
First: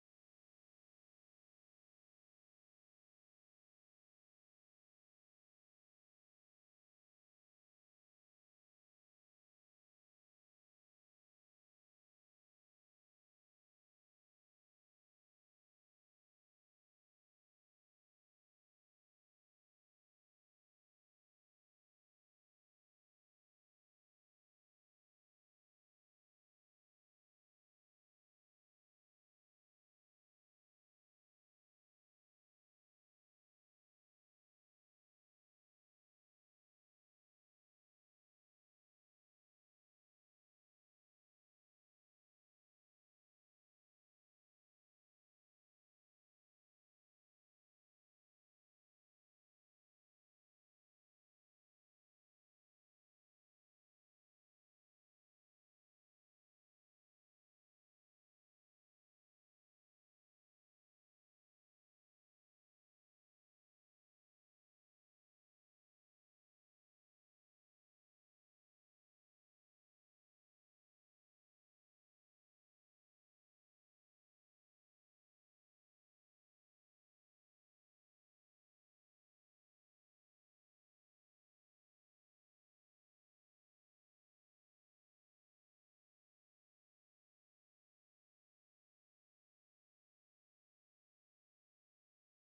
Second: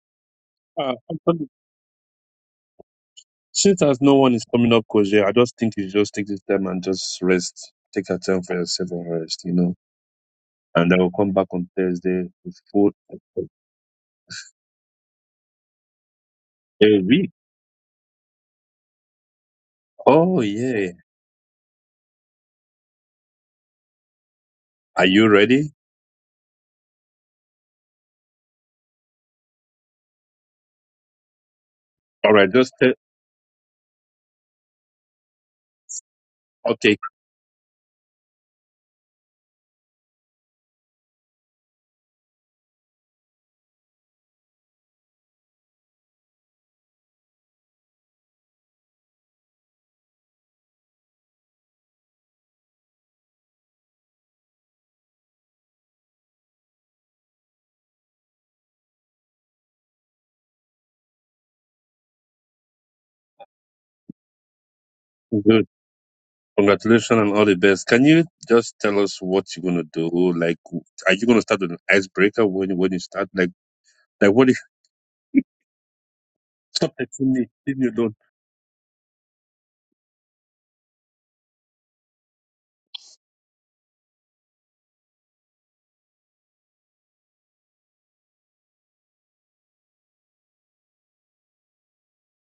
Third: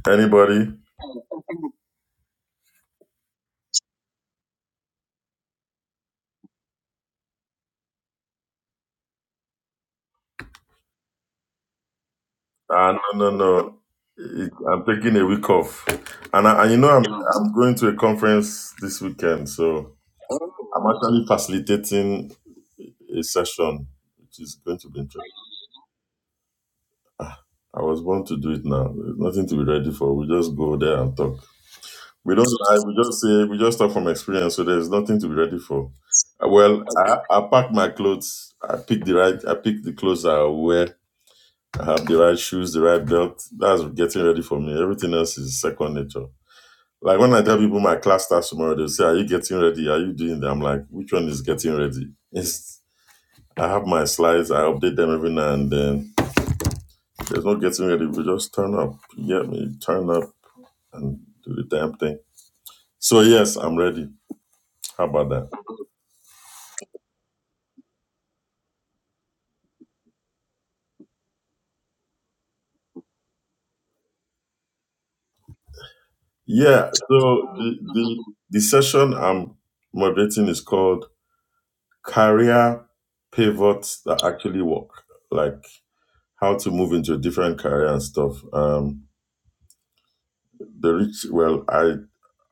S2: Anybody?
S3: Uh, actually, since as no one is coming up, Koje, I just think you just take this time and just rest. Take your time for yourself and rest, you know. And I will come back on Thursday with full
S2: Ah, no, no, no. It, I'm taking a week off, and I, and you know
S3: a
S2: I'm
S3: week.
S2: I'm going to a conference this weekend, so
S3: Oh
S2: I'm
S3: yeah.
S2: actually facilitating a session, which is going to be
S3: Are you
S2: interesting.
S3: ready?
S2: I was born to do it now. There's nothing to be ready for. We just go there and talk.
S3: All
S2: We don't
S3: right, just
S2: lie.
S3: tell,
S2: We just say we just talk from experience. So there's nothing to be ready for. Uh, Well,
S3: okay,
S2: I, I pack my clothes. I pick the right. I pick the clothes I wear. I have the right shoes, the right belt. That's getting ready for me. Everything else is second nature. Like when I tell people my class starts tomorrow, they'll say, Are you getting ready? Are you doing that? I'm like, which one is getting ready? It's I have my slides, I update them every now and then. There's no getting ready. We just turn up. You get me? Turn up and do the damn thing. So yes, I'm ready. How about that?
S3: good. Congratulations and all the best. Can you just tell us what you're gonna do? Like, are you gonna start with an icebreaker when when you start? Like, like what
S2: Yeah.
S3: Something
S2: So
S3: from me. did
S2: the
S3: you don't?
S2: the, the session I'm moderating is called Career Pivots That Actually Work. Like how to move into a different career and stuff. Um, the rich, well, I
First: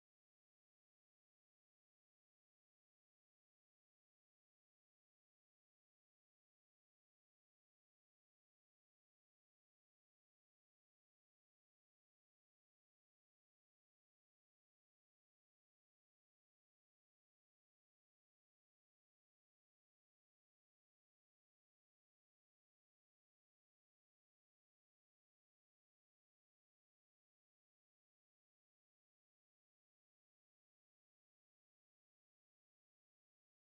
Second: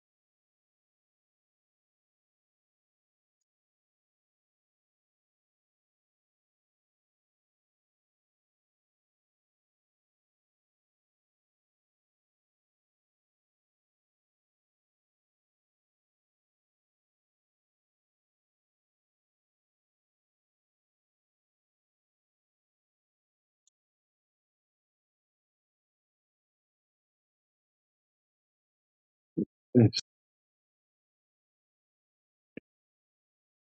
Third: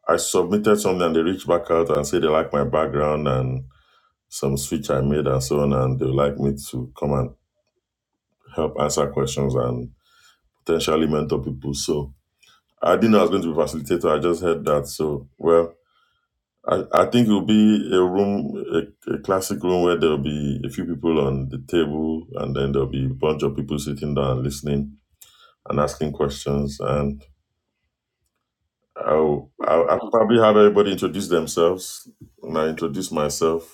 S2: I submitted something and they reached back out and said they like my background and some switch I made and so on, and they would like me to come and help answer questions and potentially mentor people. So I didn't know I was going to be a facilitator. I just heard that. So well, I, I think it'll be a room, a, a classic room where there'll be a few people on the table, and then there'll be a bunch of people sitting down and listening and asking questions. And I'll,
S3: Yes.
S2: I'll, I'll probably have everybody introduce themselves, and I introduce myself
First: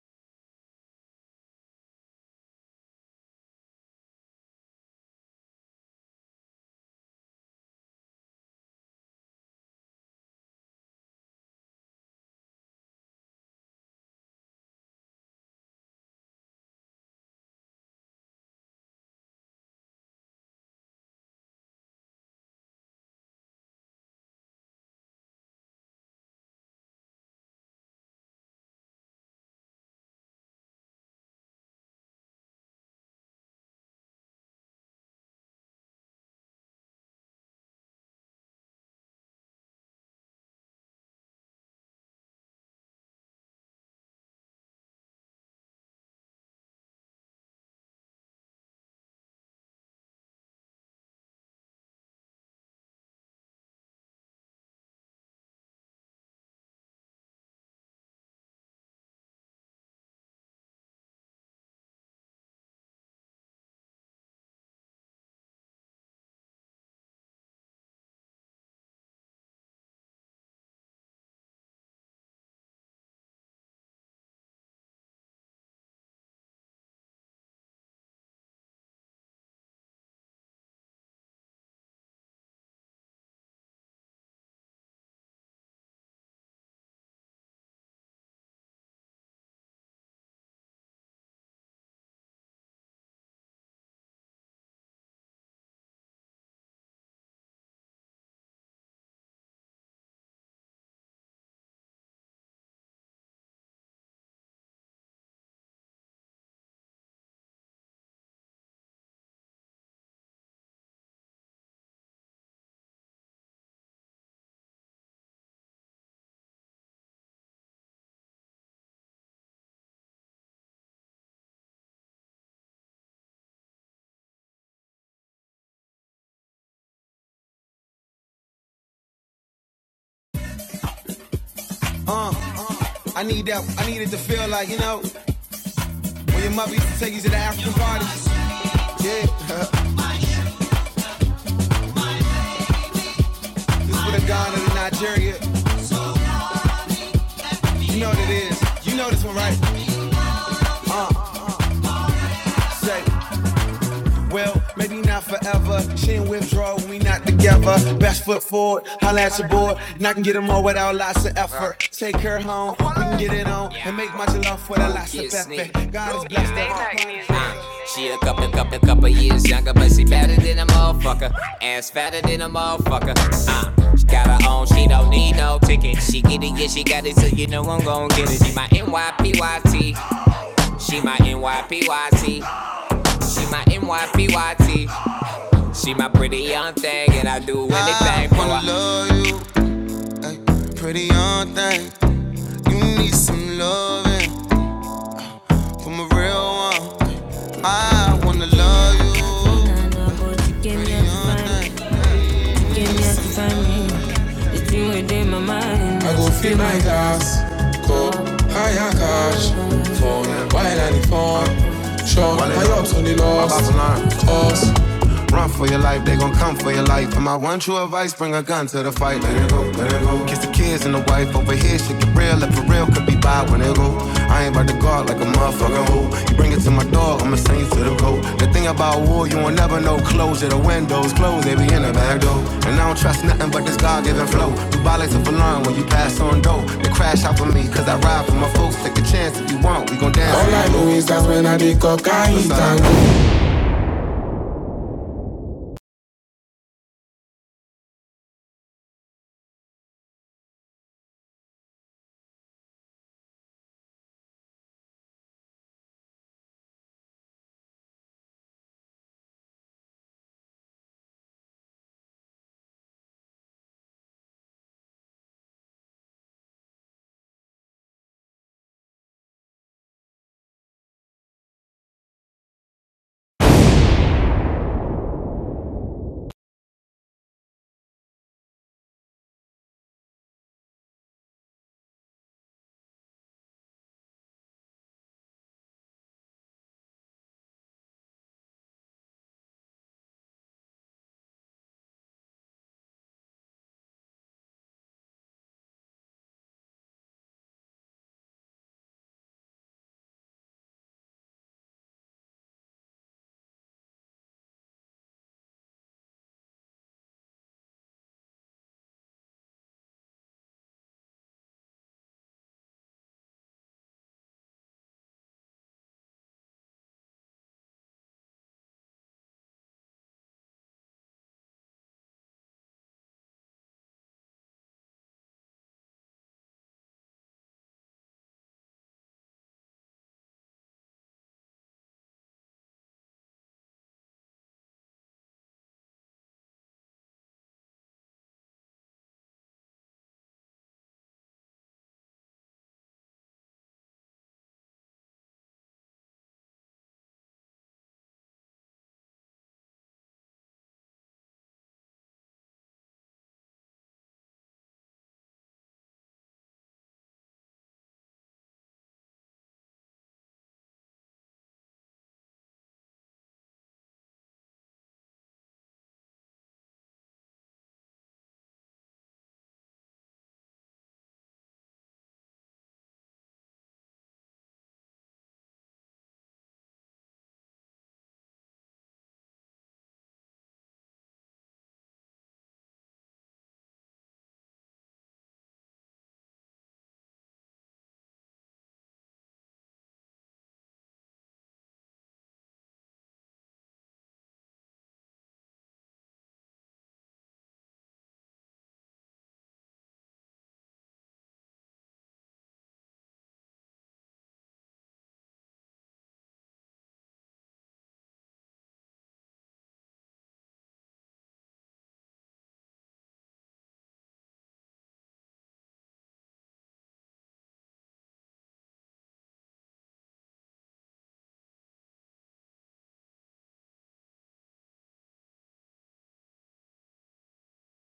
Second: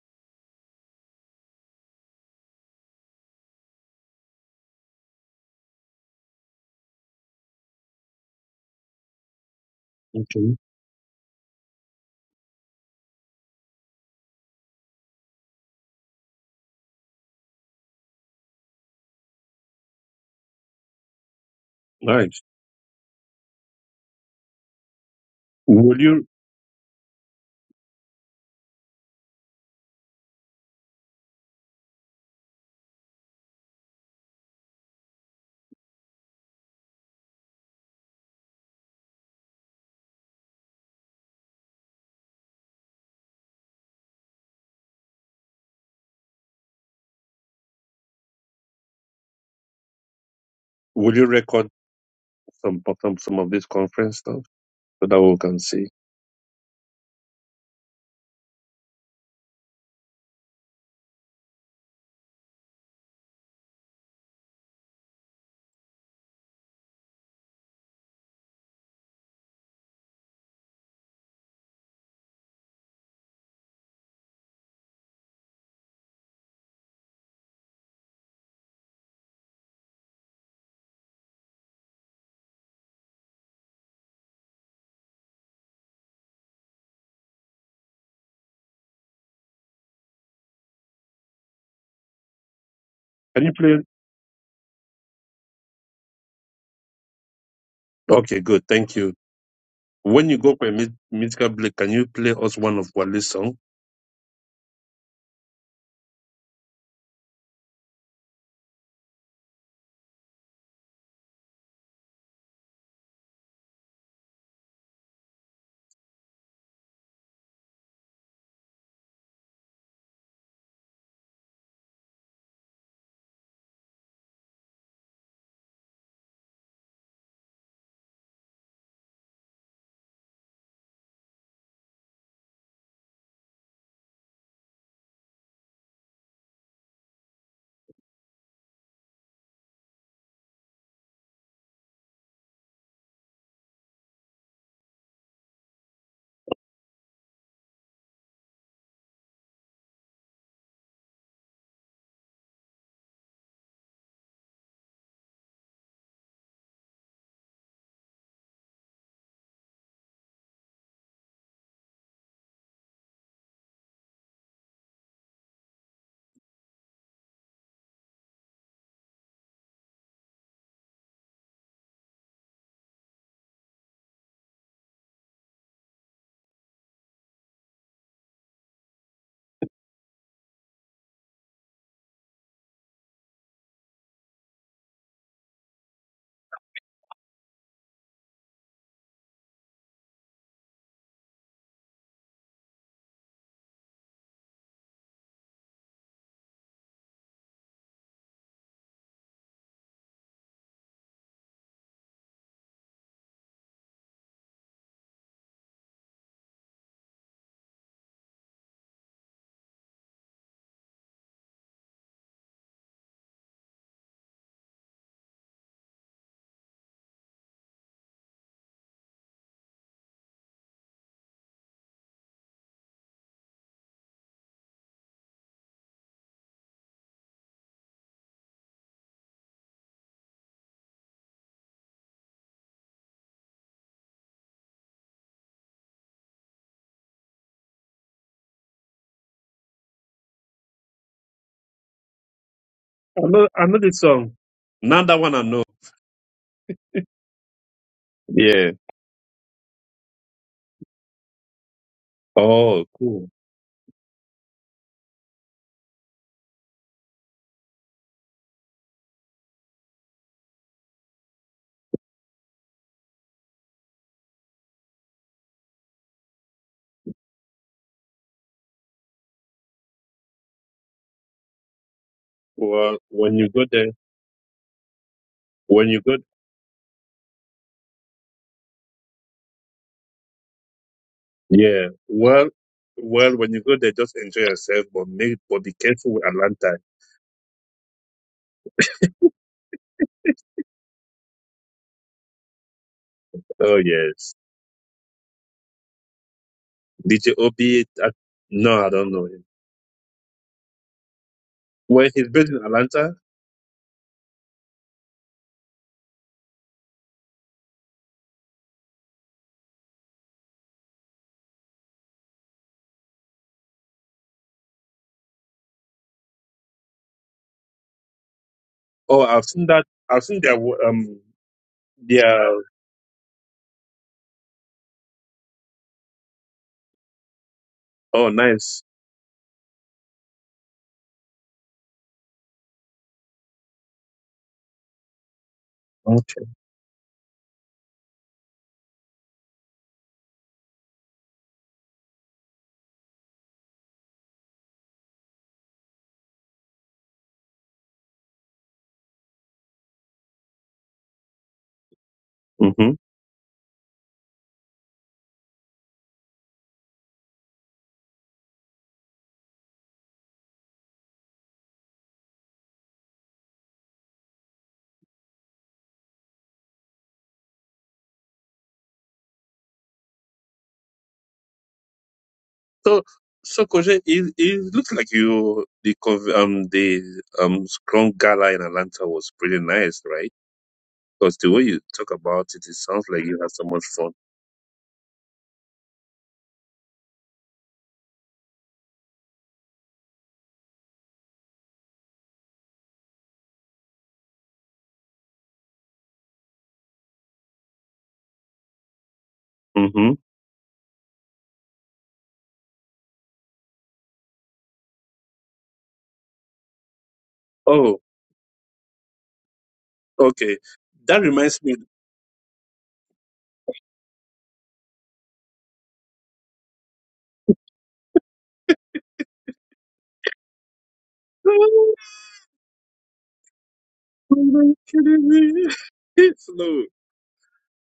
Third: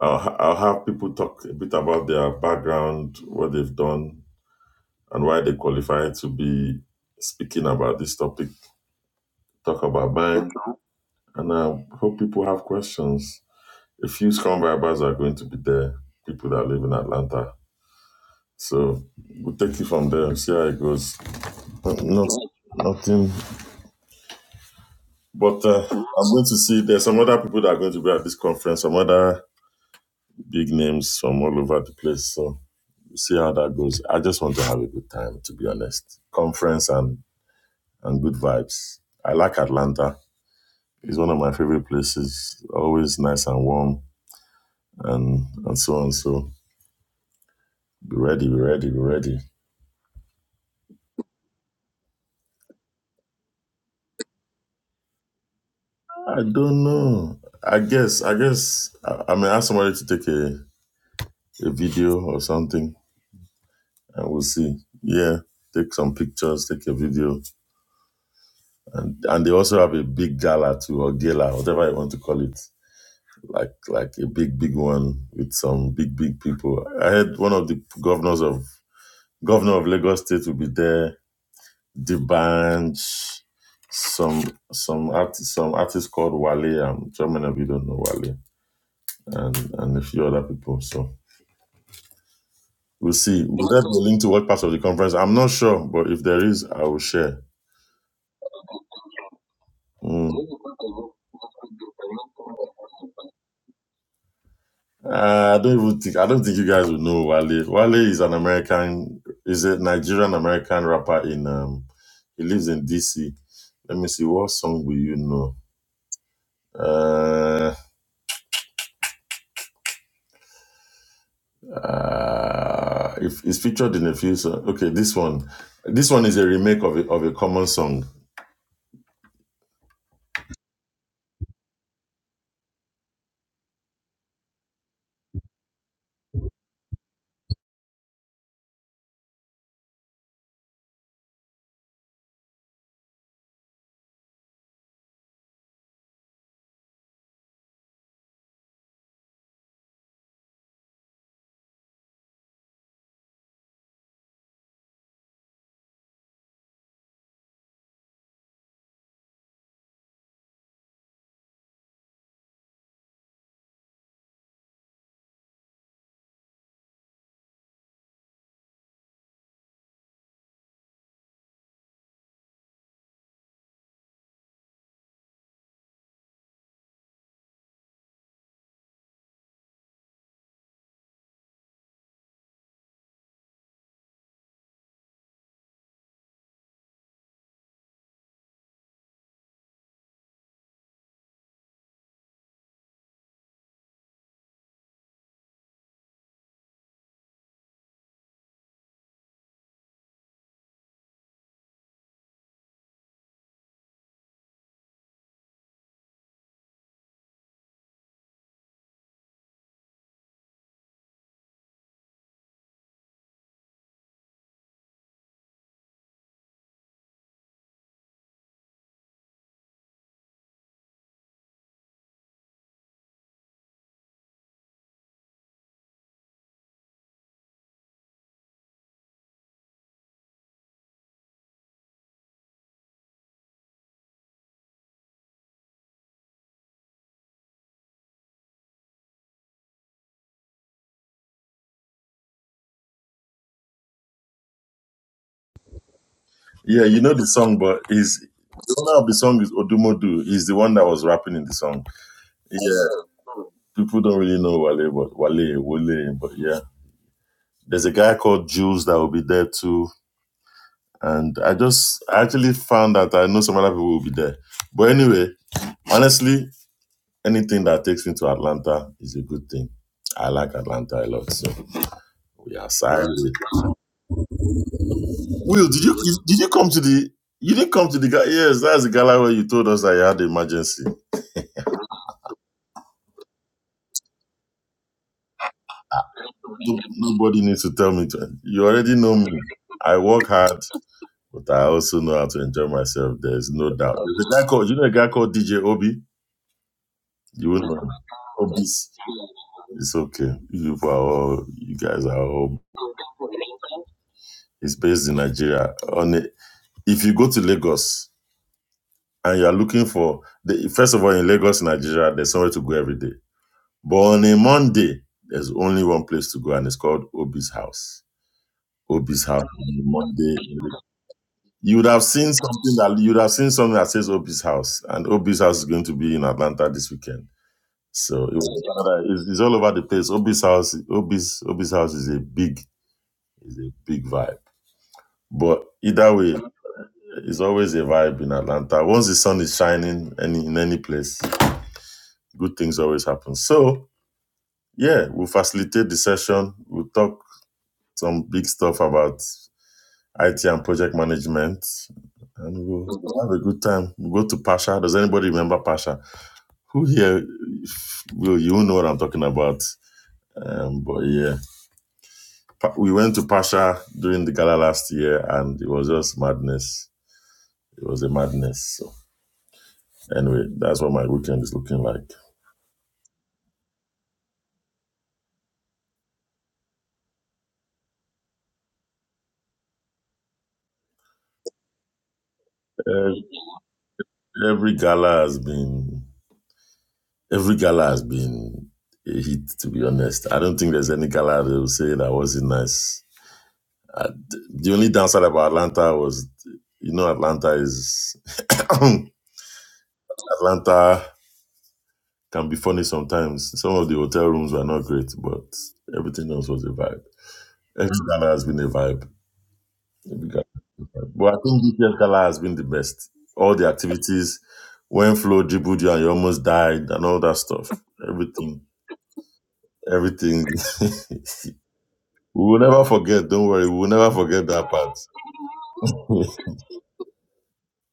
S2: I'll, ha- I'll have people talk a bit about their background, what they've done, and why they qualify to be speaking about this topic. Talk about mine,
S3: Okay.
S2: and I hope people have questions. A few scrum vibers are going to be there, people that live in Atlanta. So we'll take it from there and see how it goes. But Not,
S3: Nice.
S2: nothing. But uh,
S3: Will you
S2: I'm going to see there's some other people that are going to be at this conference, some other big names from all over the place. So We'll see how that goes. I just want to have a good time, to be honest. Conference and and good vibes. I like Atlanta. It's one of my favorite places. Always nice and warm, and and so on. So be ready, be ready, be ready.
S3: will you record some some some of this conference stuff so that we can see?
S2: I don't know. I guess. I guess. I, I may ask somebody to take a a video or something, and we'll see. Yeah. Take some pictures, take a video, and and they also have a big gala too, or gala, whatever you want to call it. like like a big big one with some big big people. I had one of the governors of governor of Lagos State will be there. The Banj, some some artist some artist called Wale. I'm German if you don't know Wale, and and a few other people. So we'll
S3: Can
S2: see.
S3: you
S2: Will
S3: play?
S2: that be linked to what part of the conference? I'm not sure, but if there is, I will share.
S3: Okay, good. Thank you. When
S2: Mm.
S3: you go for a mu- musical break, can you play us one of Wale's song?
S2: Uh, I don't even think I don't think you guys would know Wale. Wale is an American, is a Nigerian American rapper in um he lives in DC. Let me see what song will you know? Uh, uh if it's featured in a few songs. Okay, this one. This one is a remake of a, of a common song.
S1: I need that. I needed to feel like, you know, when your mother used to take you to the African parties. Yeah, this for the Ghana to Nigeria. You know what it is. You know this one, right? Say. Well, maybe not forever. She in withdrawal, we not together. Best foot forward, holla at your boy. And I can get them all without lots of effort. Take her home, we can get it on. And make much love for the lots of effort. God is blessed Uh, she a couple, couple, couple years younger, but she bigger a motherfucker. Ass fat a motherfucker. Uh, she got her own, she don't need no ticket. She get it, yeah, she got it, so you know I'm gon' get it. She my NYPYT. She my NYPYT. She my NYPYT. She my pretty young thing, and I do anything I for wanna love you, ay, pretty young thing. You need some loving from a real one. I wanna love you, pretty young thing. Hash, uniform, short, high ups on the lost. Run for your life, they gon' come for your life. And my one true advice, bring a gun to the fight. Let it go, let it go. Kiss the kids and the wife over here, shit get real. If for real, could be bad when it go. I ain't about to guard like a motherfucking hoe. You bring it to my door, I'ma send you to the road. The thing about war, you won't never know. Closure, the windows closed, they be in the back door. And I don't trust nothing but this God-given flow. You violate of alarm when you pass on dough. They crash out for me, cause I ride for my folks. Take a chance if you want, we gon' dance. Beside-
S3: I know, I know this song. Now that one I know.
S2: Yeah, you know the song, but is
S3: Yeah.
S2: the owner of the song is Odumodu. He's the one that was rapping in the song.
S3: Oh, cool.
S2: Yeah, people don't really know Wale, but Wale, Wale, but yeah. There's a guy called Jules that will be there too. And I just I actually found that I know some other people will be there. But anyway, honestly, anything that takes me to Atlanta is a good thing. I like Atlanta a lot, so we are
S3: Well,
S2: signed.
S3: when you go there,
S2: Will, did
S3: when
S2: you
S3: you go,
S2: did you come to the you didn't come to the guy? Yes, that's the gala where you told us that you had an emergency.
S3: yeah. Well, well, when you go there, just enjoy yourself, but make, but be careful with Atlanta.
S2: No- Nobody needs to tell me. To, you already know me. I work hard, but I also know how to enjoy myself. There's no
S3: Oh
S2: doubt.
S3: yes.
S2: There's a guy called you know a guy called DJ Obi.
S3: DJ
S2: You will
S3: Obi.
S2: know.
S3: I, no, I
S2: Obis.
S3: don't know him.
S2: It's okay. You are all, you guys
S3: Well,
S2: are
S3: he's based in
S2: all,
S3: Atlanta.
S2: it's based in Nigeria. On a, If you go to Lagos and you are looking for, the, first of all, in Lagos, Nigeria, there's somewhere to go every day. But on a Monday, there's only one place to go and it's called Obi's House.
S3: Oh,
S2: Obi's House
S3: I've
S2: on
S3: seen
S2: a
S3: that. I've
S2: Monday.
S3: seen their wo- um
S2: You would have seen
S3: their.
S2: something that, you would have seen something that says Obi's House. And Obi's House is going to be in Atlanta this weekend. So
S3: Oh,
S2: it
S3: nice.
S2: was, it's, it's all over the place. Obi's house, Obi's, Obi's house is a big It's a big vibe. But either way,
S3: Okay.
S2: it's always a vibe in Atlanta. Once the sun is shining any in any place, good things always happen. So yeah, we'll facilitate the session. We'll talk some big stuff about IT and project management. And
S3: Mm-hmm.
S2: we'll have a good time. We'll go to Pasha. Does anybody remember Pasha? Who here will you know what I'm talking about? Um, but yeah, Pa- we went to Pasha during the gala last year, and it was just madness. It was a madness. So. Anyway, that's what my weekend is looking like.
S3: So so Koje, it, it looks like you the conv- um the um Scrum Gala in Atlanta was pretty nice, right? Because the way you talk about it, it sounds
S2: Uh,
S3: like you had so much fun.
S2: every gala has been every gala has been a hit. To be honest, I don't think there's any gala that will say that wasn't nice. Uh, the only downside about Atlanta was, you know, Atlanta is
S3: Mm-hmm.
S2: Atlanta can be funny sometimes. Some of the hotel rooms were not great, but everything else was a vibe. Every gala has been a vibe. Every
S3: Okay, that
S2: But I
S3: reminds
S2: think
S3: me.
S2: this year's gala has been the best. All the activities, when Flo dribbled you and you almost died and all that stuff. Everything. Everything. we will never forget, don't worry, we will never forget that part.
S3: no,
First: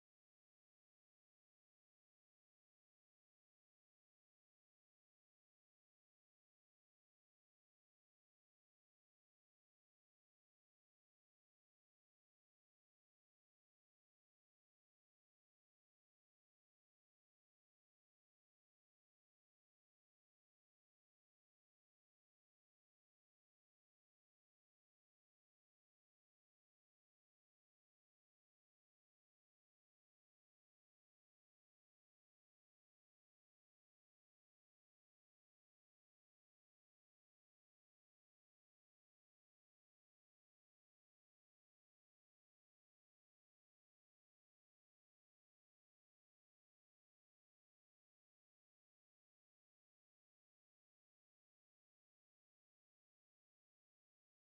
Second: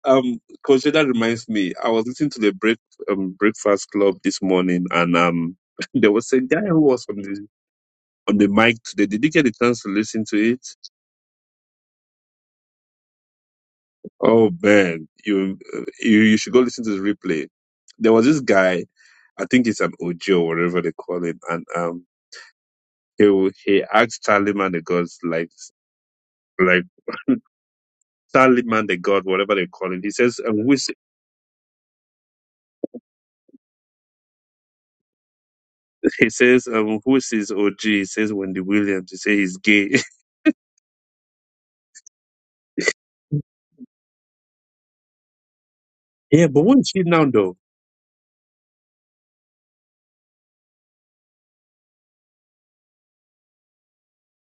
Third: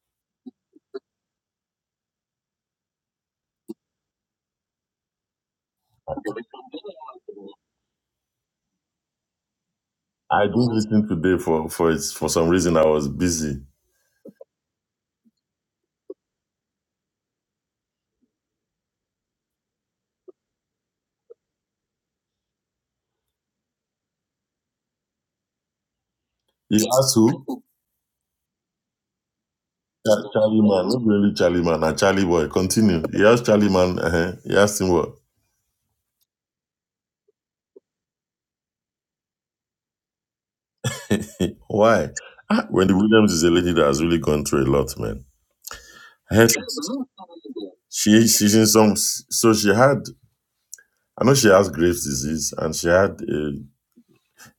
S3: um, Coach, that reminds me. I was listening to the break um, breakfast club this morning, and um, there was a guy who was on the on the mic today. Did you get a chance to listen to
S2: I
S3: it?
S2: didn't listen today for for it's, for some reason I was busy.
S3: Oh man, you uh, you, you should go listen to the replay. There was this guy. I think it's an Ojo, whatever they call him, and um, he wa- he asked Charlie Man the God's like
S2: He
S3: like
S2: asked who?
S3: Charlie Man the God, whatever they call him. He
S2: Cha-
S3: says,
S2: Charlie Man. Not really Charlie Man, and Charlie Boy. Continue. He asked Charlie Man, uh-huh. he asked him what?
S3: He says, um, who says OG? He says Wendy Williams. He says he's gay.
S2: Why? Ah, Wendy Williams is a lady that has really gone through a lot, man. I
S3: yeah,
S2: heard
S3: but what is she now though?
S2: she she's in some so she had I know she has Graves disease and she had a,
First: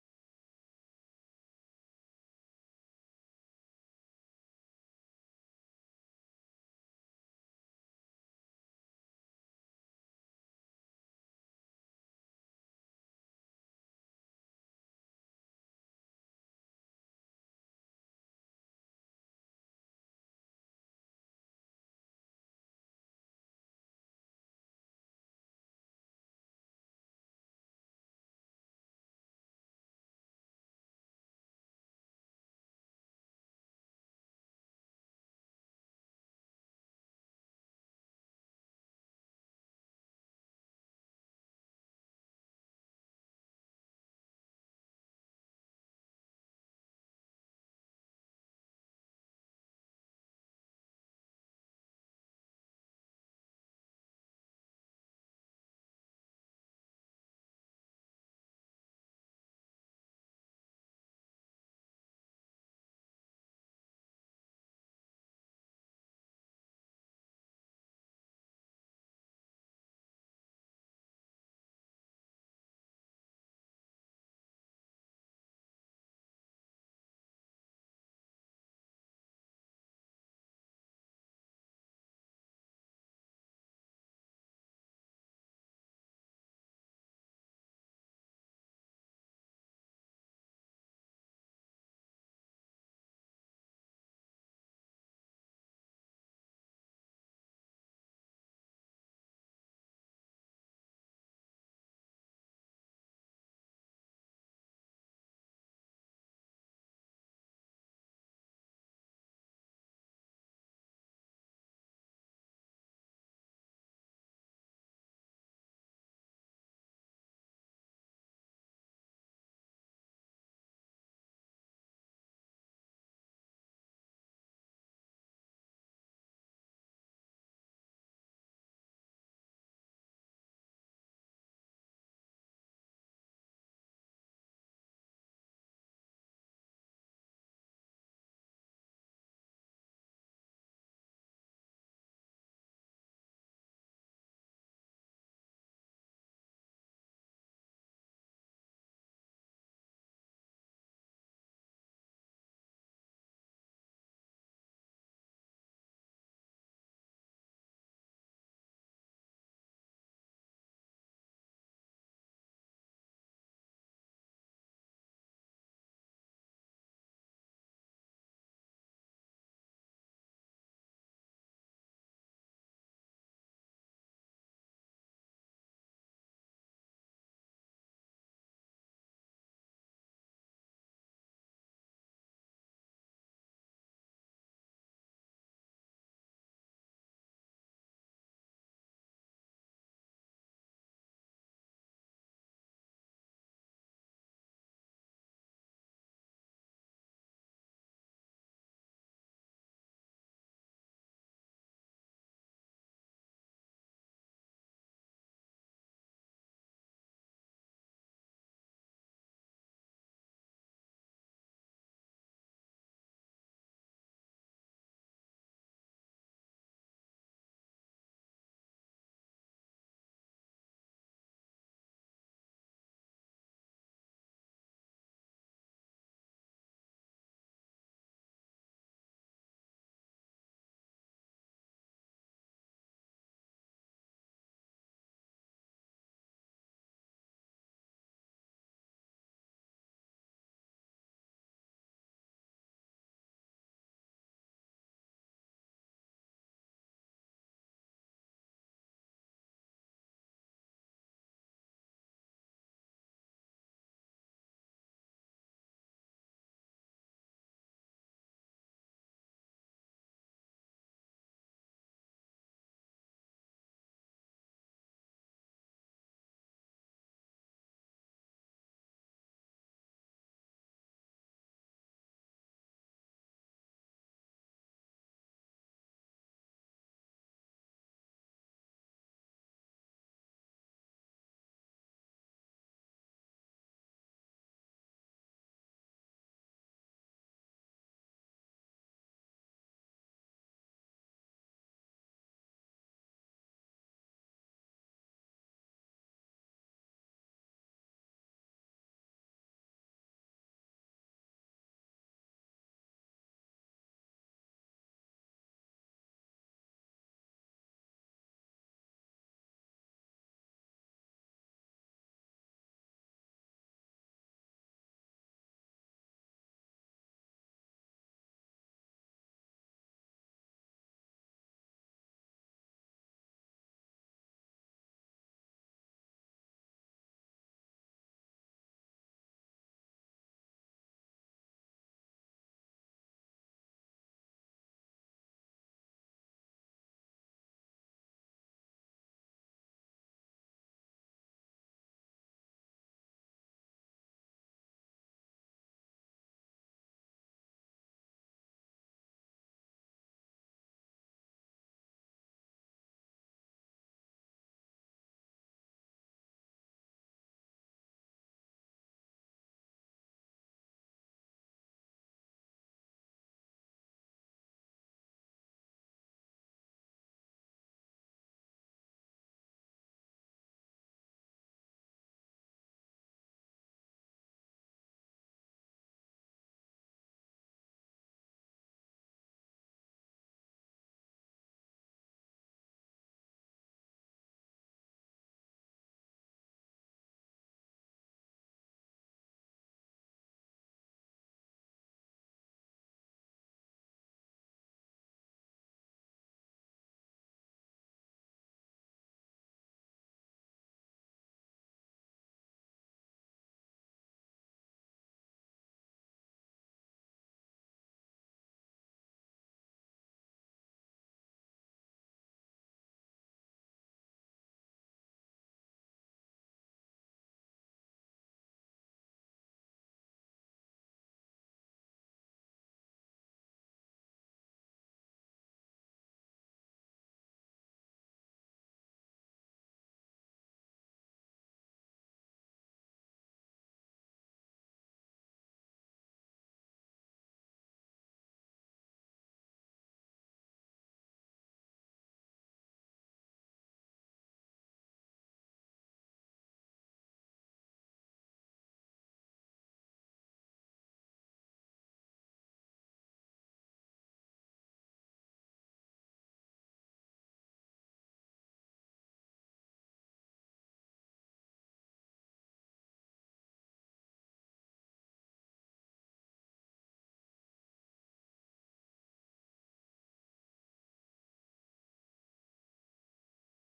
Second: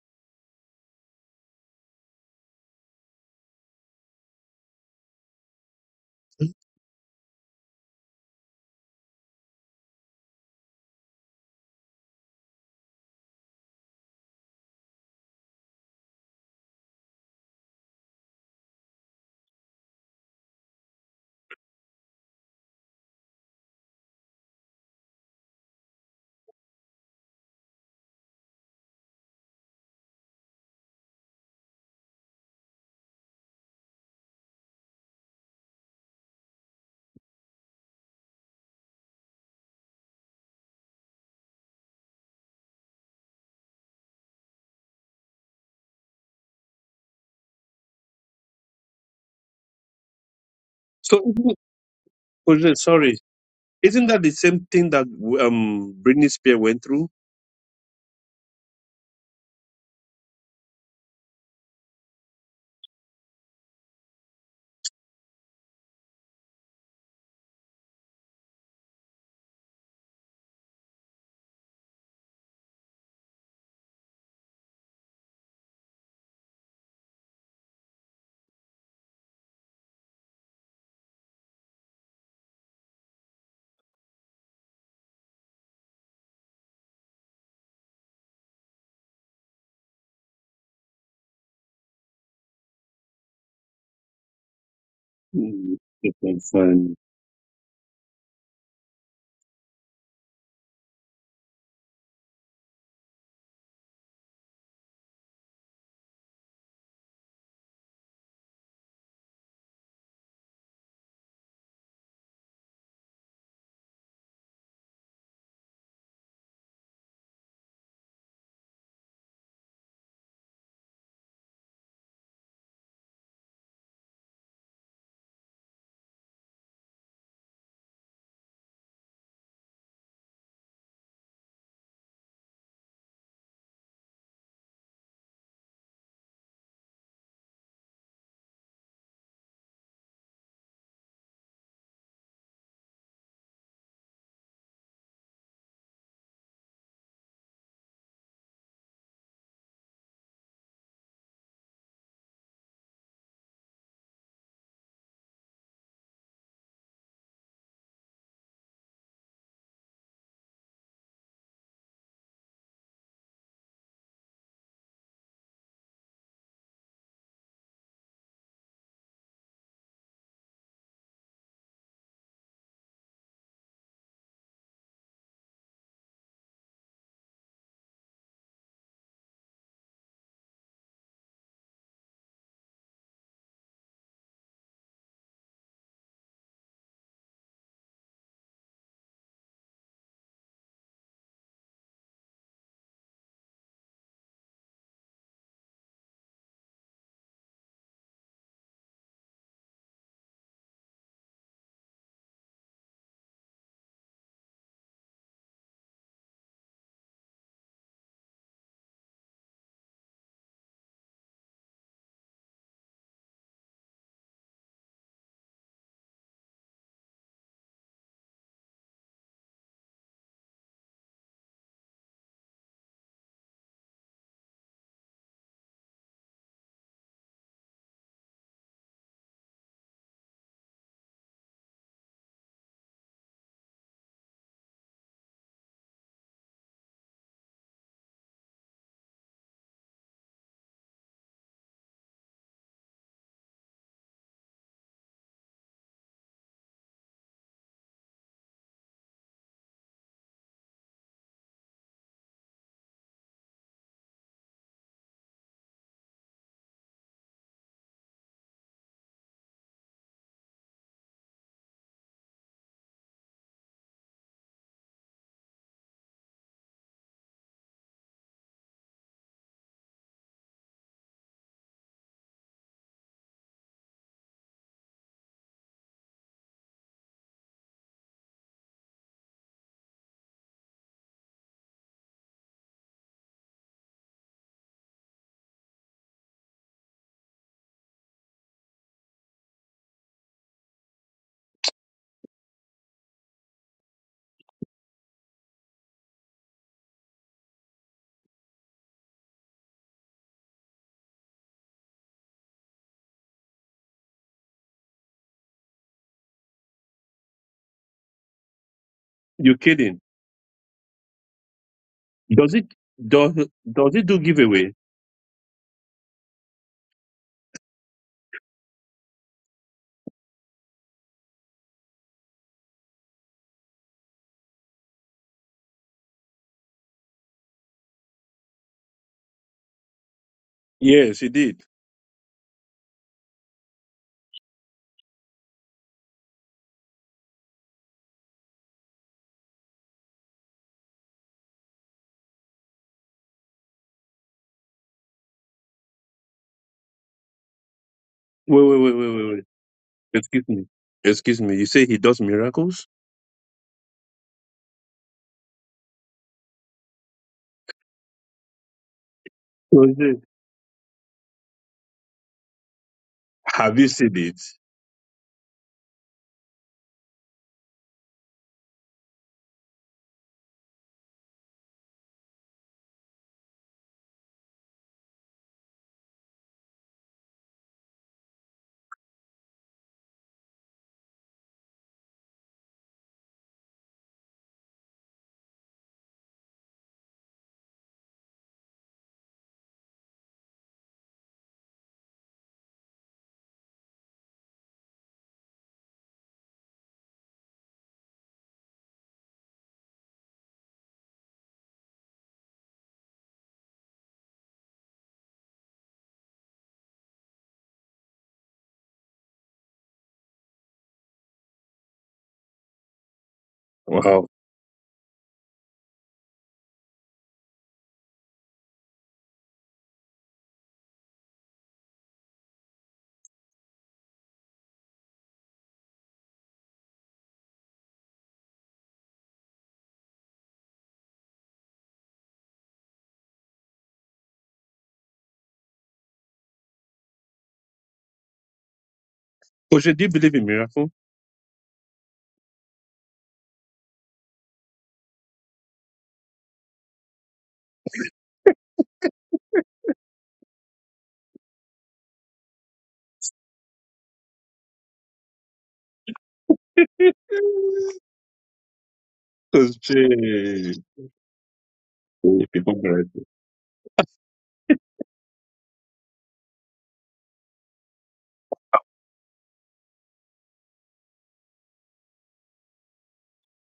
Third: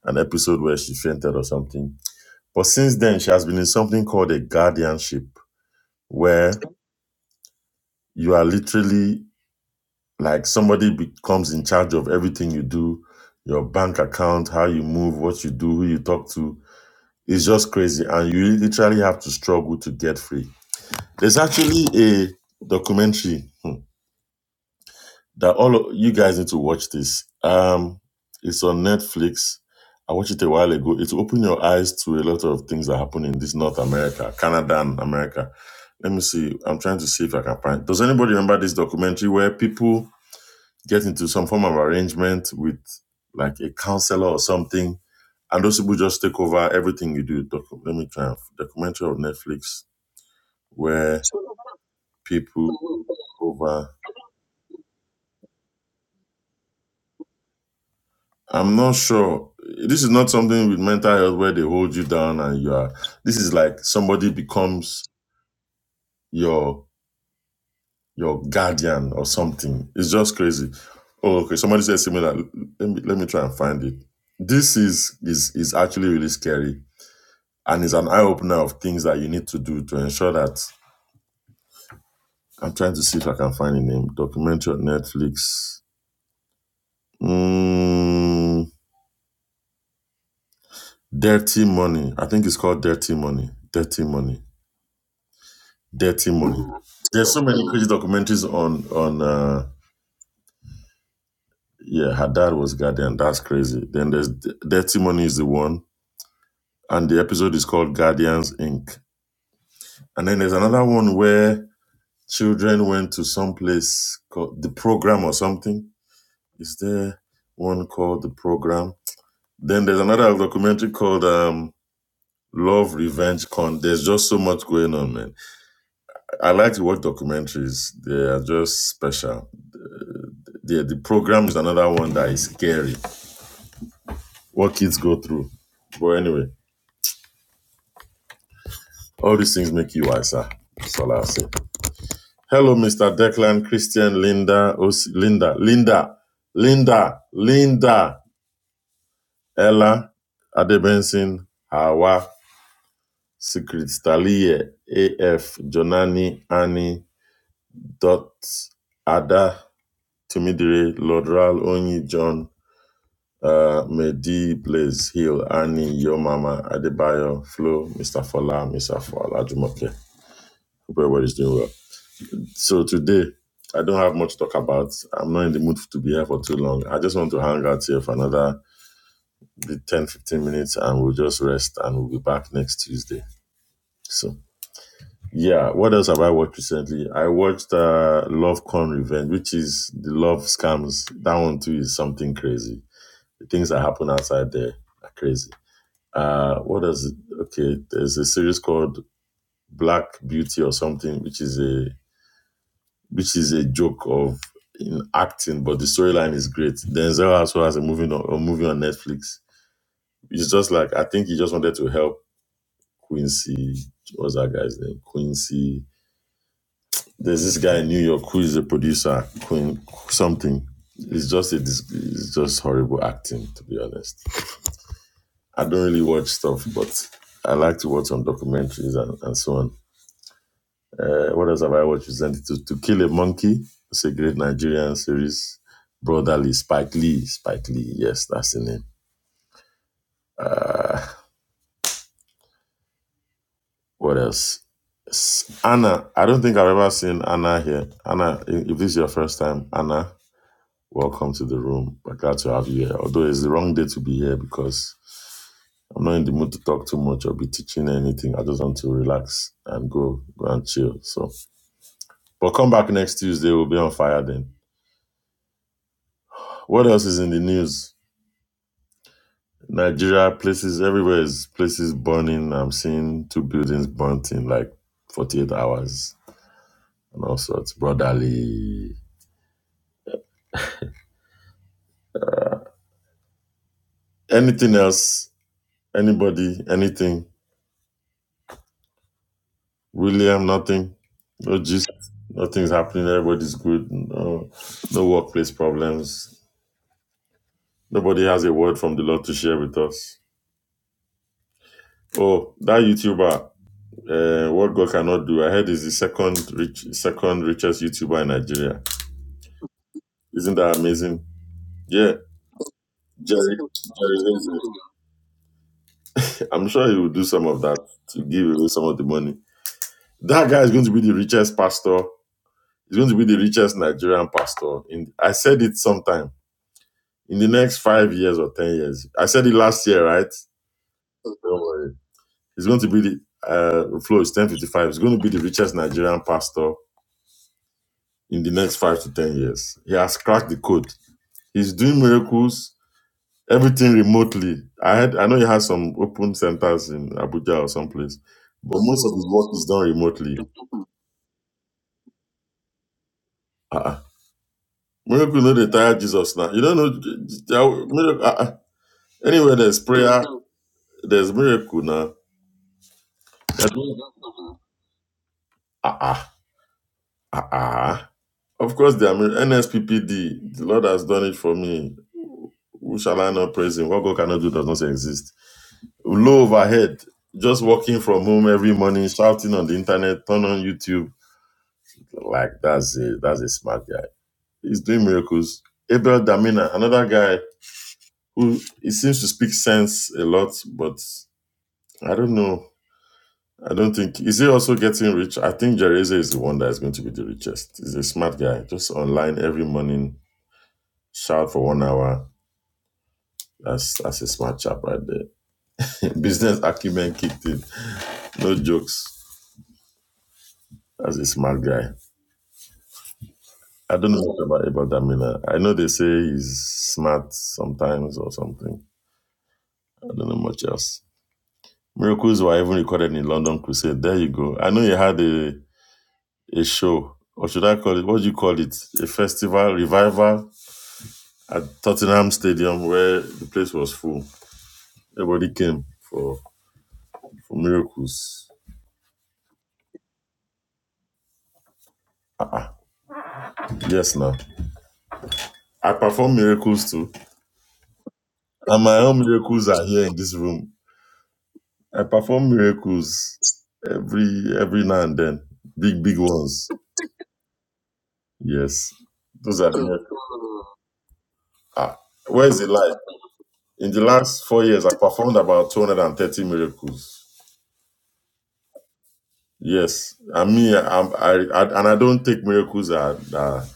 S2: an episode where she fainted or something. But since then she has been in something called a guardianship where you are literally like somebody becomes in charge of everything you do, your bank account, how you move, what you do, who you talk to. It's just crazy and you literally have to struggle to get free. There's actually a documentary hmm, that all of, you guys need to watch this. Um, it's on Netflix. I watched it a while ago. It will open your eyes to a lot of things that happen in this North America, Canada, and America. Let me see. I'm trying to see if I can find. Does anybody remember this documentary where people get into some form of arrangement with like a counselor or something, and those people just take over everything you do? Docu- Let me try. and- Documentary on Netflix
S3: So
S2: where
S3: isn't it- oh,
S2: people
S3: yeah, sorry,
S2: take over.
S3: isn't that the same thing that um Britney Spears went through?
S2: I'm not sure. This is not something with mental health where they hold you down and you are. This is like somebody becomes your your guardian or something. It's just crazy. Oh, okay. Somebody said similar. Let me let me try and find it. This is is is actually really scary and is an eye opener of things that you need to do to ensure that. I'm trying to see if I can find a name. Documentary on Netflix. Mm, Dirty Money. I think it's called Dirty Money. Dirty Money
S3: Mm, it's
S2: Dirty
S3: not
S2: money.
S3: funny.
S2: There's so many crazy documentaries on on. Uh, yeah, her dad was guardian. That's crazy. Then there's D- Dirty Money is the one, and the episode is called Guardians Inc. And then there's another one where children went to some place called the program or something. Is there one called the program? Then there's another documentary called um, Love Revenge Con. There's just so much going on, man. I like to watch documentaries. They are just special. the the program is another one that is scary. What kids go through. But anyway, all these things make you wiser. That's all I'll say. Hello, Mr. Declan, Christian, Linda, Os- Linda, Linda, Linda, Linda, Ella, Adebenson, Hawa, Secrets, Talie, AF, Jonani, Annie, Dot, Ada, Timidire, Lodral, Onyi, John, Uh, may Blaze Hill, Annie, Yo Mama, Adebayo, Flo, Mr. Fola, Mr. Fola, Jumoke. Hope everybody's doing well. So today, I don't have much to talk about. I'm not in the mood to be here for too long. I just want to hang out here for another the 10 15 minutes and we'll just rest and we'll be back next Tuesday. So, yeah, what else have I watched recently? I watched uh, Love Con Revenge, which is the love scams. That one too is something crazy. The things that happen outside there are crazy. Uh, what is it? Okay, there's a series called Black Beauty or something, which is a which is a joke of in acting, but the storyline is great. Denzel also has a movie on a movie on Netflix. It's just like I think he just wanted to help Quincy. What's that guy's name? Quincy. There's this guy in New York who is a producer, Queen something. It's just a it's just horrible acting, to be honest. I don't really watch stuff, but I like to watch some documentaries and, and so on Uh, what else have I watched recently? To, to Kill a Monkey. It's a great Nigerian series. Brotherly, Spike Lee. Spike Lee, yes, that's the name. Uh, what else? S- Anna. I don't think I've ever seen Anna here. Anna, i- if this is your first time, Anna, welcome to the room. We're glad to have you here. Although it's the wrong day to be here because I'm not in the mood to talk too much or be teaching anything. I just want to relax and go, go and chill. So, but come back next Tuesday. We'll be on fire then. What else is in the news? Nigeria, places everywhere is places burning. I'm seeing two buildings burnt in like 48 hours and all sorts. Brotherly. Anything else? Anybody? Anything? William, nothing. No gist. Nothing's happening. Everybody's good. No, no workplace problems. Nobody has a word from the Lord to share with us. Oh, that YouTuber, uh, what God cannot do. I heard is the second rich, second richest YouTuber in Nigeria.
S3: You kidding?
S2: Isn't that amazing? Yeah.
S3: Does it does
S2: Jerry,
S3: does it
S2: Jerry
S3: do
S2: Lindsay.
S3: giveaway?
S2: I'm sure he will do some of that to give away some of the money. That guy is going to be the richest pastor. He's going to be the richest Nigerian pastor. In I said it sometime in the next five years or ten years. I said it last year, right?
S3: Yes, he did.
S2: Don't worry. He's going to be the uh, flow is ten fifty five. He's going to be the richest Nigerian pastor in the next five to ten years. He has cracked the code. He's doing miracles. everything remotely. I had I know he has some open centers in Abuja or someplace,
S3: Wait, wait,
S2: but
S3: wait,
S2: most
S3: wait,
S2: of
S3: wait,
S2: his
S3: wait.
S2: work is done remotely.
S3: Excuse me. Excuse me. You say he does miracles?
S2: Uh-uh. Miracle know they tire Jesus now. You don't know j- j- miracle. Uh-uh. Anywhere there's
S3: Oh, yeah.
S2: prayer, there's miracle now.
S3: Have you seen it?
S2: Uh-uh. Uh-uh. Of course, there are mir- NSPPD. The Lord has done it for me. Who shall I not praise him? What God cannot do does not exist. Low overhead, just working from home every morning, shouting on the internet, turn on YouTube Like that's a that's a smart guy. He's doing miracles. Abel Damina, another guy who he seems to speak sense a lot, but I don't know. I don't think is he also getting rich? I think Jereza is the one that is going to be the richest. He's a smart guy. Just online every morning, shout for one hour. That's that's a smart chap right there. Business acumen kicked in. No jokes. That's a smart guy. I don't know
S3: Wow.
S2: what about Abel Damina. I know they say he's smart sometimes or something. I don't know much else. Miracles were even recorded in London Crusade. There you go. I know you had a, a show, or should I call it, what do you call it? A festival, revival at Tottenham Stadium where the place was full. Everybody came for, for miracles.
S3: Oje, do you believe in miracle?
S2: Yes, now. I perform miracles too. And my own miracles are here in this room. I perform miracles every every now and then. Big, big ones. Yes. Those are
S3: Because
S2: the miracles. Ah, where is the
S3: people
S2: light?
S3: cry.
S2: In the last four years, I performed about 230 miracles. Yes, I mean, I'm, I, I and I don't take miracles that that,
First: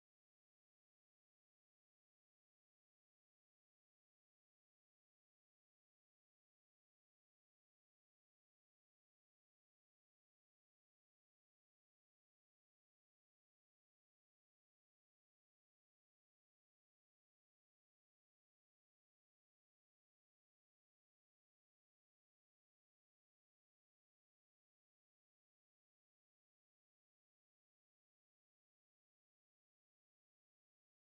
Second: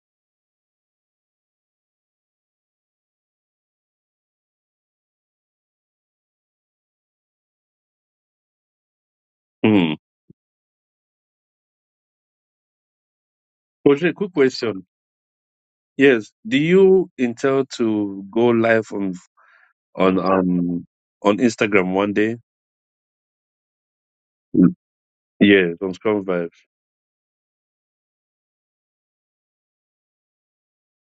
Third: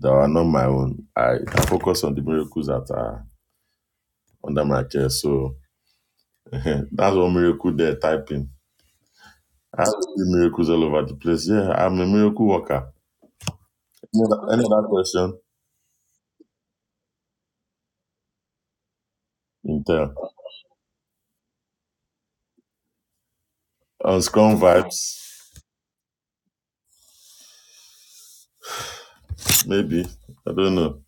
S2: that are not my own. I, I focus on the miracles that are under my care. So that's one miracle there typing. I
S3: Mm.
S2: see miracles all over the place. Yeah, I'm a miracle worker.
S3: Coach,
S2: Any
S3: quick
S2: other, any
S3: question.
S2: other question?
S3: Yes, do you intend to go live on
S2: Intel
S3: on um on Instagram one day?
S2: on Scrum
S3: Mm.
S2: vibes,
S3: Yes, on Scrum Vibes.
S2: maybe. I don't know.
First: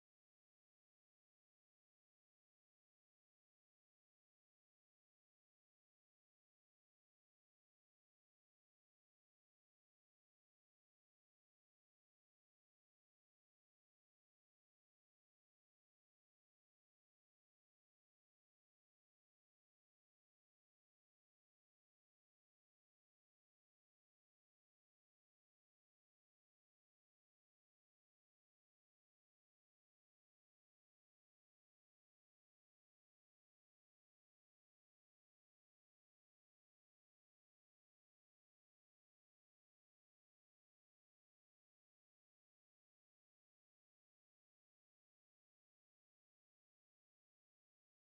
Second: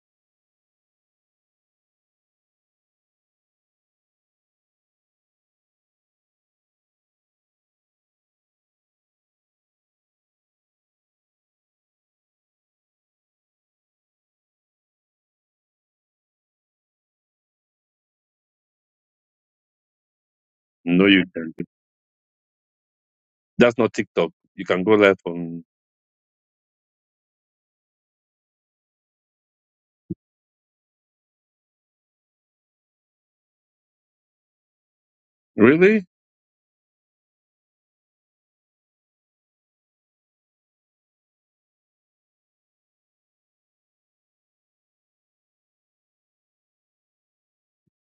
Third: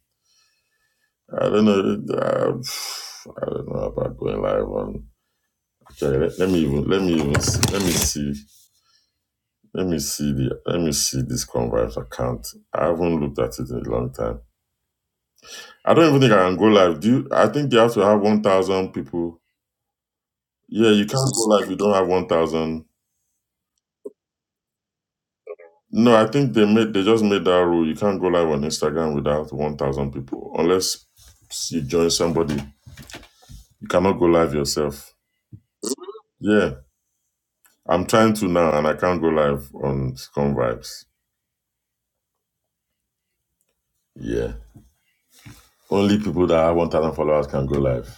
S2: I don't know. Uh, I don't know about going live on Okay, let, let me even let me even let me see let me see the let me see this convives account. I haven't looked at it in a long time. I don't even think I can go live. Do you, I think you have to have one thousand people? Yeah, you
S3: No, you
S2: can't go
S3: can.
S2: live if you don't have one thousand.
S3: That's not TikTok. You can go live on.
S2: No, I think they made they just made that rule. You can't go live on Instagram without one thousand people unless you join somebody. You cannot go live yourself.
S3: Really?
S2: Yeah, I'm trying to now, and I can't go live on convives. Yeah, only people that have one thousand followers can go live.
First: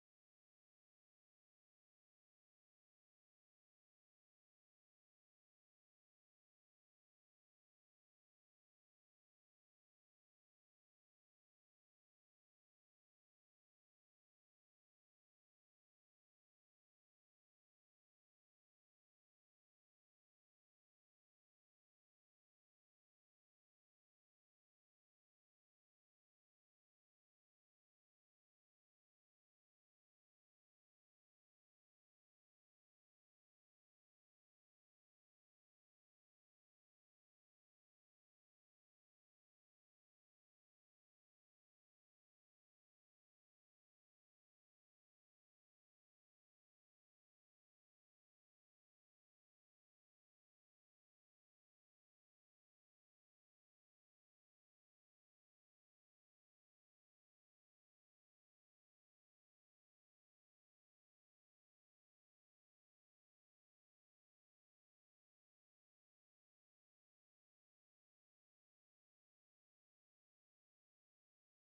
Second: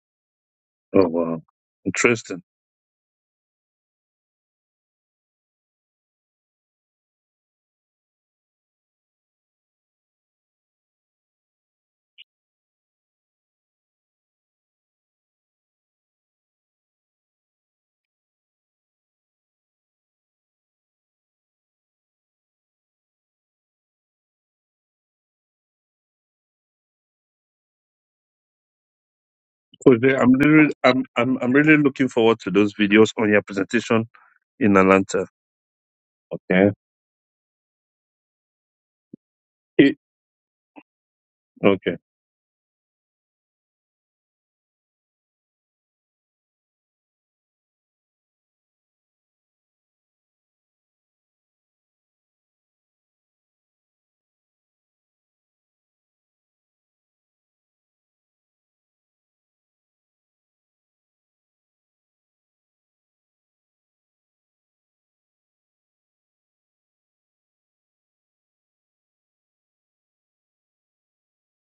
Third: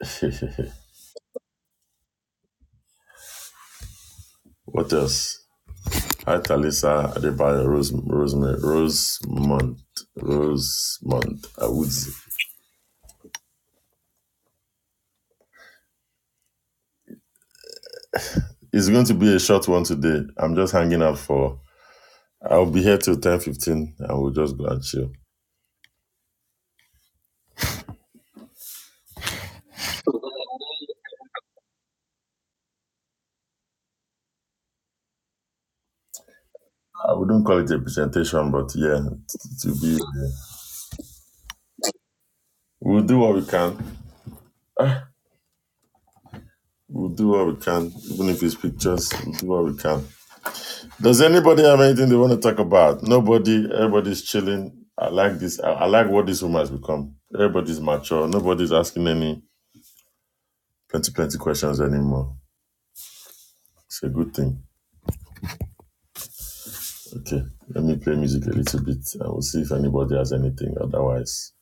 S3: Oh wow, interesting.
S2: what else? Hi, Talisa Adebayo Rosemont. Rosemont. Rosemont. Awuzie. It's going to be a short one today. I'm just hanging out for. I'll be here till ten fifteen, and we'll just go and chill.
S3: Coach, I'm really, I'm, I'm, I'm really looking forward to those videos on your presentation in Atlanta. Okay.
S2: I wouldn't call it a presentation, but yeah, it will
S3: Eh,
S2: be. uh,
S3: Okay.
S2: We'll do what we can. We'll do what we can, even if it's pictures. We'll do what we can. Does anybody have anything they want to talk about? Nobody. Everybody's chilling. I like this. I, I like what this room has become. Everybody's mature. Nobody's asking any plenty, plenty questions anymore. It's a good thing. Okay, let me play music a little bit and we'll see if anybody has anything. Otherwise,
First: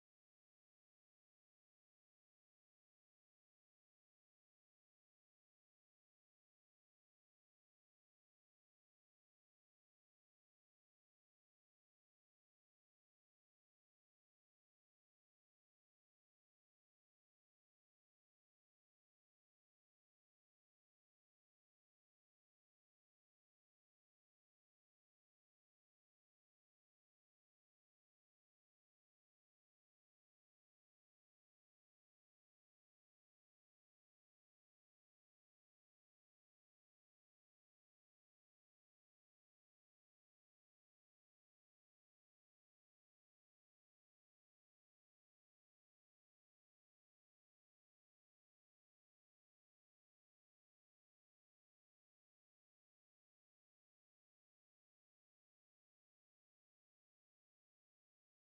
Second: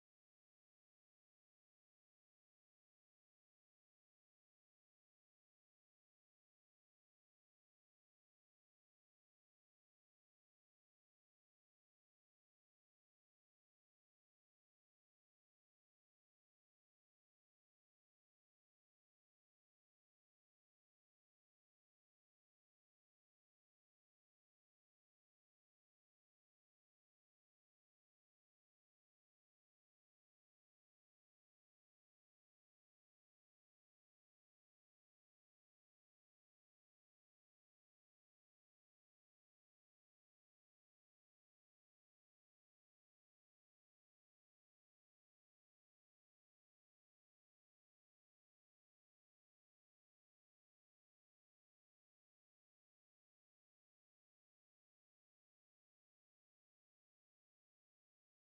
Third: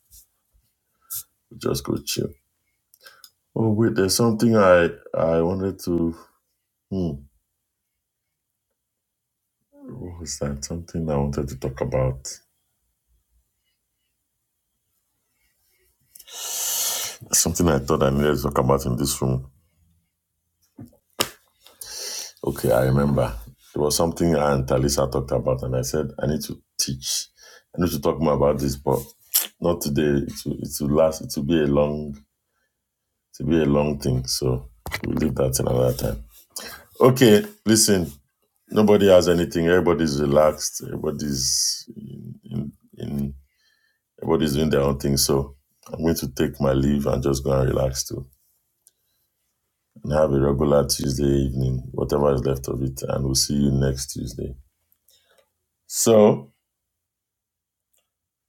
S2: we'll just go chill. Oh wait, there's something I I wanted to. Hmm, what was that? Something I wanted to talk about. Something I thought I needed to talk about in this room. Okay, I remember. It was something I and Talisa talked about, and I said, I need to teach. I need to talk more about this, but not today. It will, it will last. It will be a long, it will be a long thing. So we'll leave that till another time. Okay, listen. Nobody has anything. Everybody's relaxed. Everybody's in, in, in everybody's doing their own thing. So I'm going to take my leave and just go and relax too, and have a regular Tuesday evening, whatever is left of it, and we'll see you next Tuesday. So.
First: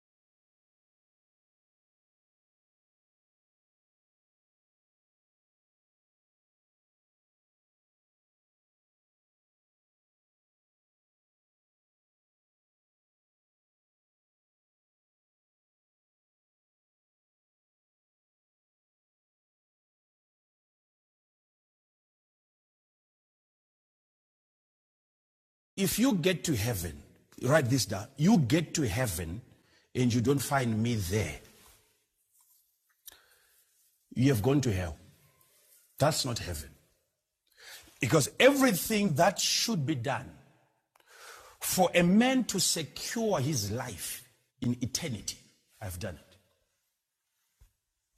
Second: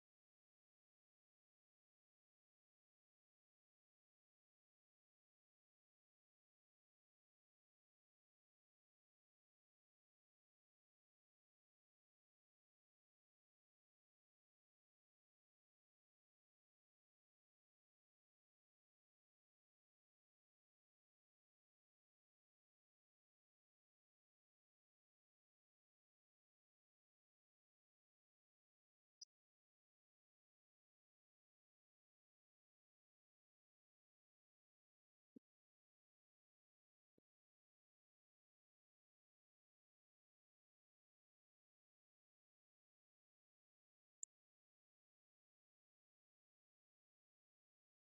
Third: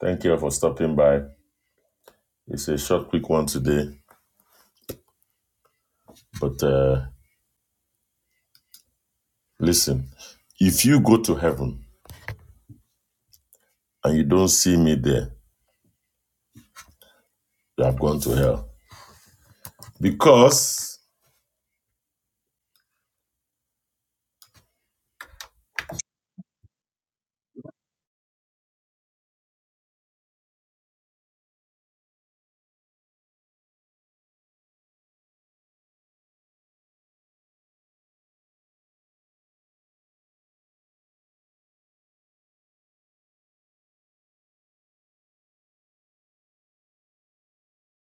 S2: Thank you for stopping by. It's a short, quick one today. But uh, listen, if you go to heaven and you don't see me there, you have gone to hell. Because,
S1: If you get to heaven, write this down. You get to heaven and you don't find me there. You have gone to hell. That's not heaven. Because everything that should be done for a man to secure his life in eternity, I've done it.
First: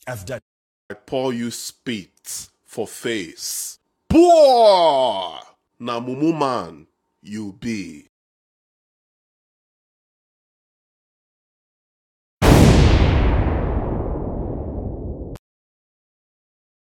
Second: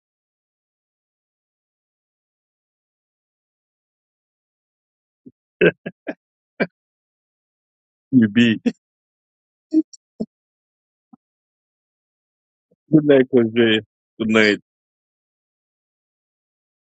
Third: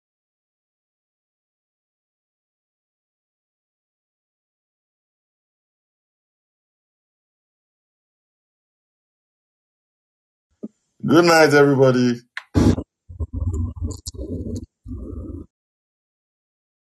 S1: I've done it. I pour you spit for face. Poor! Na man you be.
S3: you be.
S2: good night, everybody.
S3: Good night, Coach. Good night.